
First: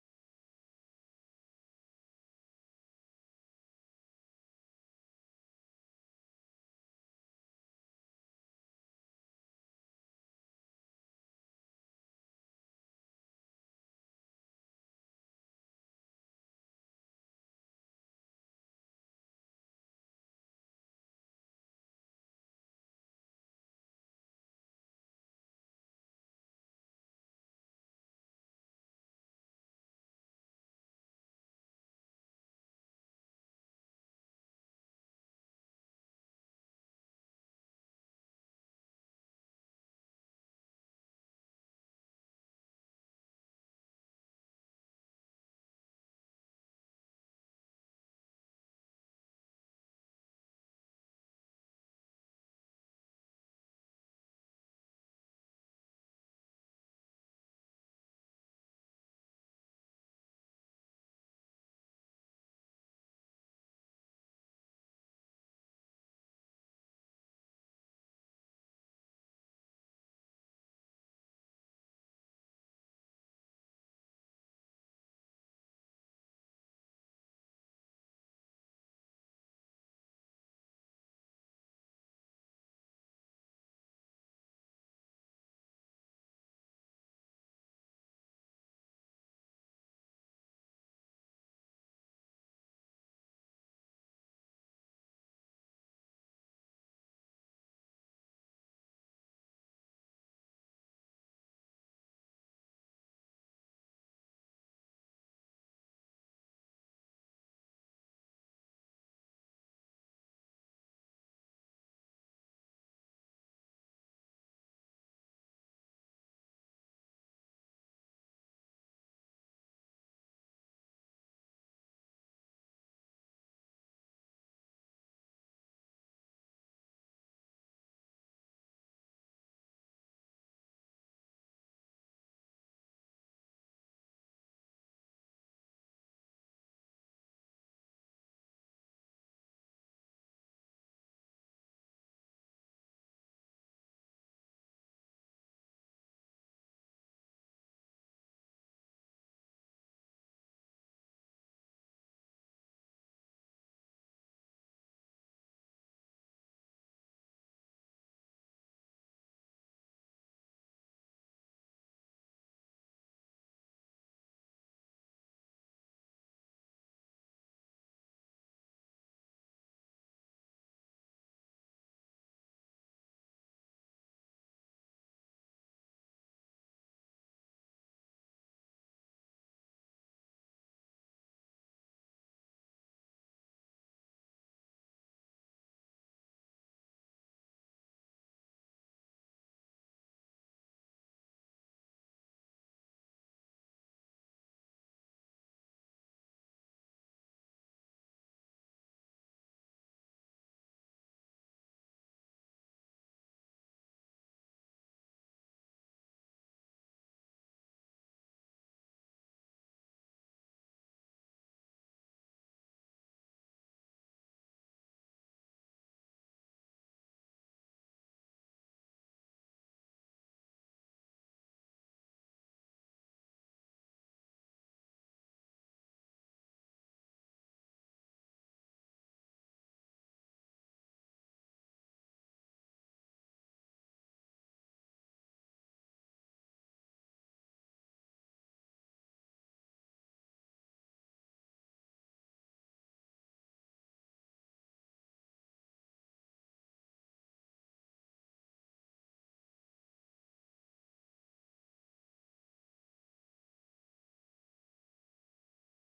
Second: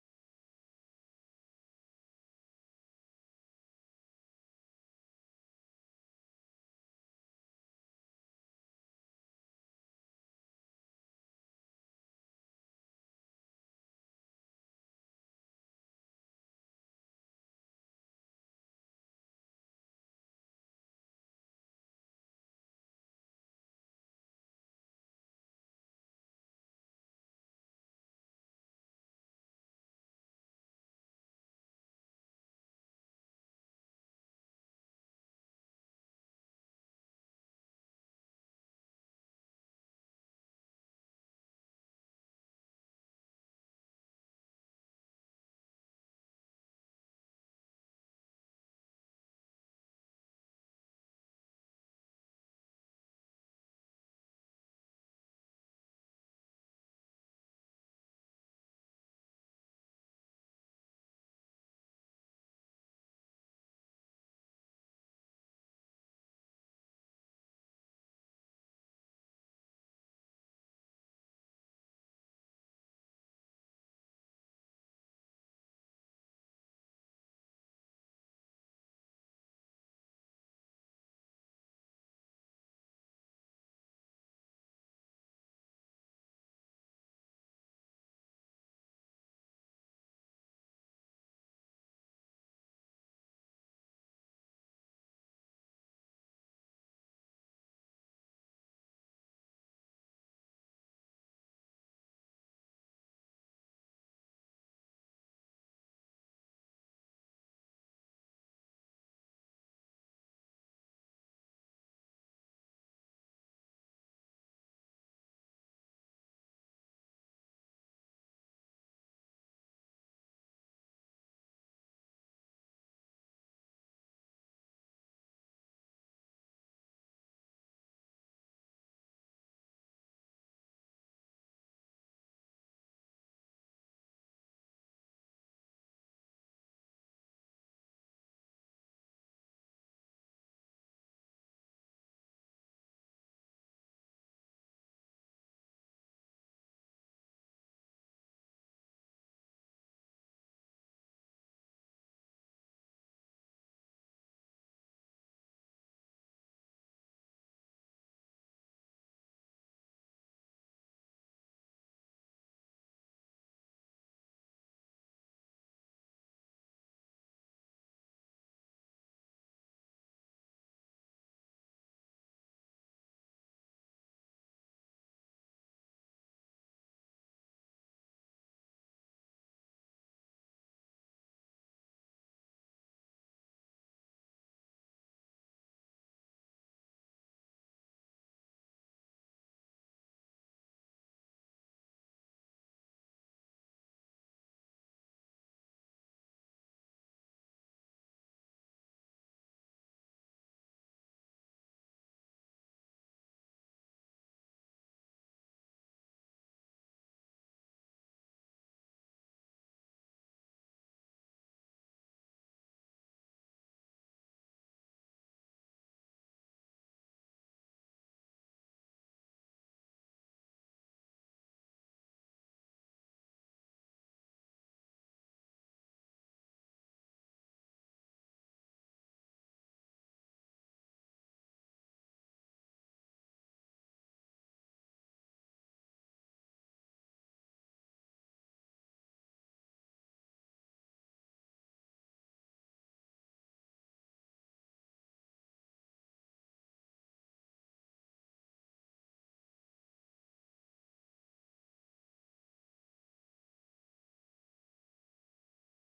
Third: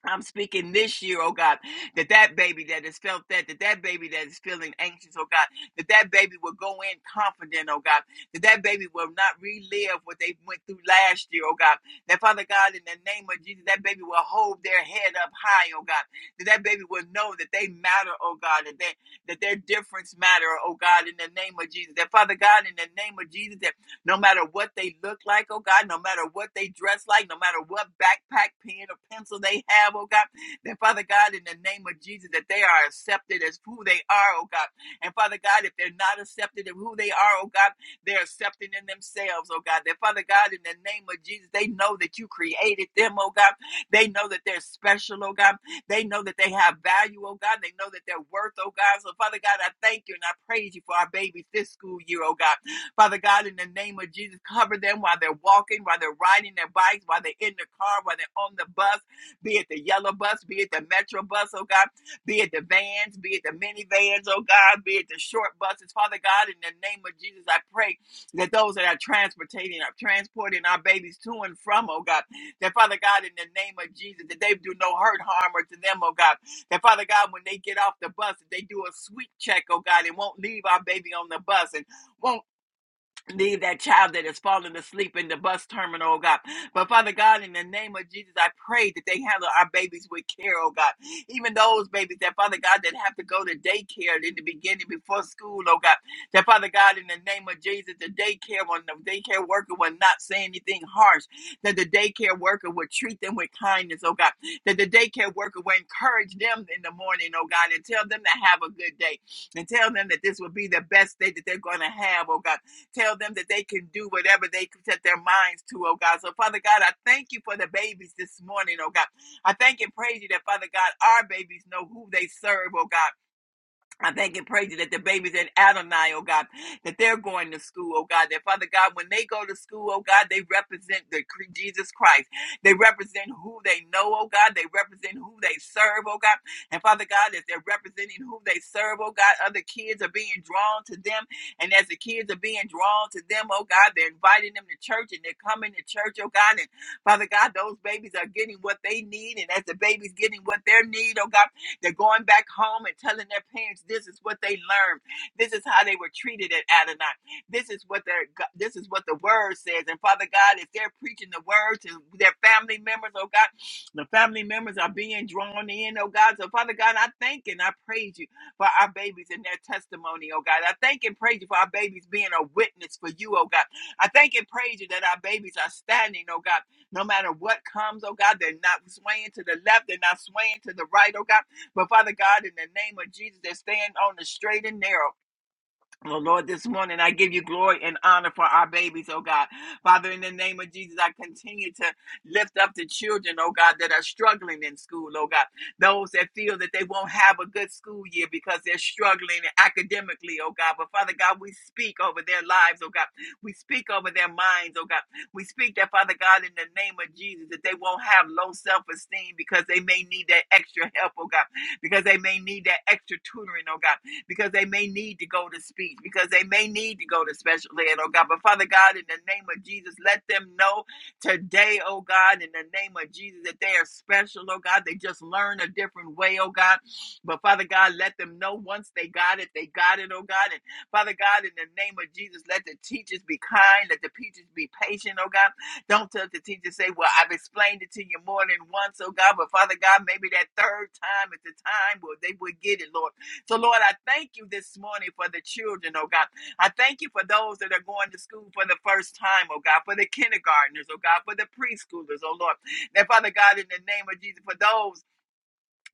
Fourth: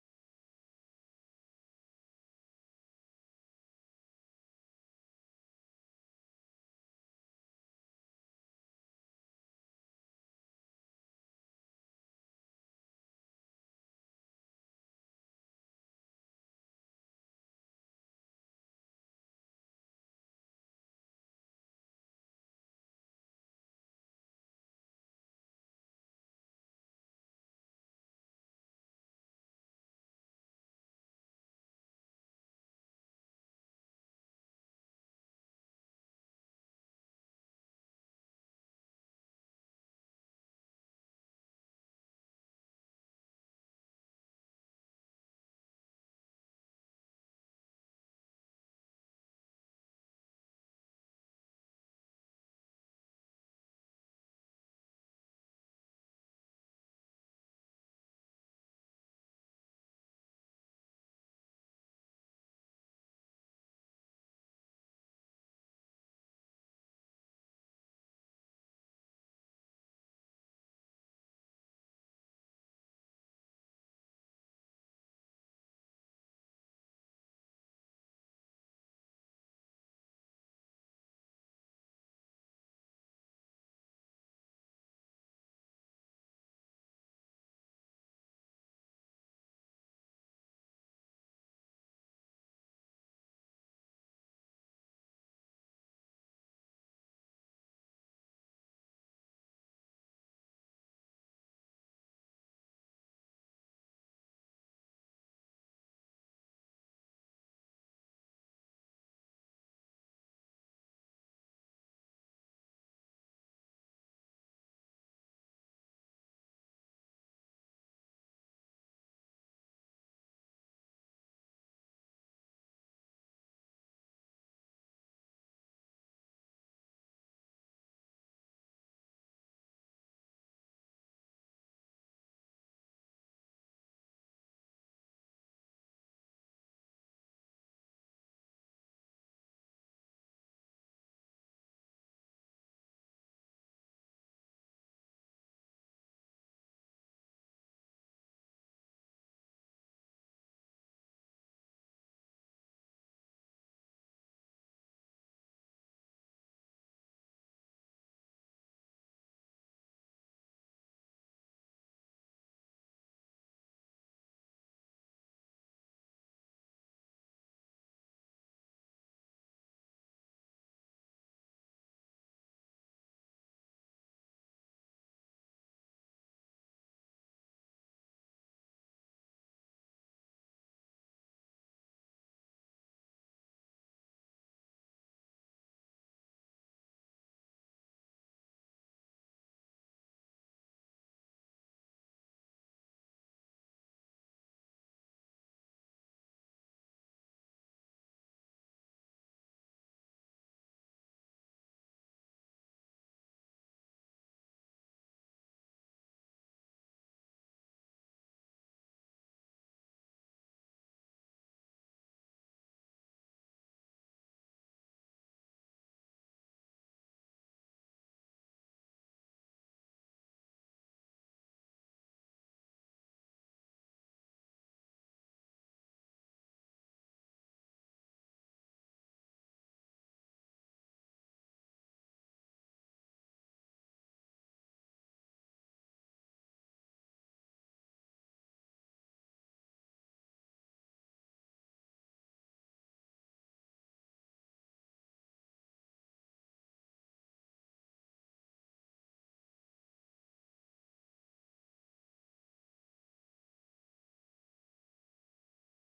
D: I'm speaking this year, oh God, that that baby that has felt that, that that baby that is feeling anxious, oh God, that that baby will go in confident, oh God, that that baby will not relive what they went through last year, oh God, that Father God, in the name of Jesus, that baby will hold their head up high, oh God, that that baby will know that they matter, oh God, that they, that their difference matter, oh God, in the name of Jesus, that Father God, in the name of Jesus, that no matter what they look like, oh God, no matter what they dress like, no matter what backpack, pen, or pencil they have, oh God, that Father God, in the name of Jesus, that they are accepted as who they are, oh God. And Father God, if they're not accepted of who they are, oh God, they're accepting in themselves, oh God. That Father God, in the name of Jesus, they know that you created them, oh God. They know that they're special, oh God. They know that they have value, oh God. They know that they're worth, oh God. So Father God, I thank you and I praise you for our babies this school year, oh God. Father God, in the name of Jesus, cover them while they're walking, while they're riding their bikes, while they're in the car, while they're on the bus, be it the yellow bus, be it the metro bus, oh God, be it the vans, be it the minivans, oh God, be it the short buses. Father God, in the name of Jesus, I pray that those that are transporting, are transporting our babies to and from, oh God, that Father God, in the name of Jesus, that they do no hurt, harm, or to them, oh God, that Father God, when they get off the bus, that they do a sweet check, oh God, and won't leave our baby on the bus and won't Leave that child that has fallen asleep in the bus terminal, oh God. But Father God, in the name of Jesus, I pray that they handle our babies with care, oh God. Even those babies that, Father God, that have to go to daycare in the beginning before school, oh God. That, Father God, in the name of Jesus, the daycare one, the daycare worker will not say anything harsh. That the daycare worker will treat them with kindness, oh God. That the daycare worker will encourage them in the morning, oh God, and tell them to have a good day and tell them that this will be the best day that they're going to have, oh God Tell them that they can do whatever they can set their minds to, oh God. So, Father God, I thank you for the babies this morning, oh God. I thank and praise you that, Father God, our babies know who they serve, oh God. I thank and praise you that the babies in Adonai, oh God, that they're going to school, oh God, that Father God, when they go to school, oh God, they represent the cre- Jesus Christ. They represent who they know, oh God. They represent who they serve, oh God. And Father God, as they're representing who they serve, oh God, other kids are being drawn to them. And as the kids are being drawn to them, oh God, they're inviting them to church and they're coming to church, oh God. And Father God, those babies are getting what they need. And as the babies getting what they need, oh God, they're going back home and telling their parents this is what they learned. This is how they were treated at Adonai. This is what their this is what the word says. And Father God, if they're preaching the word to their family members, oh God, the family members are being drawn in, oh God. So Father God, I thank and I praise you for our babies and their testimony, oh God. I thank and praise you for our babies being a witness for you, oh God. I thank and praise you that our babies are standing, oh God. No matter what comes, oh God, they're not swaying to the left, they're not swaying to the right, oh God. But Father God, in the name of Jesus, that stand on the straight and narrow. Well, Lord, this morning I give you glory and honor for our babies, oh God. Father, in the name of Jesus, I continue to lift up the children, oh God, that are struggling in school, oh God. Those that feel that they won't have a good school year because they're struggling academically, oh God. But Father God, we speak over their lives, oh God. We speak over their minds, oh God. We speak that, Father God, in the name of Jesus, that they won't have low self esteem because they may need that extra help, oh God, because they may need that extra tutoring, oh God because they may need to go to speech, because they may need to go to special ed, oh God. But Father God, in the name of Jesus, let them know today, oh God, in the name of Jesus, that they are special, oh God. They just learn a different way, oh God. But Father God, let them know once they got it, they got it, oh God. And Father God, in the name of Jesus, let the teachers be kind, let the teachers be patient, oh God. Don't tell the teacher, say, Well, I've explained it to you more than once, oh God. But Father God, maybe that third time is the time where they would get it, Lord. So, Lord, I thank you this morning for the children, oh God. I thank you for those that are going to school for the first time, oh God, for the kindergartners, oh God, for the preschoolers, oh Lord. Now, Father God, in the name of Jesus, for those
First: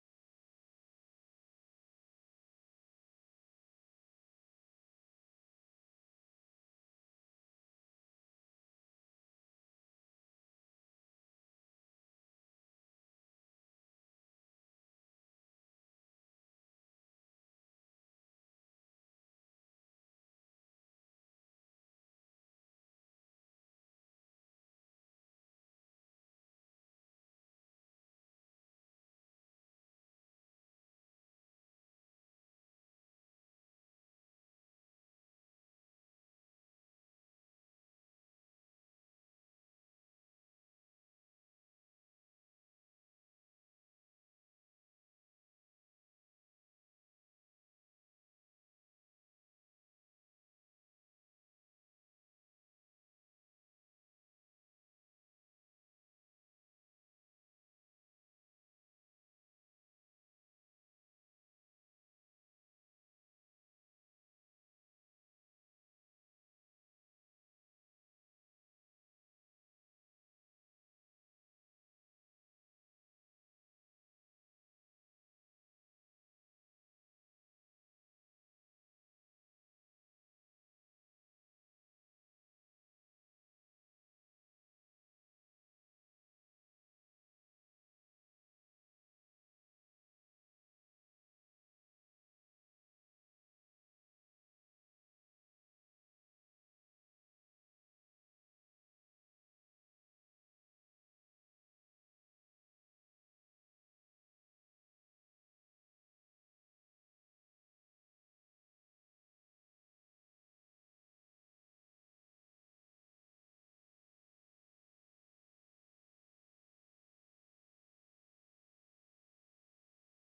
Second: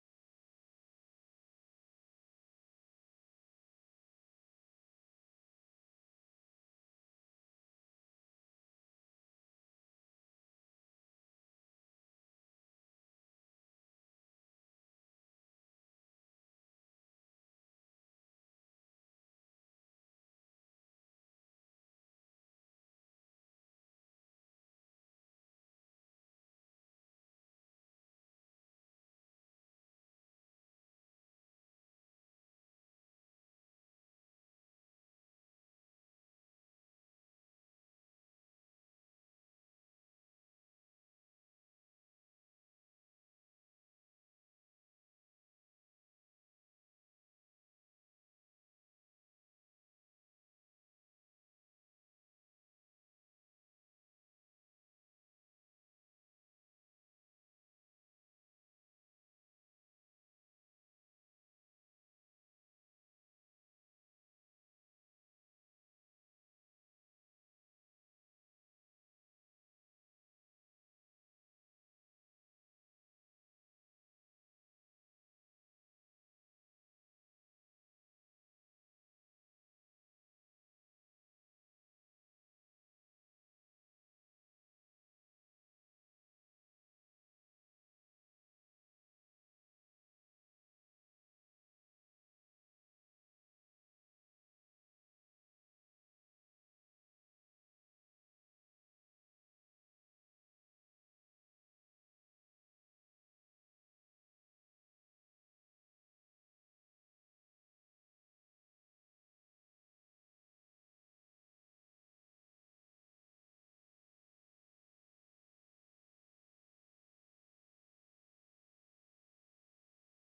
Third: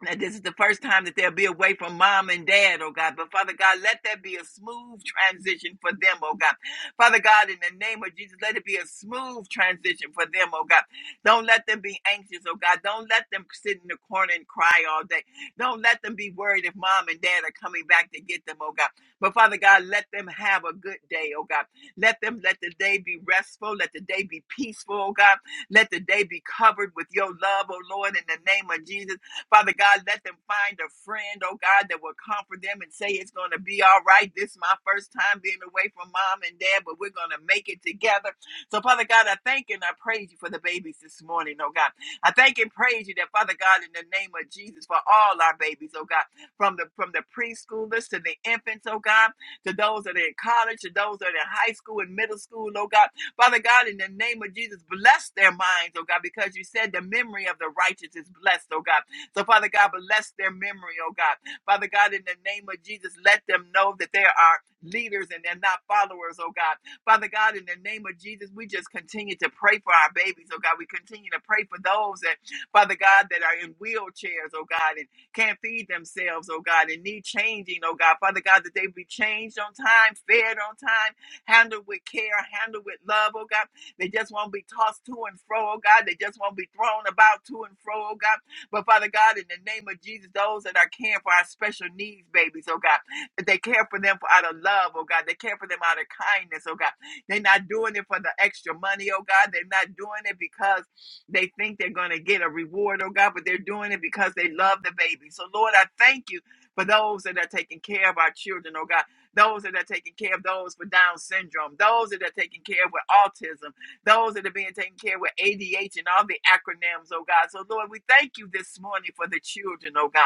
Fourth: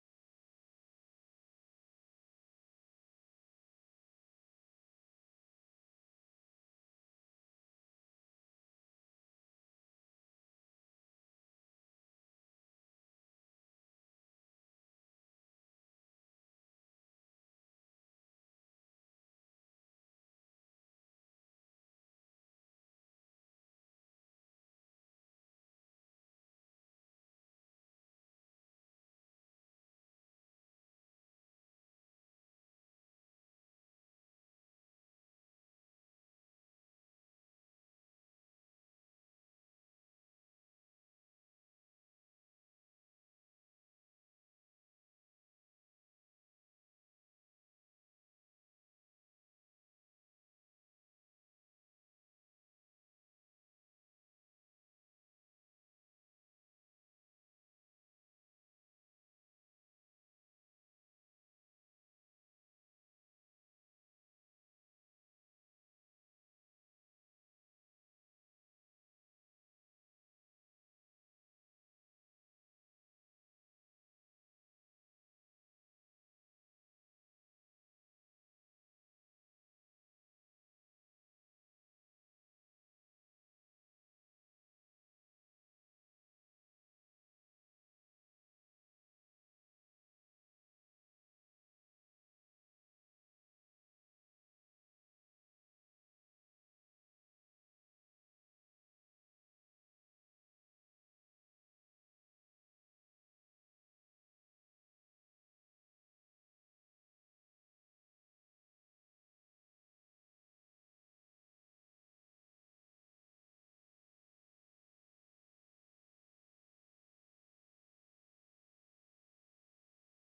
D: that this is the first time that they'll be away from mom and dad, oh God. But Father God, let that be a smooth transition for them, oh God. Father God, in the name of Jesus, let it be a smooth transition for them, oh God. Don't let them be anxious, oh God. Don't let them sit in the corner and cry all day. Don't let them be worried if mom and dad are coming back to get them, oh God. But Father God, let them have a good day, oh God. Let them let the day be restful. Let the day be peaceful, oh God. Let the day be covered with your love, oh Lord, in the name of Jesus. Father God, let them find a friend, oh God, that will comfort them and say it's going to be all right. This is my first time being away from mom and dad, but we're going to make it together. So, Father God, I thank and I praise you for the babies this morning, oh God. I thank and praise you that, Father God, in the name of Jesus, for all our babies, oh God, from the from the preschoolers to the infants, oh God, to those that are in college, to those that are in high school and middle school, oh God. Father God, in the name of Jesus, bless their minds, oh God, because you said the memory of the righteous is blessed, oh God. So, Father God, bless their memory, oh God. Father God, in the name of Jesus, let them know that they are leaders and they're not followers, oh God. Father God, in the name of Jesus, we just continue to pray for our babies, oh God. We continue to pray for those that, Father God, that are in wheelchairs, oh God, and can't feed themselves, oh God, and need changing, oh God. Father God, that they be changed on time, fed on time, handled with care, handled with love, oh God. They just won't be tossed to and fro, oh God. They just won't be thrown about to and fro, oh God. But Father God, in the name of Jesus, those that are caring for our special needs babies, oh God, that they care for them for out of love, oh God, they care for them out of kindness, oh God. They're not doing it for the extra money, oh God. They're not doing it because they think they're going to get a reward, oh God, but they're doing it because they love the baby. So, Lord, I thank you for those that are taking care of our children, oh God. Those that are taking care of those with Down syndrome, those that are taking care of with autism, those that are being taken care of with ADH and all the acronyms, oh God. So, Lord, we thank you this morning for the children, oh God.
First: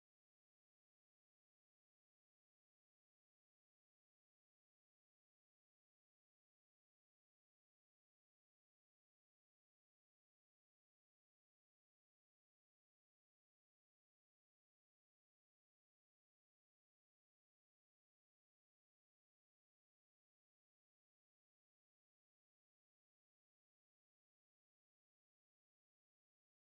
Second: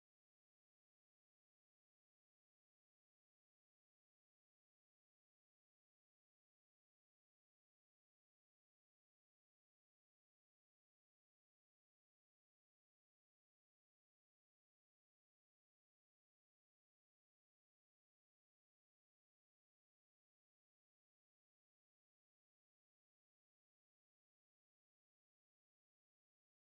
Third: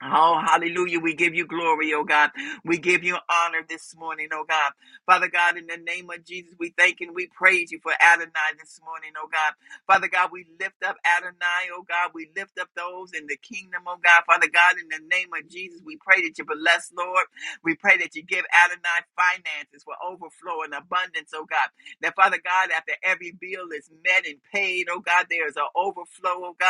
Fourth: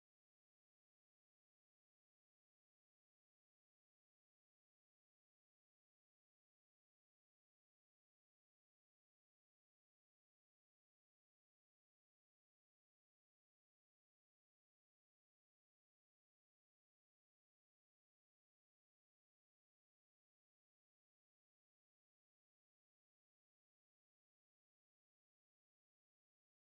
D: Oh, hallelujah. We give you glory, oh God. We give you honor this morning, oh God. Father God, in the name of Jesus, we thank and we praise you for Adonai this morning, oh God. Father God, we lift up Adonai, oh God. We lift up those in the kingdom, oh God. Father God, in the name of Jesus, we pray that you bless, Lord. We pray that you give Adonai finances for overflow and abundance, oh God. That Father God, after every bill is met and paid, oh God, there is an overflow, oh God.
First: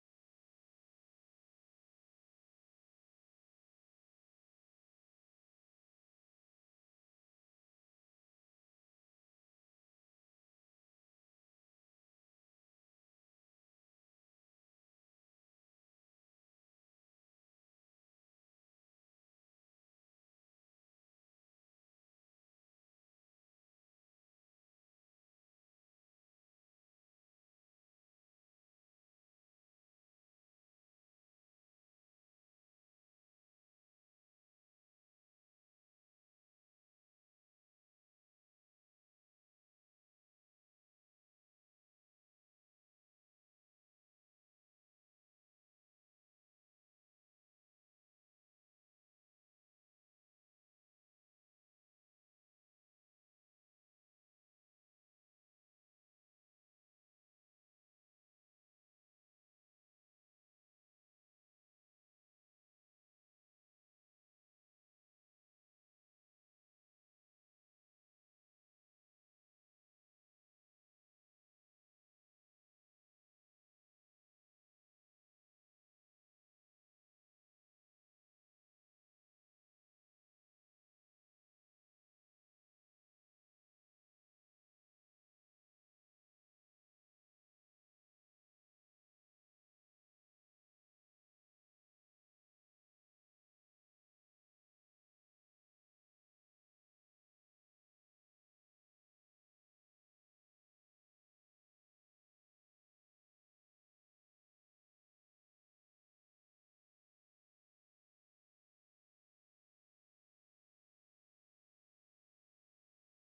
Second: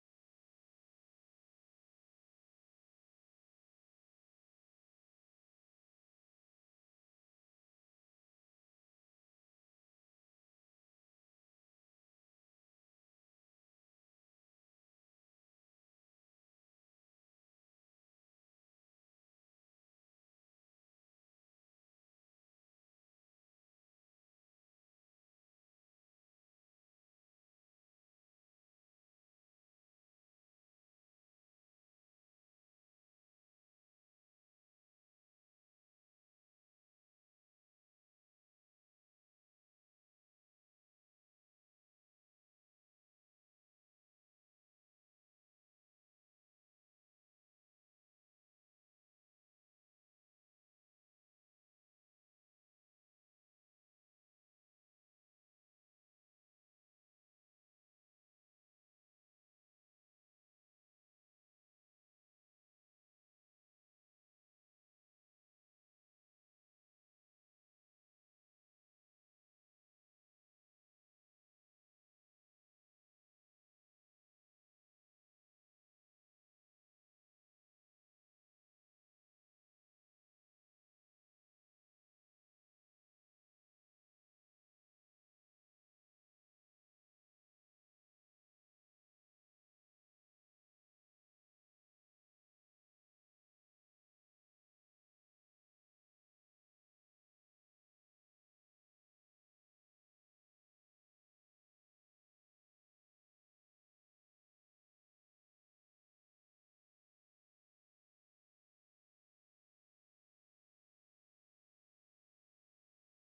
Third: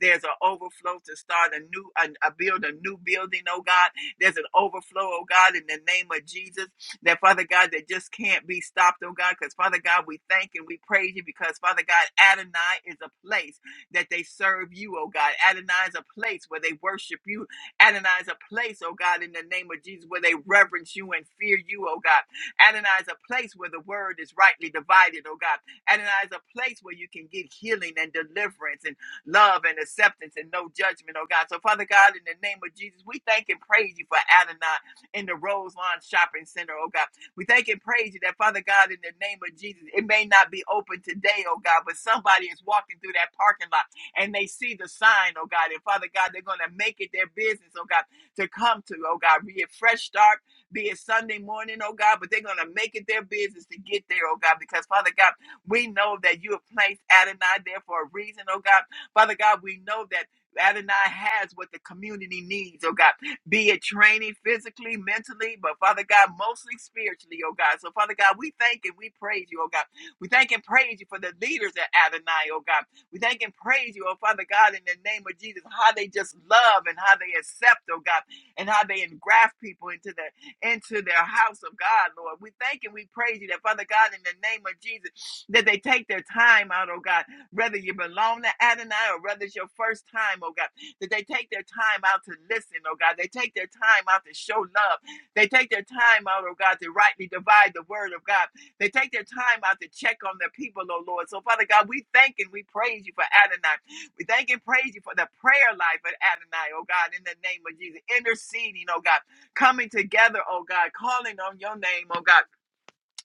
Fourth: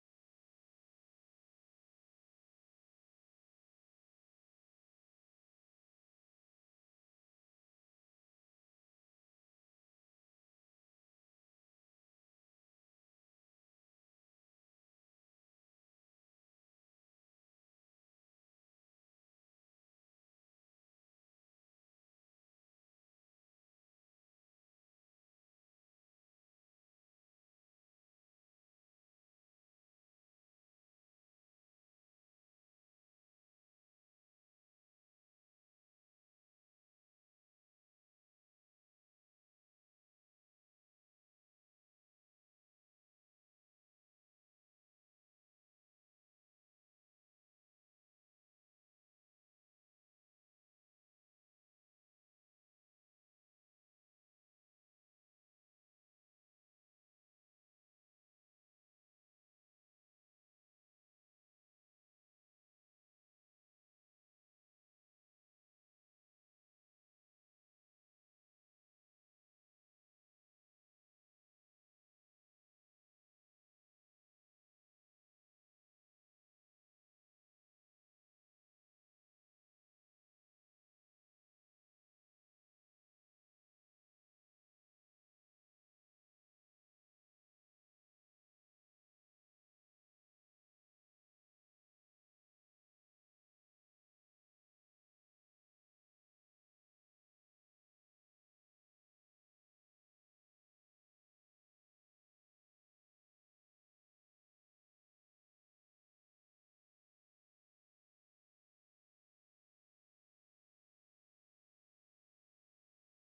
D: There's an overflow to start a new, a, a build a new building, oh God. There's an overflow, oh God, in the name of Jesus. That Father God, that just can't be stopped, oh God. Because Father God, we thank and we praise you because Father God, Adonai is a place that they serve you, oh God. Adonai is a place where they worship you. Adonai is a place, oh God, in the name of Jesus, where they reverence you and fear you, oh God. Adonai is a place where the word is rightly divided, oh God. Adonai is a place where you can get healing and deliverance. and love and acceptance and no judgment, oh God. So, Father God, in the name of Jesus, we thank and praise you for Adonai in the Rose Lawn Shopping Center, oh God. We thank and praise you that, Father God, in the name of Jesus, it may not be open today, oh God, but somebody is walking through that parking lot and they see the sign, oh God. And Father God, they're going to make it their business, oh God, to come to, oh God, be it fresh start, be it Sunday morning, oh God, but they're going to make it their business to get there, oh God, because Father God, we know that you have placed Adonai there for a reason, oh God. Father God, we know that Adonai has what the community needs, oh God, be it training physically, mentally, but Father God, mostly spiritually, oh God. So, Father God, we thank and we praise you, oh God. We thank and praise you for the leaders at Adonai, oh God. We thank and praise you, oh Father God, in the name of Jesus, how they just love and how they accept, oh God, and how they engraft people into the into their house of God, Lord. We thank and we praise you that, Father God, in the name of Jesus, that they take their time out, oh God whether you belong to Adonai or whether it's your first time, oh God, that they take their time out to listen, oh God. They take their time out to show love. They take their time out, oh God, to rightly divide the word of God. They take their time out to check on their people, oh Lord. So, Father God, we thank and we praise you for Adonai. We thank and praise you for the prayer life of Adonai, oh God, in the name of Jesus. Interceding, oh God. Coming together, oh God. Calling on your name, oh God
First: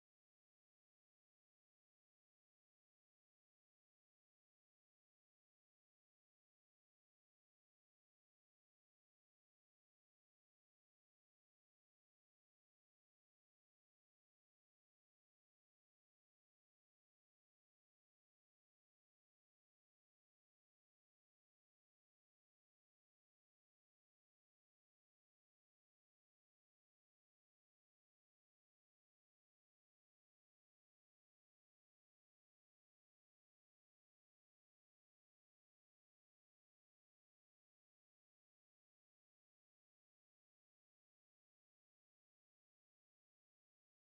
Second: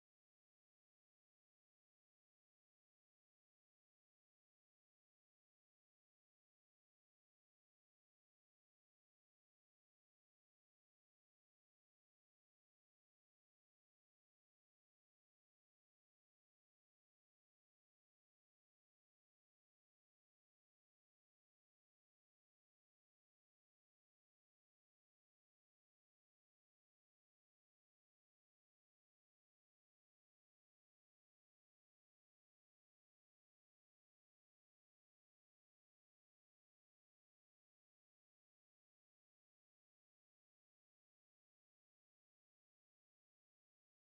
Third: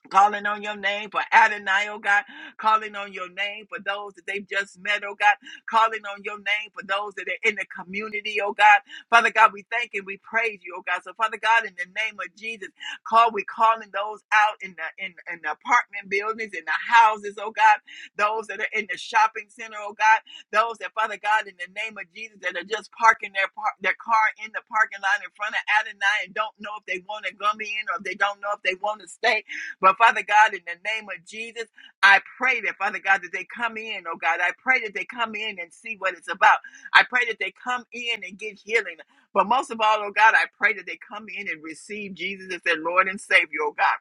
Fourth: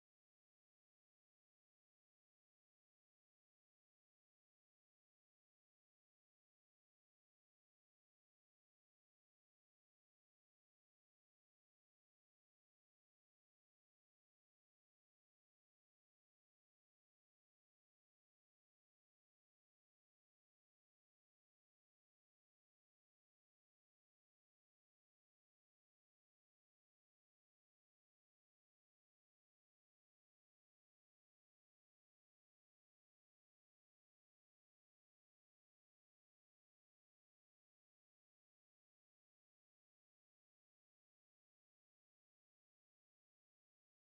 D: Calling on your name for Adonai, oh God. Calling on your name for those that they've just met, oh God. Calling on your name for those that are in the community, oh God. Father God, we thank and we praise you, oh God. So Father God, in the name of Jesus, call we calling those out in the in, in the apartment buildings, in the houses, oh God. Those that are in the shopping center, oh God. Those that Father God, in the name of Jesus, that are just parking their par- their car in the parking lot in front of Adonai and don't know if they want to come in or if they don't know if they want to stay. But Father God, in the name of Jesus, I pray that Father God that they come in, oh God. I pray that they come in and see what it's about. I pray that they come in and get healing. But most of all, oh God, I pray that they come in and receive Jesus as their Lord and Savior, oh God.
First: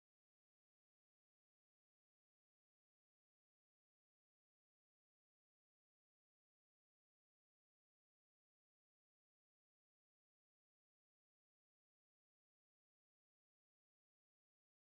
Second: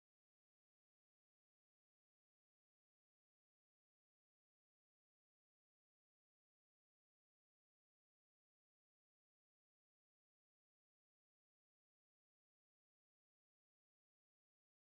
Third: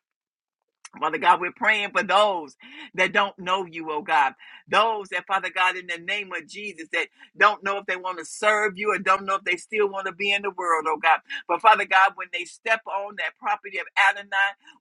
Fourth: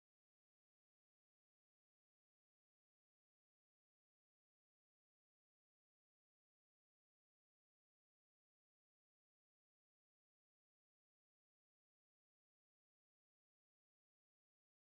D: Father God, we're praying for those that don't know you, oh God. Those that, Father God, in the name of Jesus, that don't know if they want to serve you or don't know if they still want to be in the world, oh God. But Father God, when they step on that property of Adonai,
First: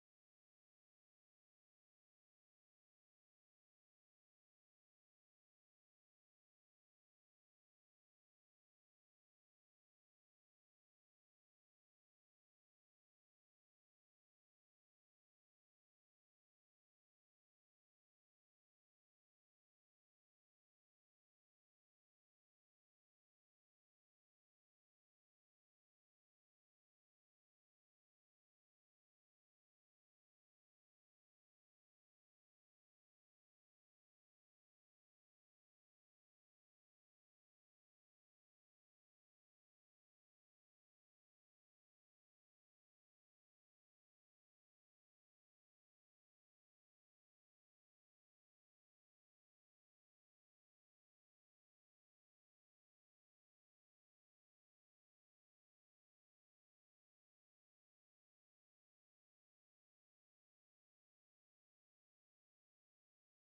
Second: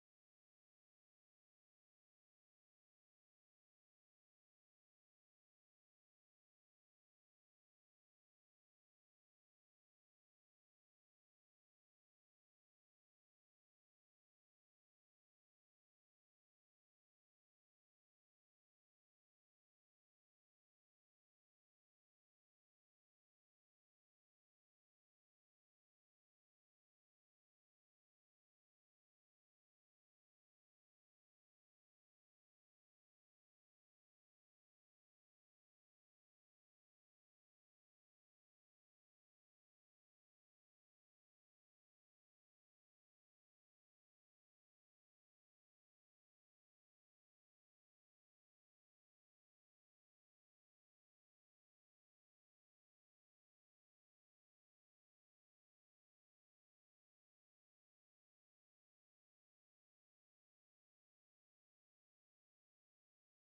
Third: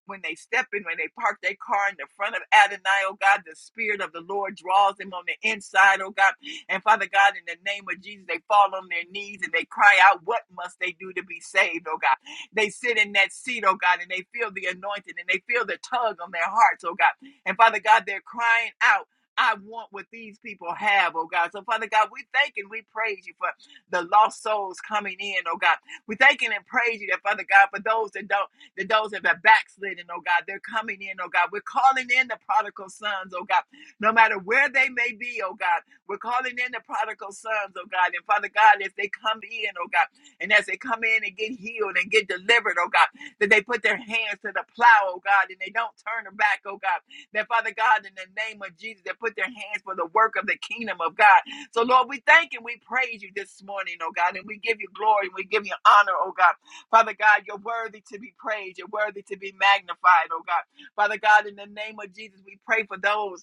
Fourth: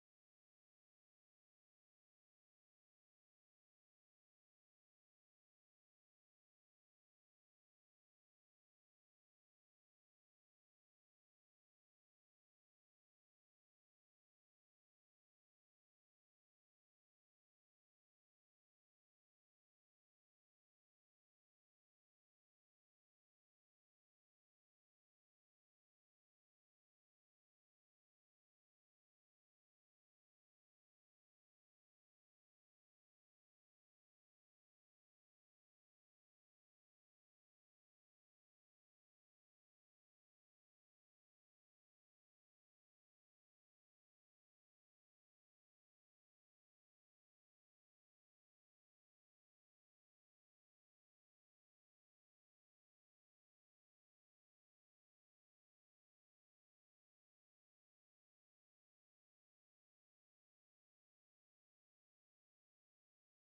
D: when they step in, when they park their car in the front of Adonai, oh God, the Spirit of the Lord draws them on the inside, oh God. And Father God, in the name of Jesus, they fall on their knees and they cry out, What must they do to be saved, oh God? They sit in that seat, oh God, and they feel the anointing and they feel the tug on their hearts, oh God. And Father God, they're crying out. I want what these people have, oh God. So, Father God, we thank and we praise you for the lost souls coming in, oh God. We thank and praise you that, Father God, for those that don't, that those that have backslidden, oh God, they're coming in, oh God. We're calling in the prodigal sons, oh God, no matter where they may be, oh God. We're calling in the prodigal sons, oh God. And Father God, if they come in, oh God. And as they come in and get healed and get delivered, oh God, that they put their hands to the plow, oh God, and they don't turn their back, oh God. That Father God, in the name of Jesus, they put their hands for the work of the kingdom of God. So Lord, we thank and we praise you this morning, oh God, and we give you glory and we give you honor, oh God. Father God, you're worthy to be praised, you're worthy to be magnified, oh God. Father God, in the name of Jesus, we pray for those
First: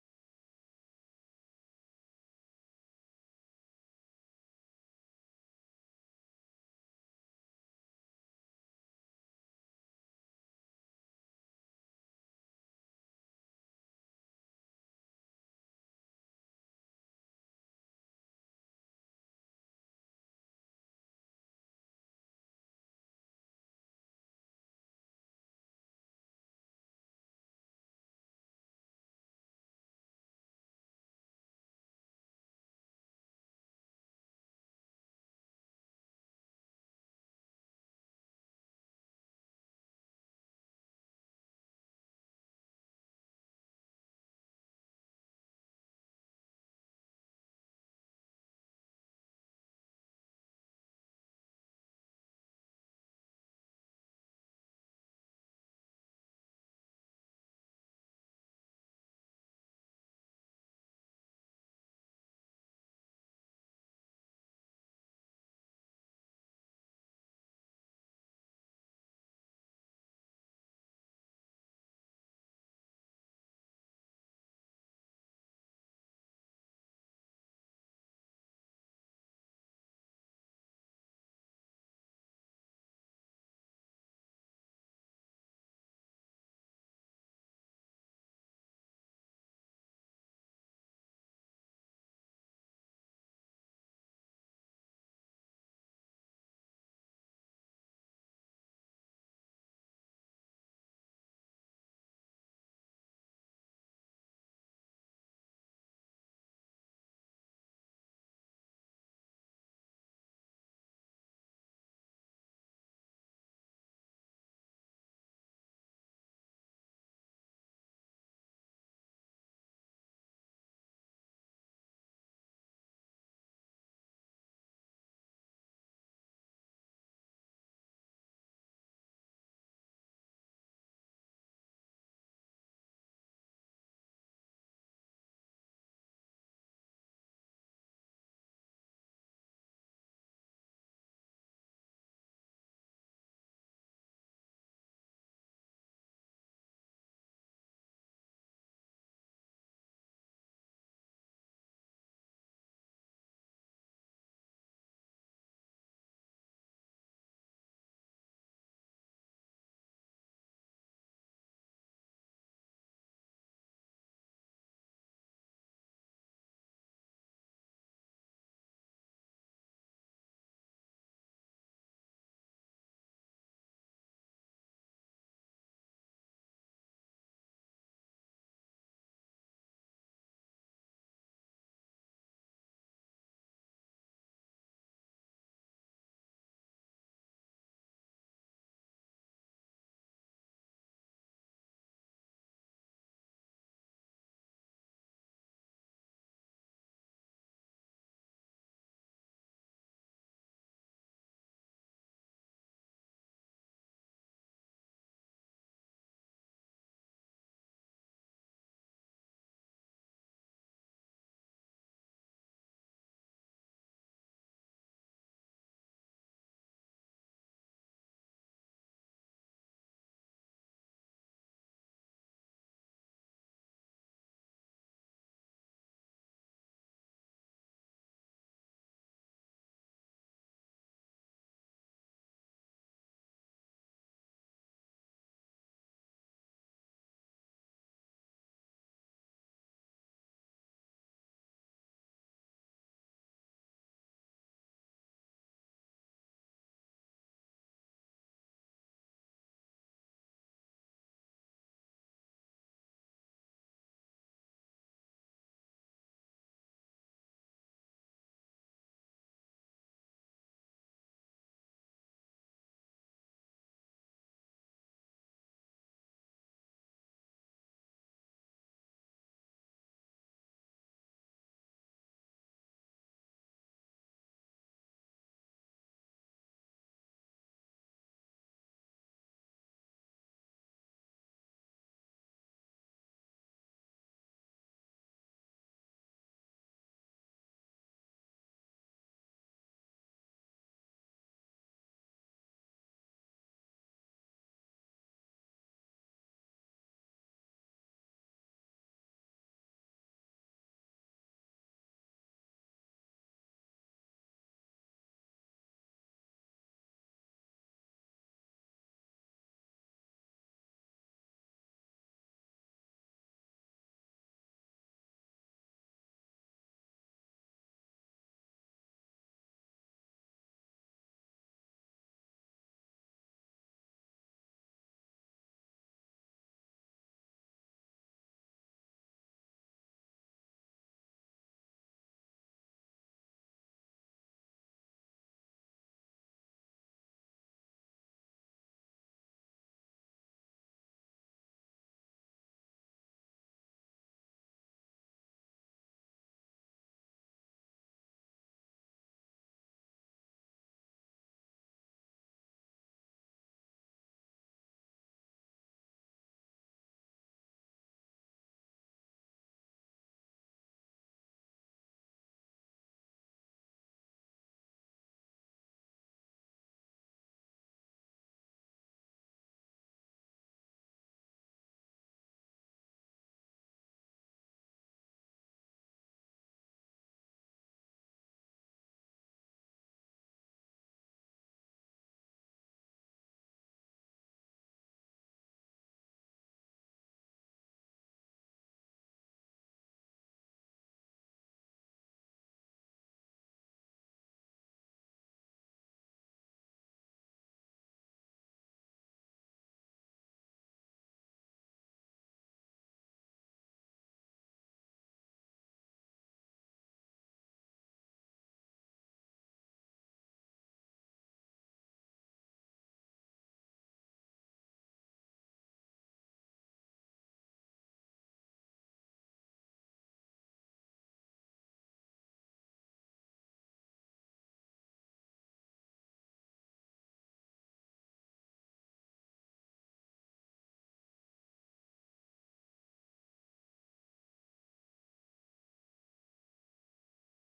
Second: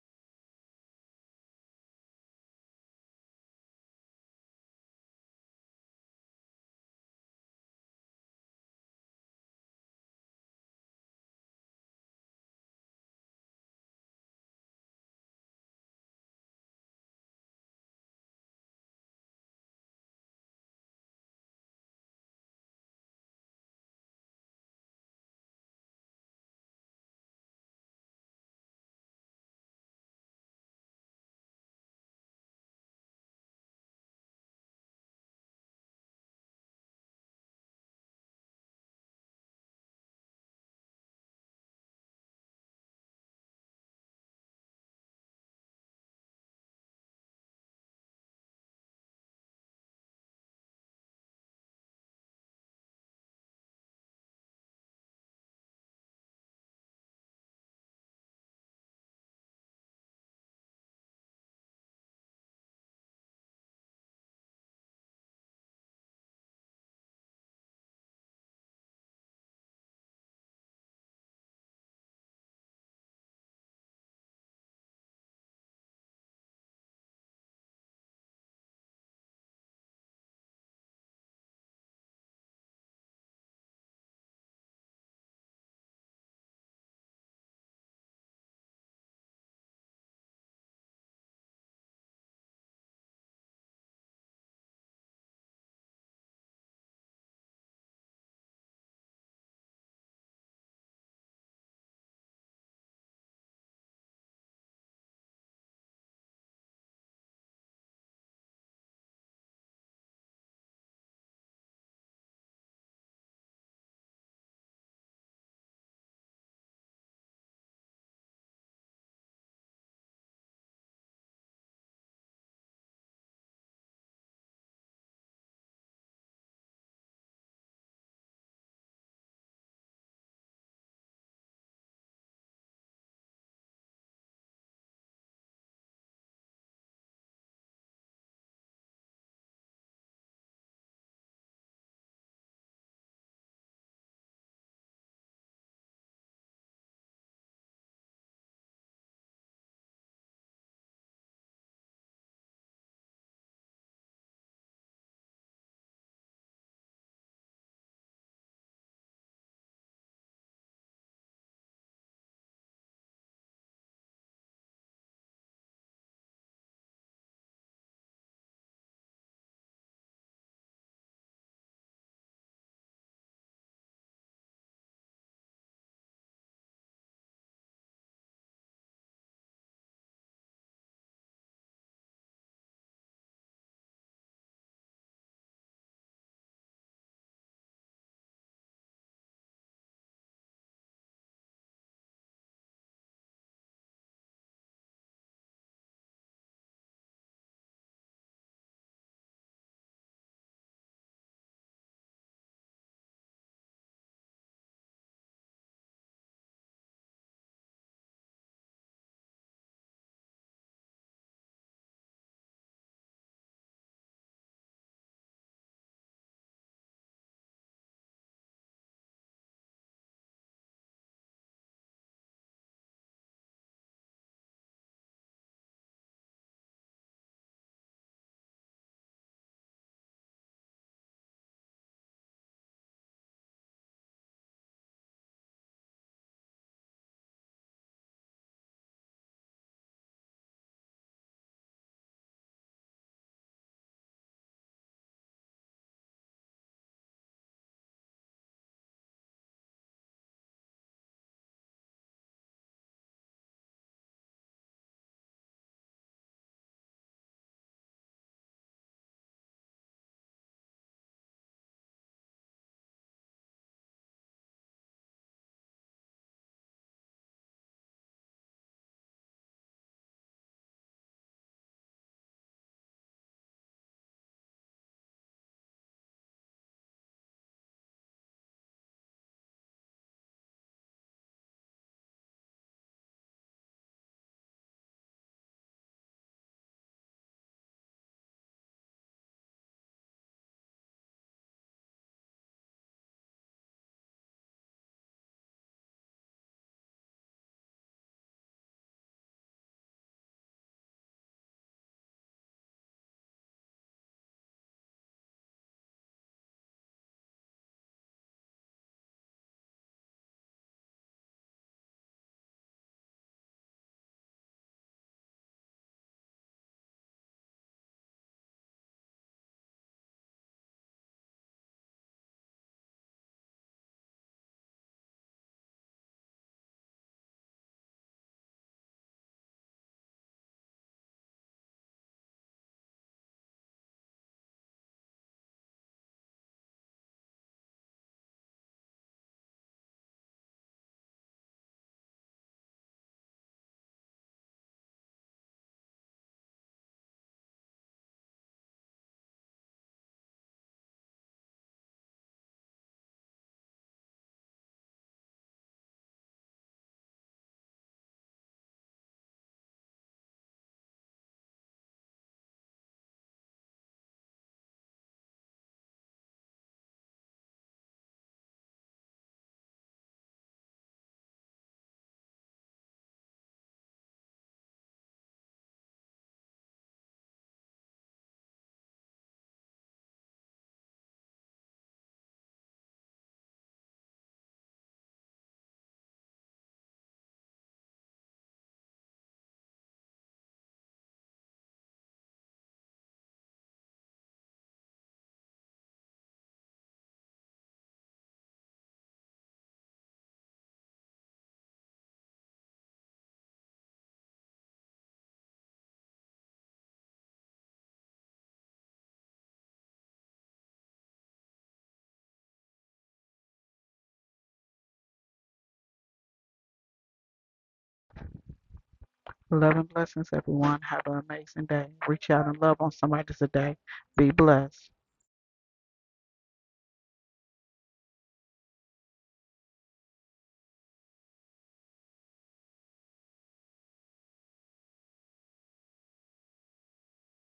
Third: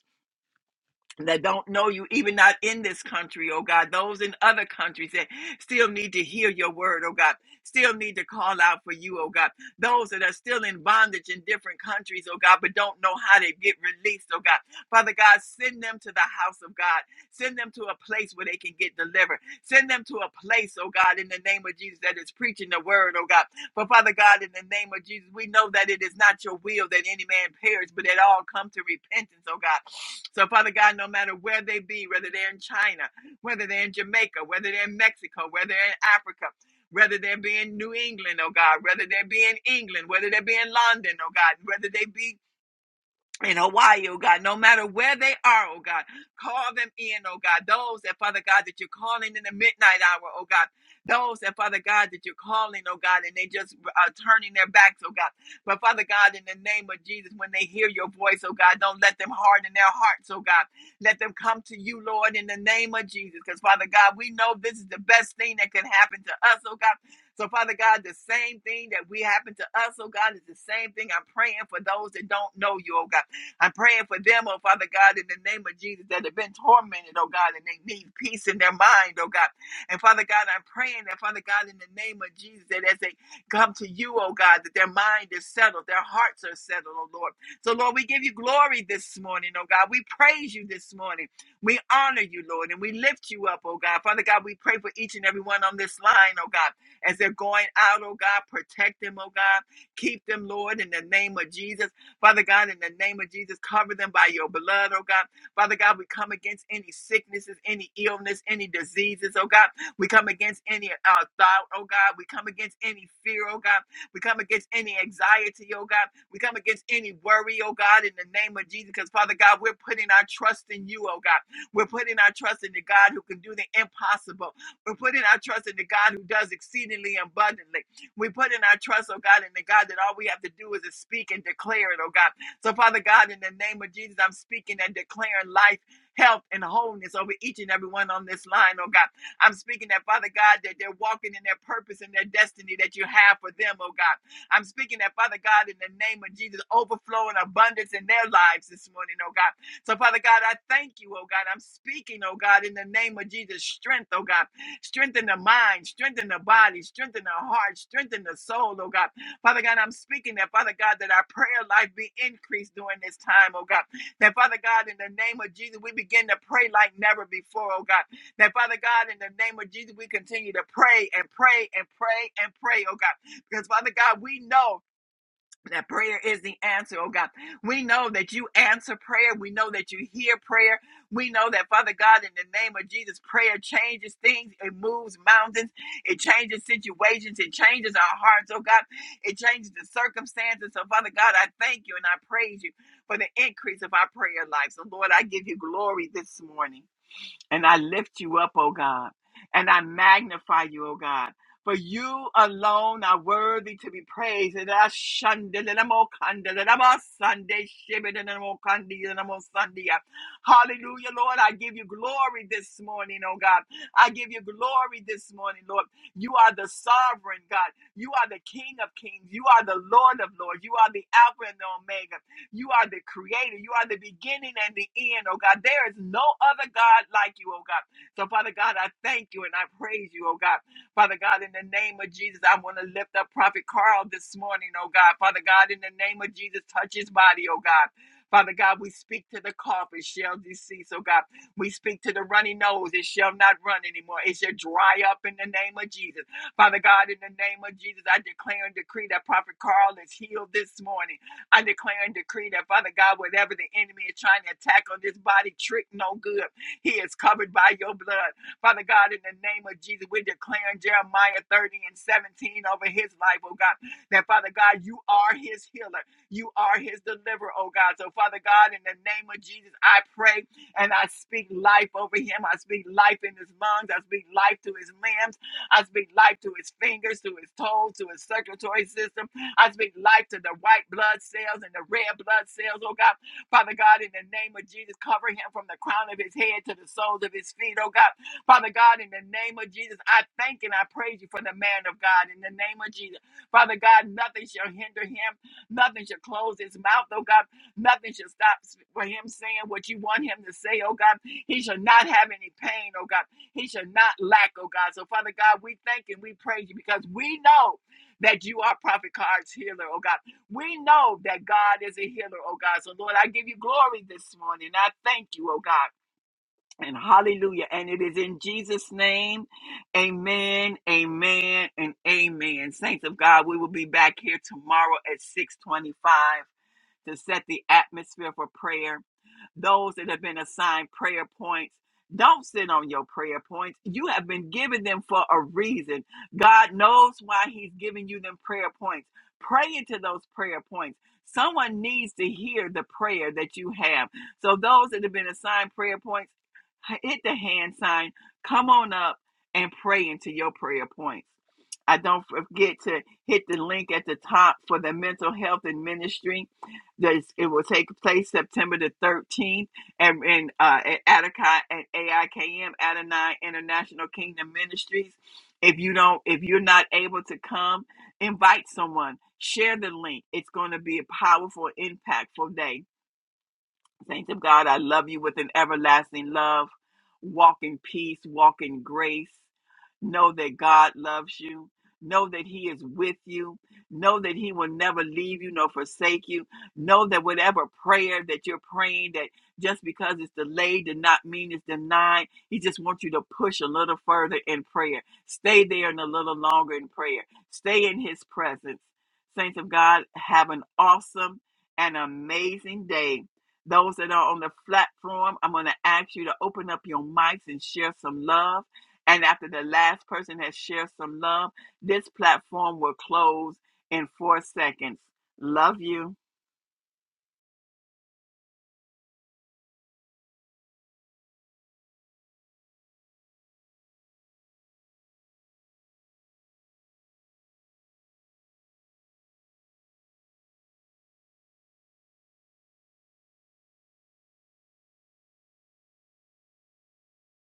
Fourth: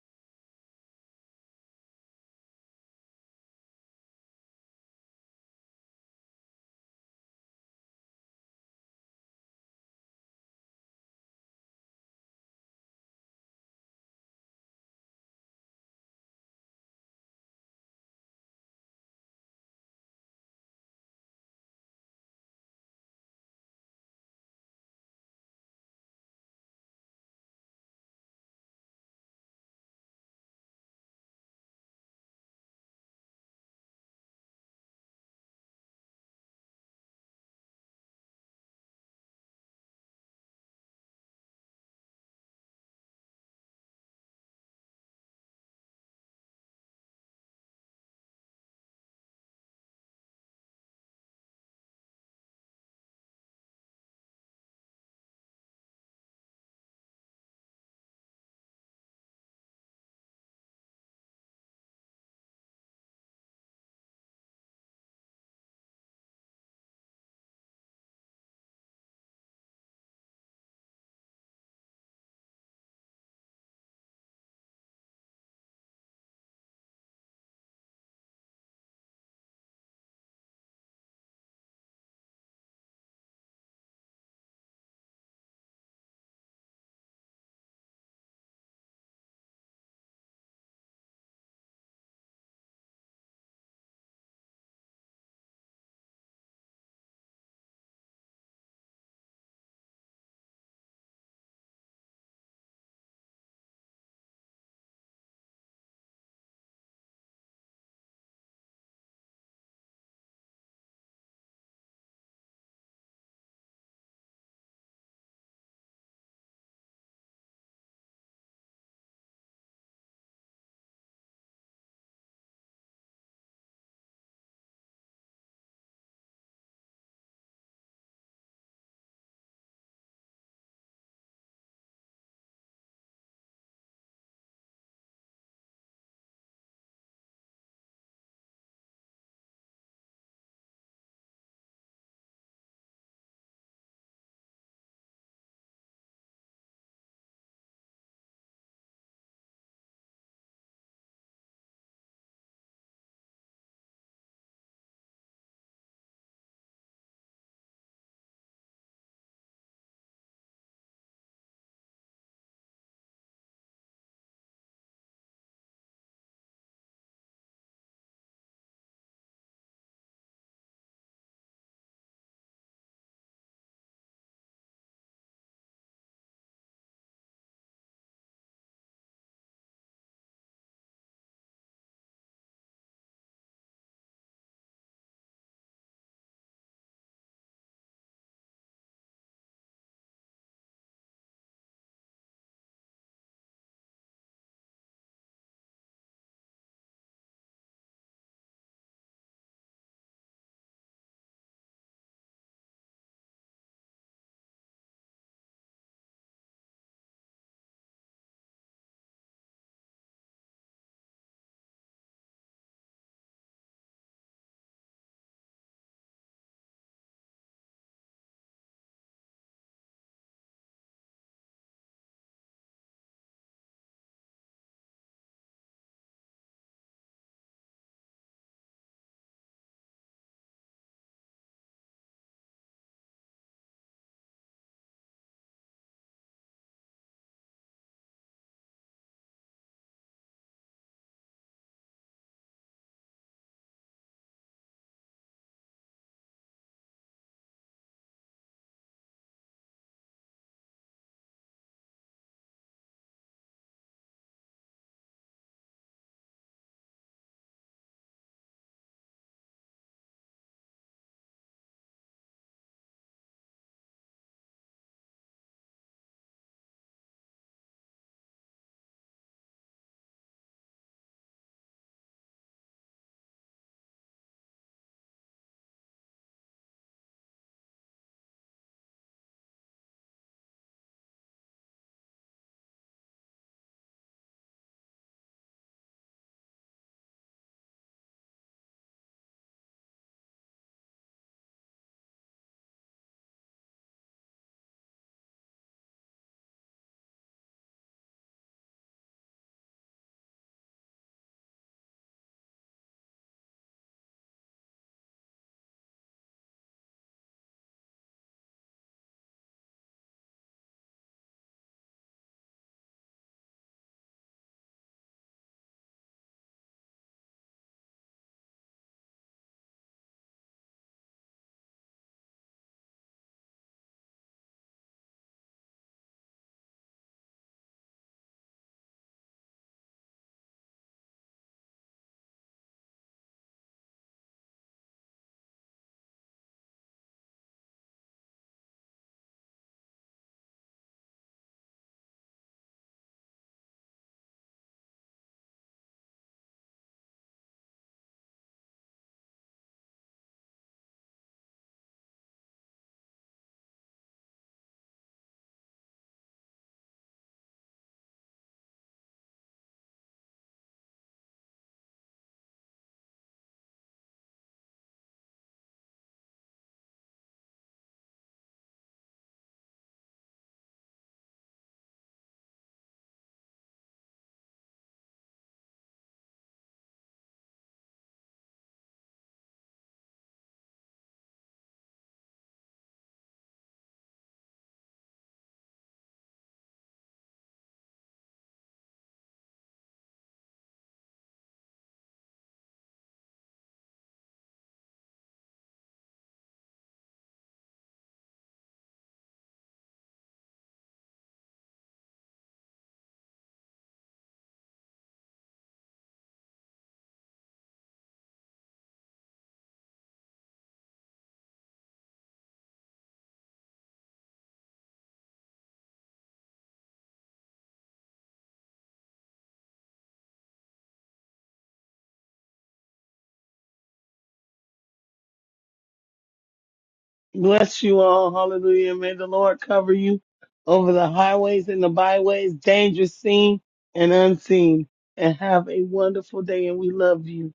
D: that don't know you, even not in this country, oh God, those in other countries that still need to hear your word, oh God, still need to call out for you, oh God, those that are still in bondage in different countries, oh God, but don't know how to get released, oh God. Father God, send them to the house of God, send them to a place where they can get delivered, send them to a place, oh God, in the name of Jesus that is preaching the word, oh God, but Father God, in the name of Jesus, we know that it is not your will that any man perish, but that all come to repentance, oh God. So, Father God, no matter where they be, whether they're in China, whether they're in Jamaica, whether they're in Mexico, whether they're in Africa, whether they be in New England, oh God, whether they be in England, whether they be in London, oh God, whether they be in Hawaii, oh God, no matter where they are, oh God, call them in, oh God. Those that, Father God, that you're calling in the midnight hour, oh God. Those that, Father God, that you're calling, oh God, and they just are turning their backs, oh God. But Father God, in the name of Jesus, when they hear your voice, oh God, don't let them harden their hearts, oh God. Let them come to you, Lord, in the name of Jesus. Because Father God, we know this is the best thing that can happen to us, oh God. So, Father God, the same thing that we happen to us, oh God, is the same thing I'm praying for those that don't know you, oh God. I'm praying for them, oh Father God, in the name of Jesus, that have been tormented, oh God, and they need peace in their mind, oh God. And Father God, I'm praying that, Father God, in the name of Jesus, that as they come to you, oh God, that their mind is settled, their hearts are settled, oh Lord. So, Lord, we give you glory this morning, oh God. We praise you this morning. We honor you, Lord, and we lift you up, oh God. Father God, we pray for each and every one on this line, oh God, as they're going out, oh God. Protect them, oh God. Keep them, Lord, in the name of Jesus. Father God, in the name of Jesus, cover them by your blood, oh God. Father God, we come against any sicknesses, any illness, any diseases, oh God. We come against any uh, thought, oh God. We come against any fear, oh God. We come against any anxiety, oh God. We come against any worry, oh God, in the name of Jesus. Because, Father God, we're putting our trust in you, oh God. We're putting our trust in the God who can do the impossible. We're putting our trust in the God who does exceedingly abundantly. We put in our trust, oh God, in the God that all we have to do is to speak and declare it, oh God. So, Father God, in the name of Jesus, I'm speaking and declaring life, health, and wholeness over each and every one on this line, oh God. I'm speaking that, Father God, that they're walking in their purpose and their destiny that you have for them, oh God. I'm speaking that, Father God, in the name of Jesus, overflow and abundance in their lives this morning, oh God. So, Father God, I thank you, oh God. I'm speaking, oh God, in the name of Jesus, strength, oh God. Strengthen the mind, strengthen the body, strengthen the heart, strengthen the soul, oh God. Father God, I'm speaking that, Father God, that our prayer life be increased during this time, oh God. That, Father God, in the name of Jesus, we begin to pray like never before, oh God. That, Father God, in the name of Jesus, we continue to pray and pray and pray and pray, oh God. Because, Father God, we know that prayer is the answer, oh God. We know that you answer prayer. We know that you hear prayer. We know that, Father God, in the name of Jesus, prayer changes things. It moves mountains. It changes situations. It changes our hearts, oh God. It changes the circumstances. So, Father God, I thank you and I praise you for the increase of our prayer life. So, Lord, I give you glory this morning. And I lift you up, O God, and I magnify you, O God. For you alone are worthy to be praised. And I shunned it, and I'm all I'm Sunday, shivered, and I'm all kind and I'm Sunday. Hallelujah, Lord. I give you glory this morning, oh God. I give you glory this morning, Lord. You are the sovereign God. You are the King of kings. You are the Lord of lords. You are the Alpha and the Omega. You are the creator. You are the beginning and the end, oh God. There is no other God like you, oh God. So, Father God, I thank you and I praise you, oh God. Father God, in the name of Jesus, I want to lift up Prophet Carl this morning, oh God. Father God, in the name of Jesus, touch his body, oh God. Father God, we speak to the cough, it shall decease, oh God. We speak to the runny nose, it shall not run anymore. It shall dry up in the name of Jesus. Father God, in the name of Jesus, I declare and decree that Prophet Carl is healed this morning. I declare and decree that, Father God, whatever the enemy is trying to attack on this body, trick no good. He is covered by your blood. Father God, in the name of Jesus, we're declaring Jeremiah 30 and 17 over his life, oh God, that, Father God, you are his healer. You are his deliverer, oh God. So, Father God, in the name of Jesus, I pray and I speak life over him. I speak life in his lungs. I speak life to his limbs. I speak life to his fingers, to his toes, to his circulatory system. I speak life to the white blood cells and the red blood cells, oh God. Father God, in the name of Jesus, cover him from the crown of his head to the soles of his feet, oh God. Father God, in the name of Jesus, I thank and I praise you for the man of God. In the name of Jesus, Father God, nothing shall hinder him, nothing shall close his mouth, oh God. Nothing shall stop for him saying what you want him to say, oh God. He shall not have any pain, oh God. He shall not lack, oh God. So, Father God, we thank and we praise you because we know that you are Prophet Card's healer, oh God. We know that God is a healer, oh God. So, Lord, I give you glory this morning. I thank you, oh God. And hallelujah. And it is in Jesus' name. Amen, amen, and amen. Saints of God, we will be back here tomorrow at 625 to set the atmosphere for prayer those that have been assigned prayer points. Don't sit on your prayer points. You have been given them for a reason. God knows why He's giving you them prayer points. Pray into those prayer points. Someone needs to hear the prayer that you have. So, those that have been assigned prayer points, hit the hand sign, come on up and pray into your prayer points. I don't forget to hit the link at the top for the mental health and ministry. This, it will take place September the 13th and in uh, at Attica at AIKM Adonai International Kingdom Ministries. If you don't, if you're not able to come, invite someone. Share the link. It's going to be a powerful, impactful day. Saints of God, I love you with an everlasting love. Walk in peace, walk in grace. Know that God loves you. Know that He is with you. Know that He will never leave you nor forsake you. Know that whatever prayer that you're praying, that just because it's delayed did not mean it's denied. He just wants you to push a little further in prayer. Stay there and a little longer in prayer. Stay in His presence. Saints of God, have an awesome and amazing day those that are on the platform, I'm going to ask you to open up your mics and share some love. And after the last person has shared some love, this platform will close in four seconds. Love you.
B: Love and blessings, everyone. Have an amazing day. Reach out and love on somebody today. Be blessed.
C: Bless you all, hallelujah. May the Lord cover you over the highways and the byways, dangerous seen and unseen. And have a wonderful day, and we love you.